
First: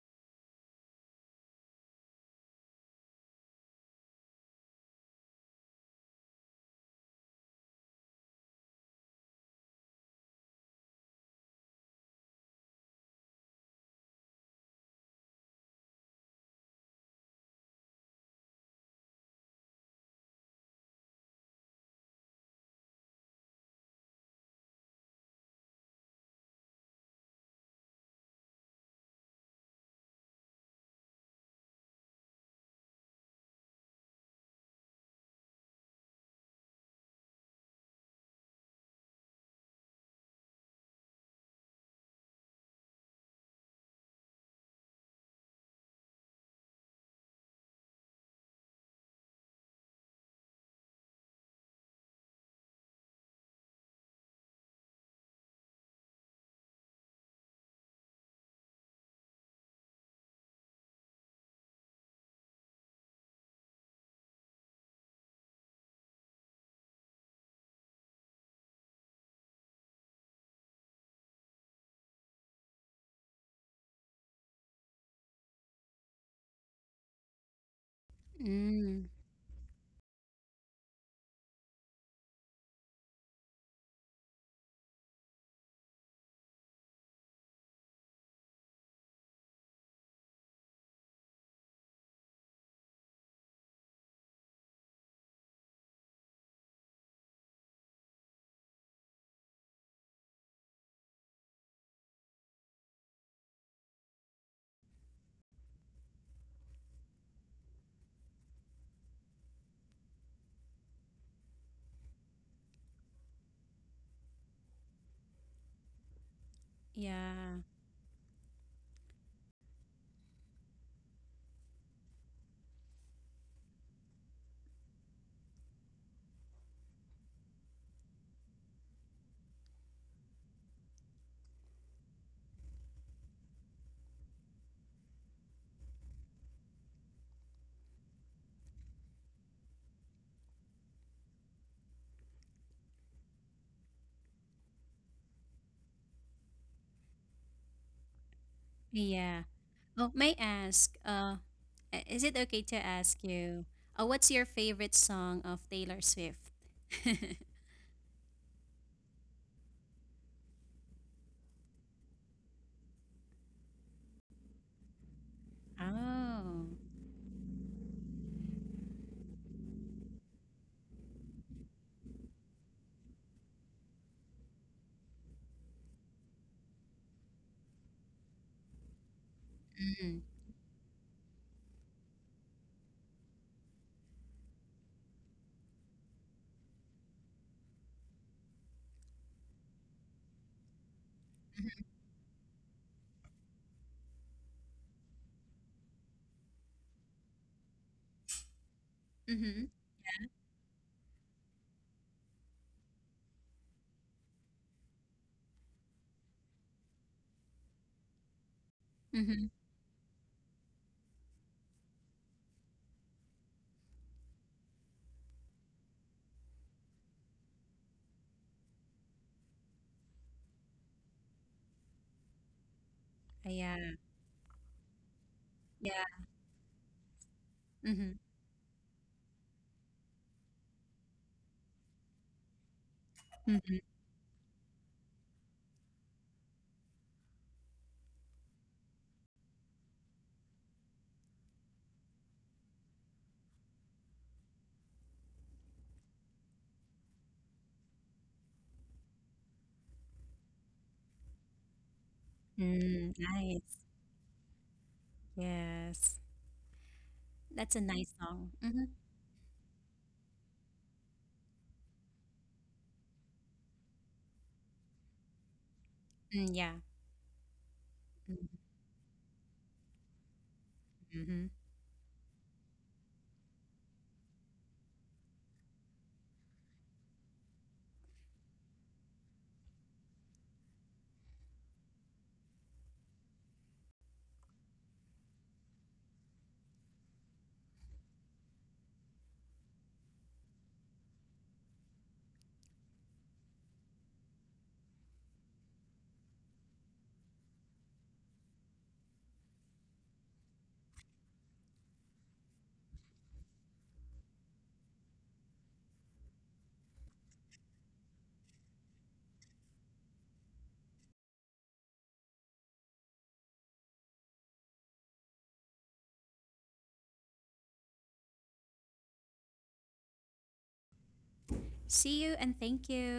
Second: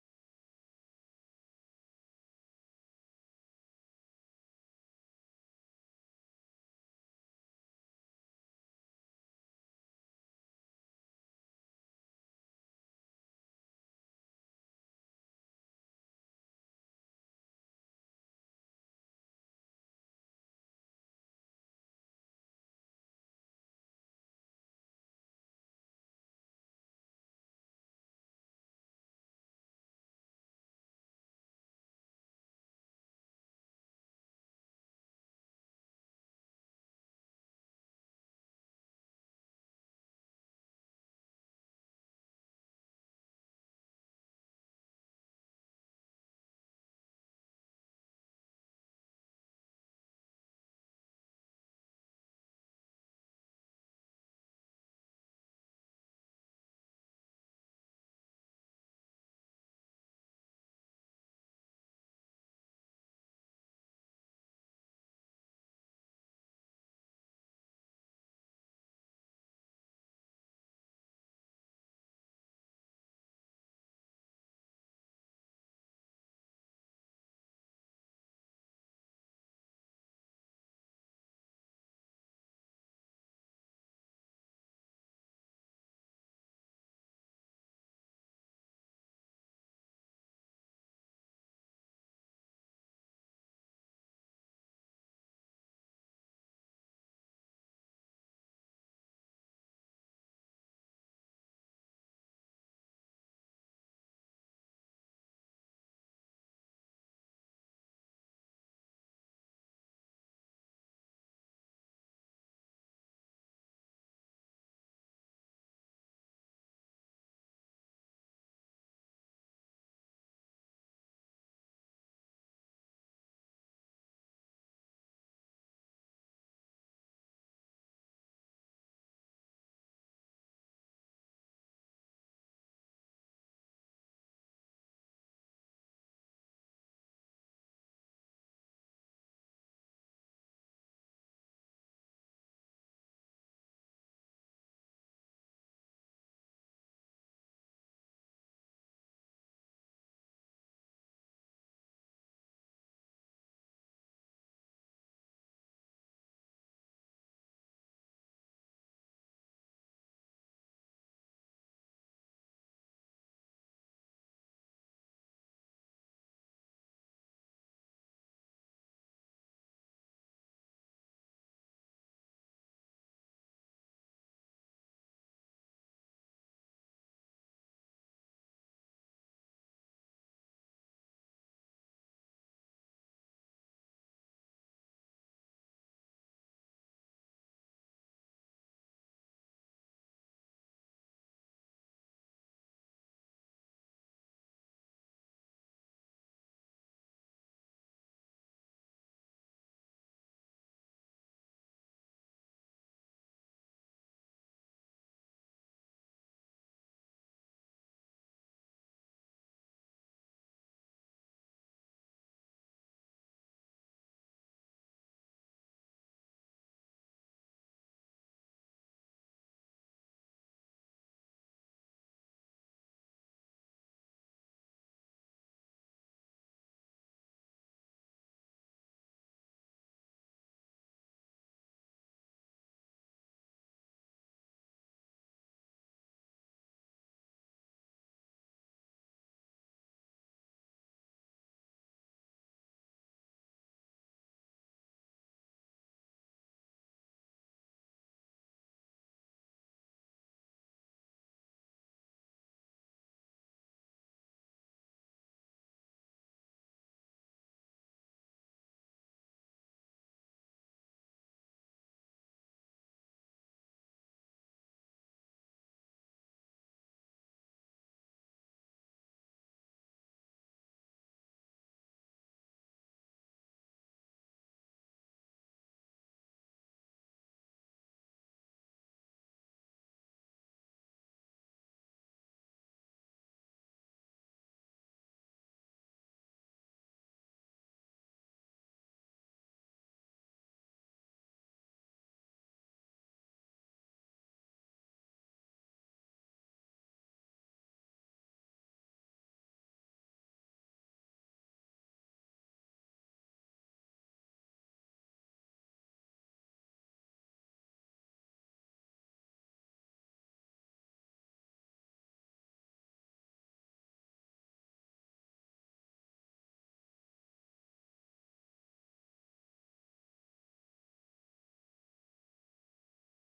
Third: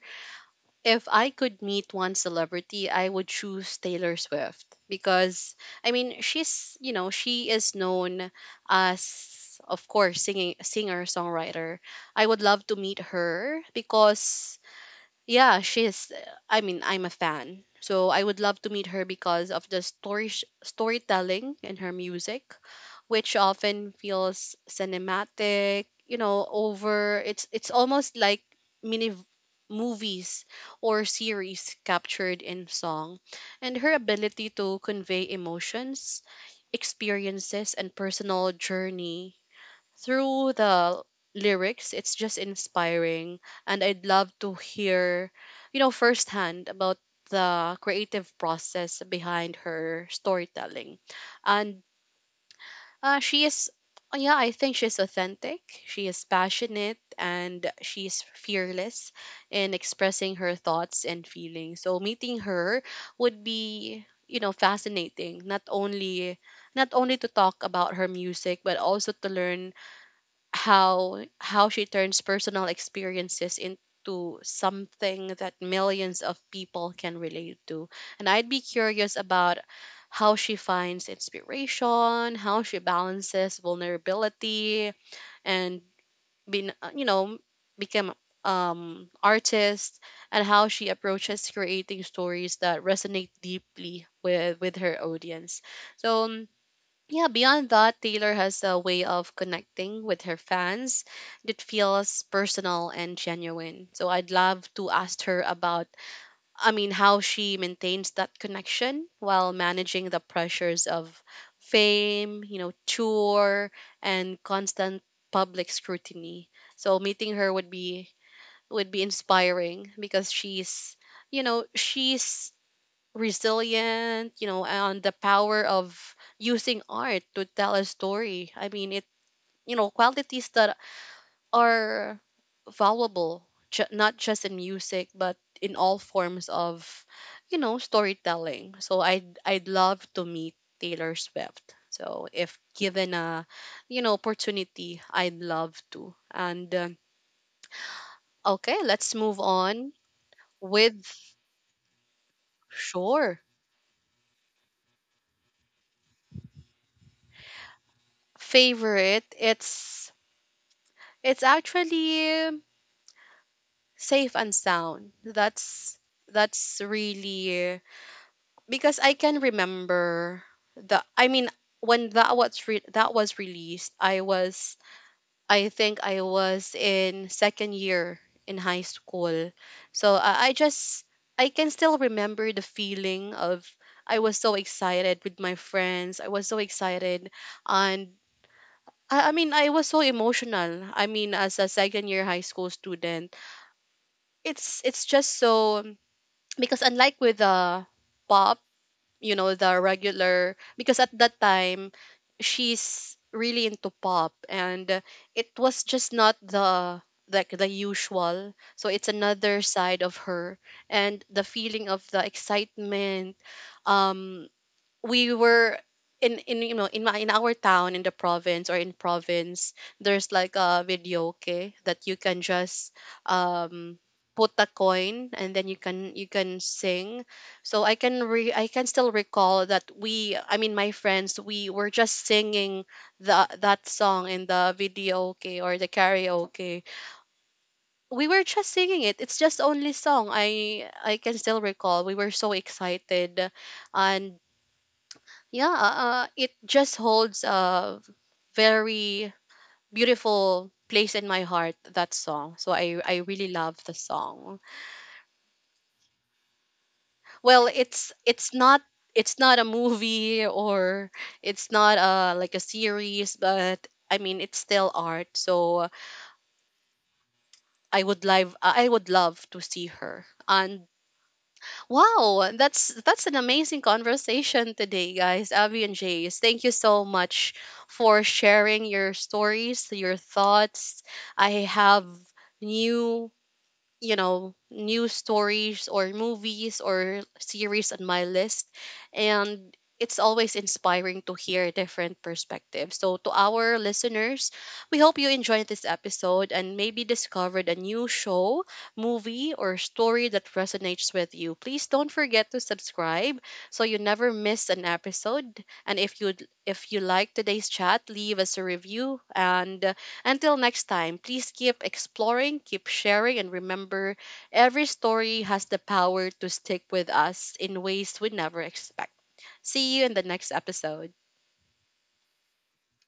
S1: If I could meet one celebrity, I would choose Taylor Swift because, I mean, she's, you know, she is known as, of course, singing, singer songwriter. I would love to meet her because, yeah, she's, I mean, I'm a fan, so I would love to meet her because of the story storytelling in her music, which often feels cinematic. You know, over it's almost like mini v- movies or series captured in song. And her ability to convey emotions, experiences, and personal journey through the lyrics, it's just inspiring. And I'd love to hear, you know, firsthand about the creative process behind her storytelling. And she is, yeah, I think she's authentic, she is passionate, and she's fearless in expressing her thoughts and feelings. So meeting her would be, you know, fascinating, not only, not only to talk about her music, but also to learn how she turns personal experiences into something that millions of people can relate to. And I'd be
S2: Mm,
S1: curious about how she finds inspiration, how she balances vulnerability and being, you know, become artist, and how she approaches creating stories that resonate deeply with her audience. So yeah, beyond that, Taylor has a way of connecting with her fans that feels personal and genuine. So I'd love to ask her about, I mean, how she maintains that connection while managing the pressures of fame, you know, tour, and constant public scrutiny. So meeting her
S2: yeah.
S1: would be, would be inspiring because she's, you know, she's resilient, you know, and the power of using art to tell a story. I mean, it, you know, qualities that are valuable, not just in music, but in all forms of, you know, storytelling. So I'd love to meet Taylor Swift. So if given a, you know, opportunity, I'd love to. And okay, let's move
S2: Yeah.
S1: on
S2: Oh, may I ask,
S1: with,
S2: is it okay to ask
S1: sure,
S2: you, what's your favorite song of Taylor Swift?
S1: favorite. It's actually safe and sound. That's
S2: Oh.
S1: that's really because I can remember the, I mean, when that was that was released, I was, I think I was in second year in high school. So
S2: Mm.
S1: I just, I can still remember the feeling of, I was so excited with my friends. I was so excited. And I mean, I was so emotional. I mean, as a second year high school student, it's just so, because unlike with the pop, you know,
S2: Mm-hmm.
S1: the regular, because at that time she's really into pop and, it was just not the, like the usual. So it's
S2: Mm-hmm.
S1: another side of her. And the feeling of the excitement, um, we were in, you know, in my, in our town, in the province, or in province, there's like a video okay, that you can just,
S2: Yeah.
S1: um, put a coin and then you
S2: Yeah.
S1: can, you can sing. So I
S2: Mm-hmm.
S1: can re I can still recall that we, I mean my friends, we were just singing the
S2: Mm-hmm.
S1: that song in the video okay, or the karaoke, we were just singing it. It's just only song, I can still recall we were so excited. And yeah, it just holds a very beautiful place in my heart, that song. So i
S2: Mm,
S1: i really love
S2: nice.
S1: the song.
S2: Yes.
S1: Well,
S2: That's a
S1: it's
S2: nice song.
S1: it's not,
S2: Mm-hmm.
S1: it's not a movie, or it's not a like a series, but I mean, it's still art. So
S2: Mm, yeah.
S1: I would live I would love to see her. And
S2: Mm-hmm.
S1: wow, that's an amazing conversation today, guys. Abby and Jace, thank you so much for sharing your stories, your thoughts. I have new, you know, news stories or movies or series on my list. And it's always inspiring to hear different perspectives. So to our listeners, we hope you enjoyed this episode and maybe discovered a new show, movie, or story that resonates with you. Please don't forget to subscribe so you never miss an episode. And if you, if you like today's chat, leave us a review. And until next time, please keep exploring, keep sharing, and remember every story has the power to stick with us in ways we never expect. See you in the next episode.
S2: See you, and thank you.